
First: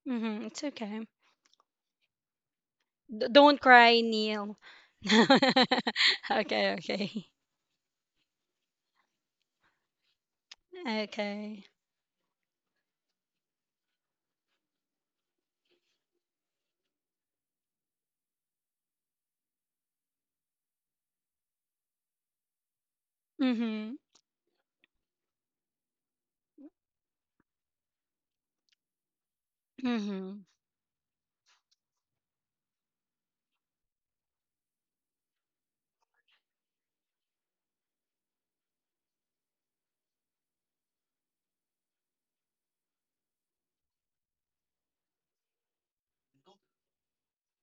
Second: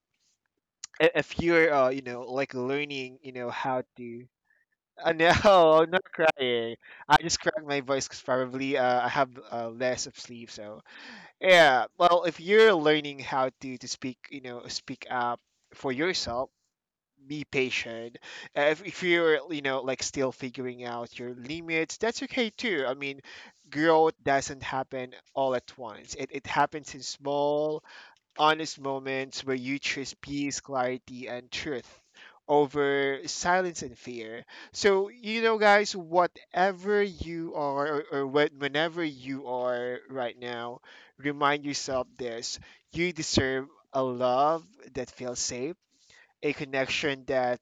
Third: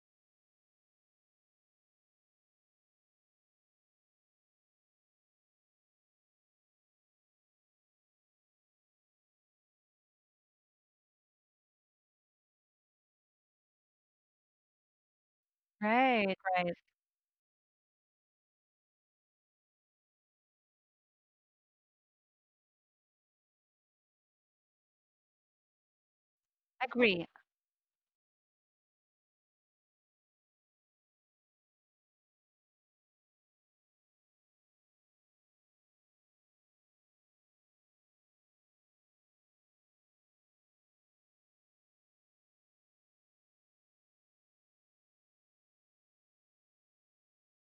S1: Hmm. It's okay.
S3: I- if you're, uh, you know, like learning,
S1: D-
S3: you know,
S1: don't
S3: how
S1: cry,
S3: to...
S1: Neil.
S3: uh, no, I'm not
S1: Okay,
S3: crying. I
S1: okay.
S3: just cracked my voice because probably uh, I have uh, less of sleep, so.
S1: Okay.
S3: Yeah, well, if you're learning how to, to speak, you know, speak up for
S2: Right.
S3: yourself,
S2: Right.
S3: be patient. Uh, If, if you're, you know, like still figuring out your limits, that's okay too. I mean,
S1: Mhm.
S3: growth doesn't happen all at once. It, it happens in
S2: Agree.
S3: small, honest moments where you choose
S1: Mhm.
S3: peace, clarity, and truth over silence and fear. So, you know, guys, whatever you are, or or whe- whenever you are right now, remind yourself this: you deserve a love that feels safe, a connection that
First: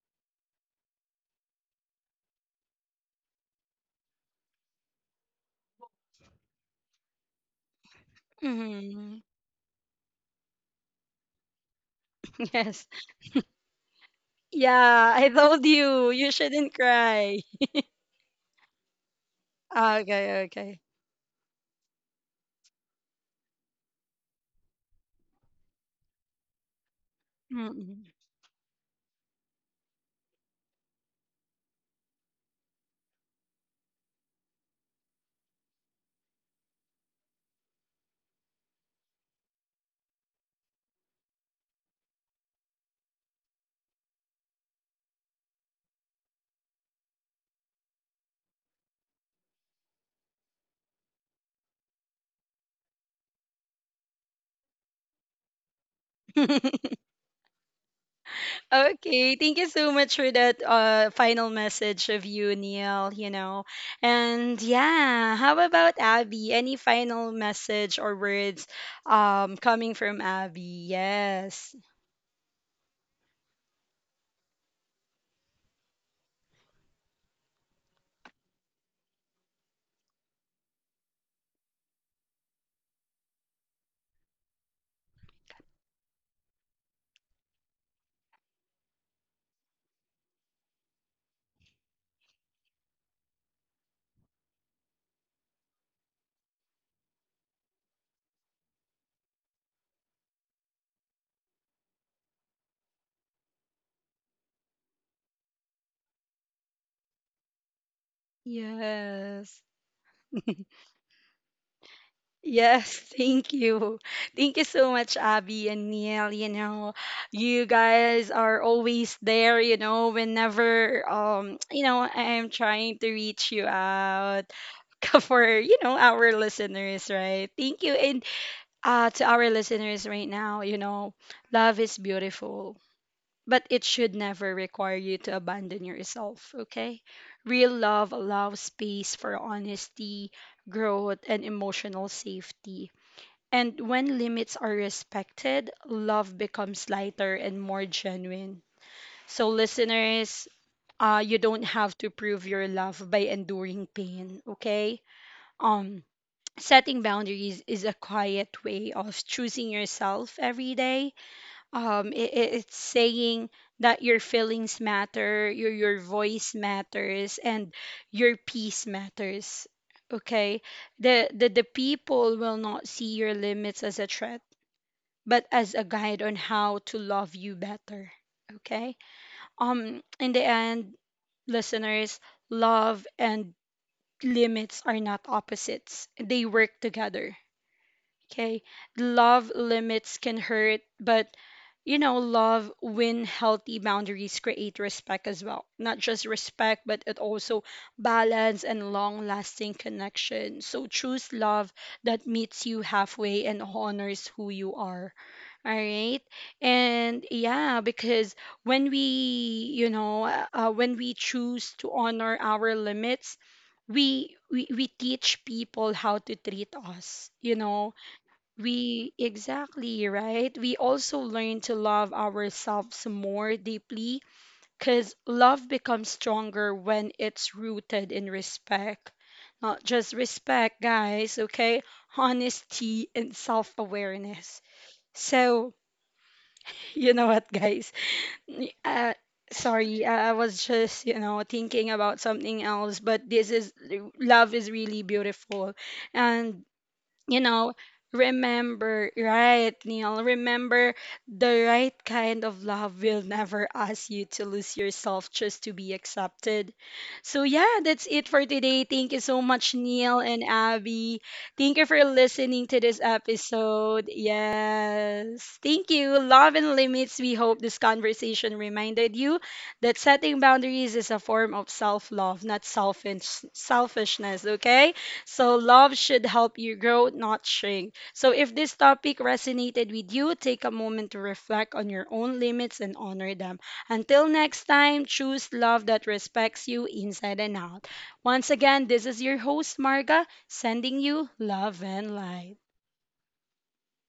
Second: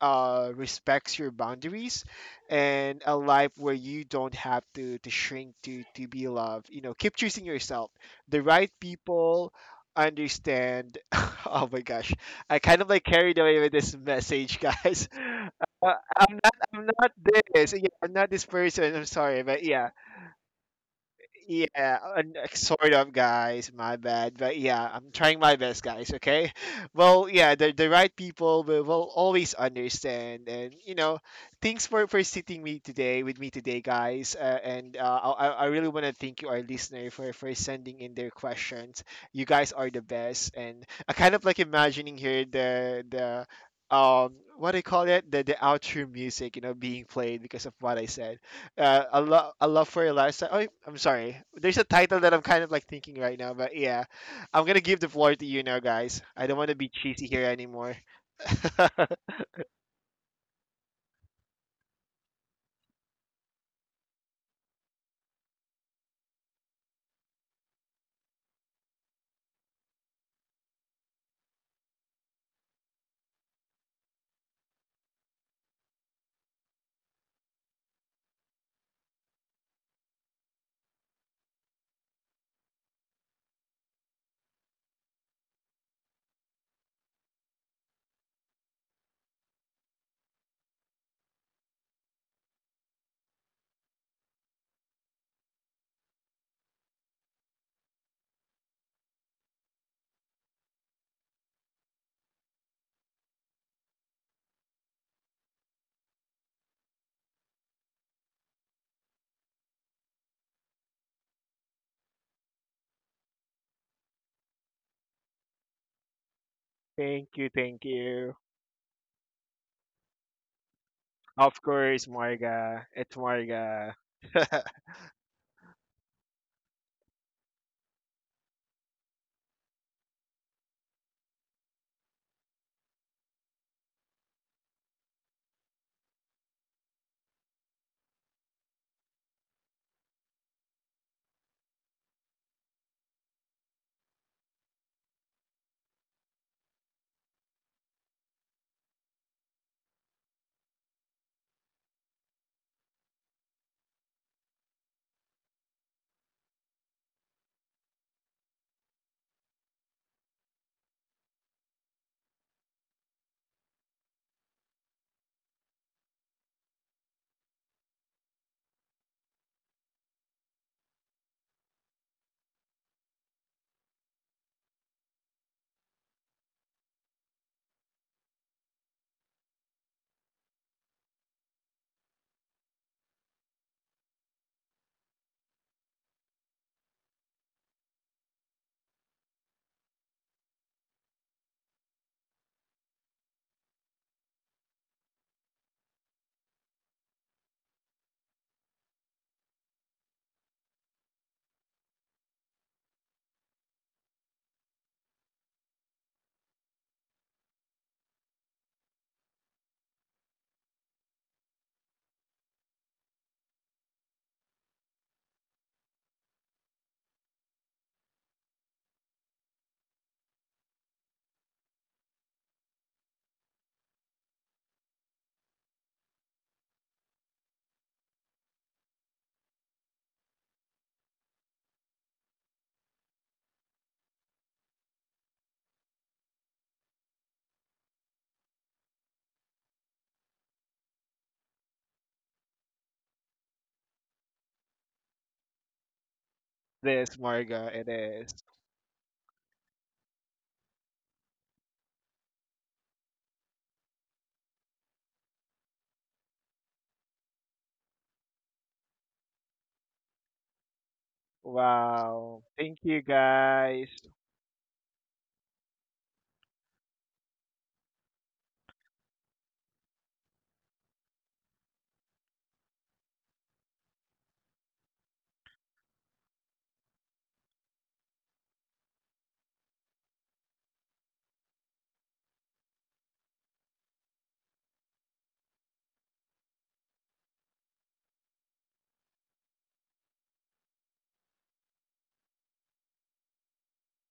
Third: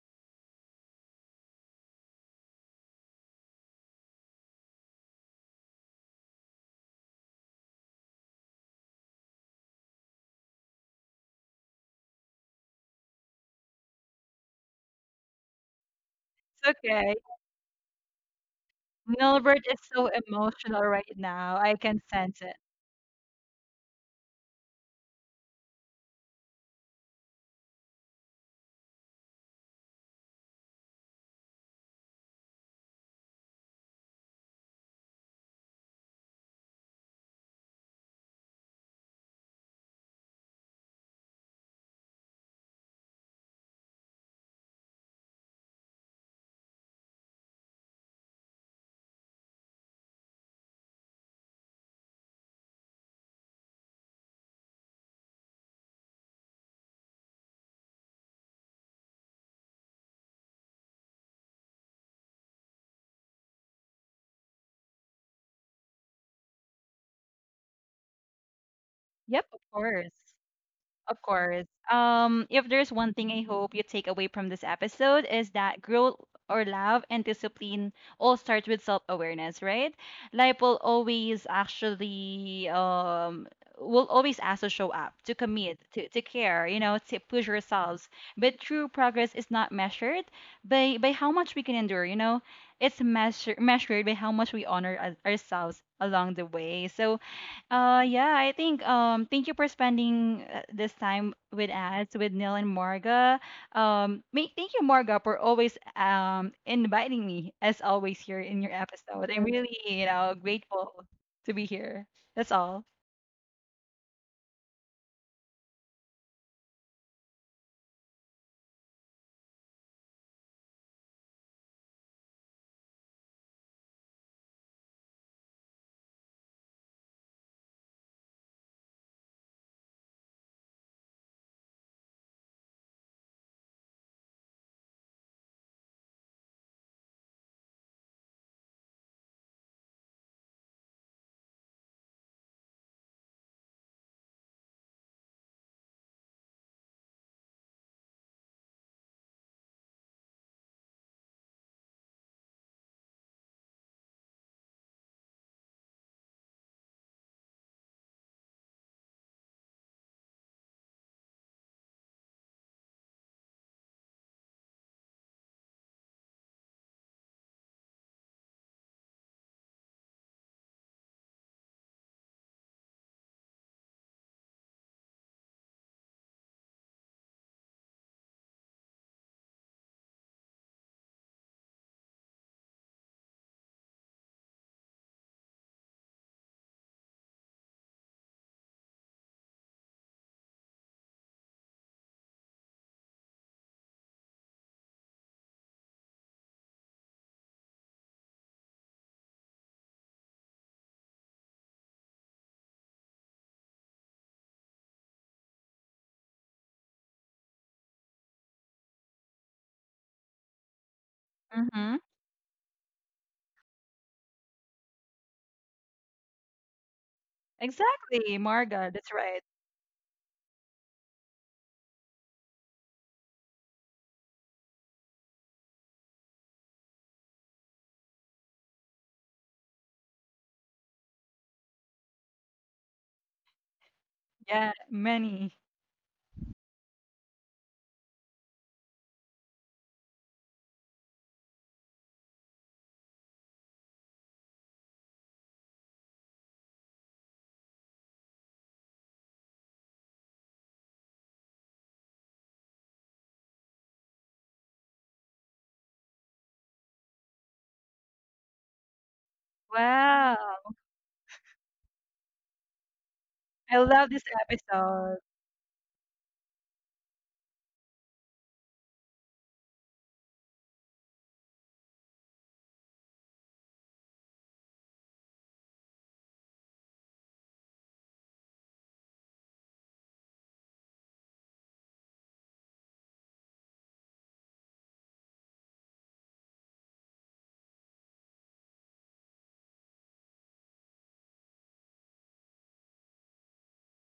S3: uh, respects your boundaries, and a life where you don't have to, to shrink to, to be loved. You know, keep choosing yourself. The right
S1: Mhm.
S3: people understand. Oh my gosh. I kind
S1: Yes.
S3: of like carried away with this message, guys.
S1: Yeah, I told
S3: Uh,
S1: you you
S3: I'm not
S1: shouldn't
S2: It's
S3: I'm not
S2: okay.
S1: cry.
S3: this. Yeah, I'm not this person. I'm sorry, but
S2: Nilbert is
S3: yeah.
S2: so
S1: Okay, okay.
S2: emotional right now. I
S3: Yeah,
S2: can
S3: uh,
S2: sense it.
S3: sort of, guys. My bad, but yeah, I'm trying my best, guys. Okay, well, yeah, the the
S1: Mm-mm.
S3: right people will, will always understand, and you know, thanks for for sitting me today with me today, guys. Uh, and uh, I I I really want to thank you, our listener, for for sending in their questions. You guys are the best, and I kind of like imagining here the the um what do you call it, the the outro music, you know, being played because of what I said. uh, a love a love for Eliza. Oh, I'm sorry. There's a title that I'm kind of like thinking right now, but yeah, I'm gonna give the floor to you now, guys. I don't want to be cheesy here anymore.
S1: Okay, thank you so much for that uh final message of you, Neil, you know. And yeah, how about Abby? Any final message or words
S2: Yep.
S1: um
S2: Of
S1: coming
S2: course.
S1: from Abby?
S2: Of course.
S1: Yes.
S2: Um, if there's one thing I hope you take away from this episode, is that growth or love and discipline all start with self-awareness, right? Life will always actually um will always ask to show up, to commit, to, to care, you know, to push yourselves. But true progress is not measured by by how much we can endure, you know. It's measure, measured by how much we honor our- ourselves along the way. So uh, yeah, I think um thank you for spending uh, this time with us, with Neil and Marga. Um ma- thank you, Marga, for always um inviting me as always here in your episode. I'm
S1: Yes.
S2: really, you know, grateful to be here. That's all.
S1: Yes, thank you. Thank you so much, Abby and Neil. You know,
S3: Thank you,
S1: you
S3: thank
S1: guys
S3: you.
S1: are always there, you know, whenever
S3: Of
S1: um, you know,
S3: course,
S1: I'm
S3: Marga.
S1: trying to
S3: It's
S1: reach you
S3: Marga.
S1: out for, you know, our listeners, right? Thank you. And uh to our listeners right now, you know, love is beautiful, but it should never require you to abandon yourself, okay? Real love allows space for honesty, growth, and emotional safety. And when limits are respected, love becomes lighter and more genuine. So, listeners, uh, you don't have to prove your love by enduring pain, okay? Um, Setting boundaries is a quiet way of choosing yourself every day. Um, i i- it's saying that your feelings matter, your, your voice matters, and your peace matters. Okay, the, the the people will not see your limits as a threat, but as a guide on how to love you better. Okay? Um in the end, listeners, love and limits are not opposites. They work together. Okay? Love limits can hurt, but you know, love when healthy boundaries create respect as well. Not just respect, but it also balance and long lasting connection. So choose love that meets you halfway and honors who you are. All right. And yeah, because when we, you know, uh, uh, when we choose to
S2: Mhm.
S1: honor our limits, we, we we teach people how to treat us. You know,
S2: Exactly, Marga,
S1: we
S2: that's right.
S1: exactly, right? We also learn to love ourselves more deeply because love becomes stronger when it's rooted in respect. Not just respect, guys, okay? Honesty and self-awareness.
S2: Yeah, many.
S1: So, you know what, guys? N- Uh, sorry, I I was just, you know, thinking about something else, but this is love is really beautiful. And,
S3: This
S1: you
S3: Marga,
S1: know,
S3: it is.
S1: remember, right, Neil? Remember, the right kind of love will never ask you to lose yourself just to be accepted. So, yeah, that's it for today. Thank you so much, Neil and
S2: Wow.
S1: Abby. Thank you for
S3: Wow.
S1: listening
S3: Thank
S1: to
S3: you,
S1: this
S2: I
S3: guys.
S1: episode.
S2: love this episode.
S1: Yes. Thank you. Love and limits. We hope this conversation reminded you that setting boundaries is a form of self love, not selfish, selfishness. Okay? So, love should help you grow, not shrink. So, if this topic resonated with you, take a moment to reflect on your own limits and honor them. Until next time, choose love that respects you inside and out. Once again, this is your host, Marga, sending you love and light.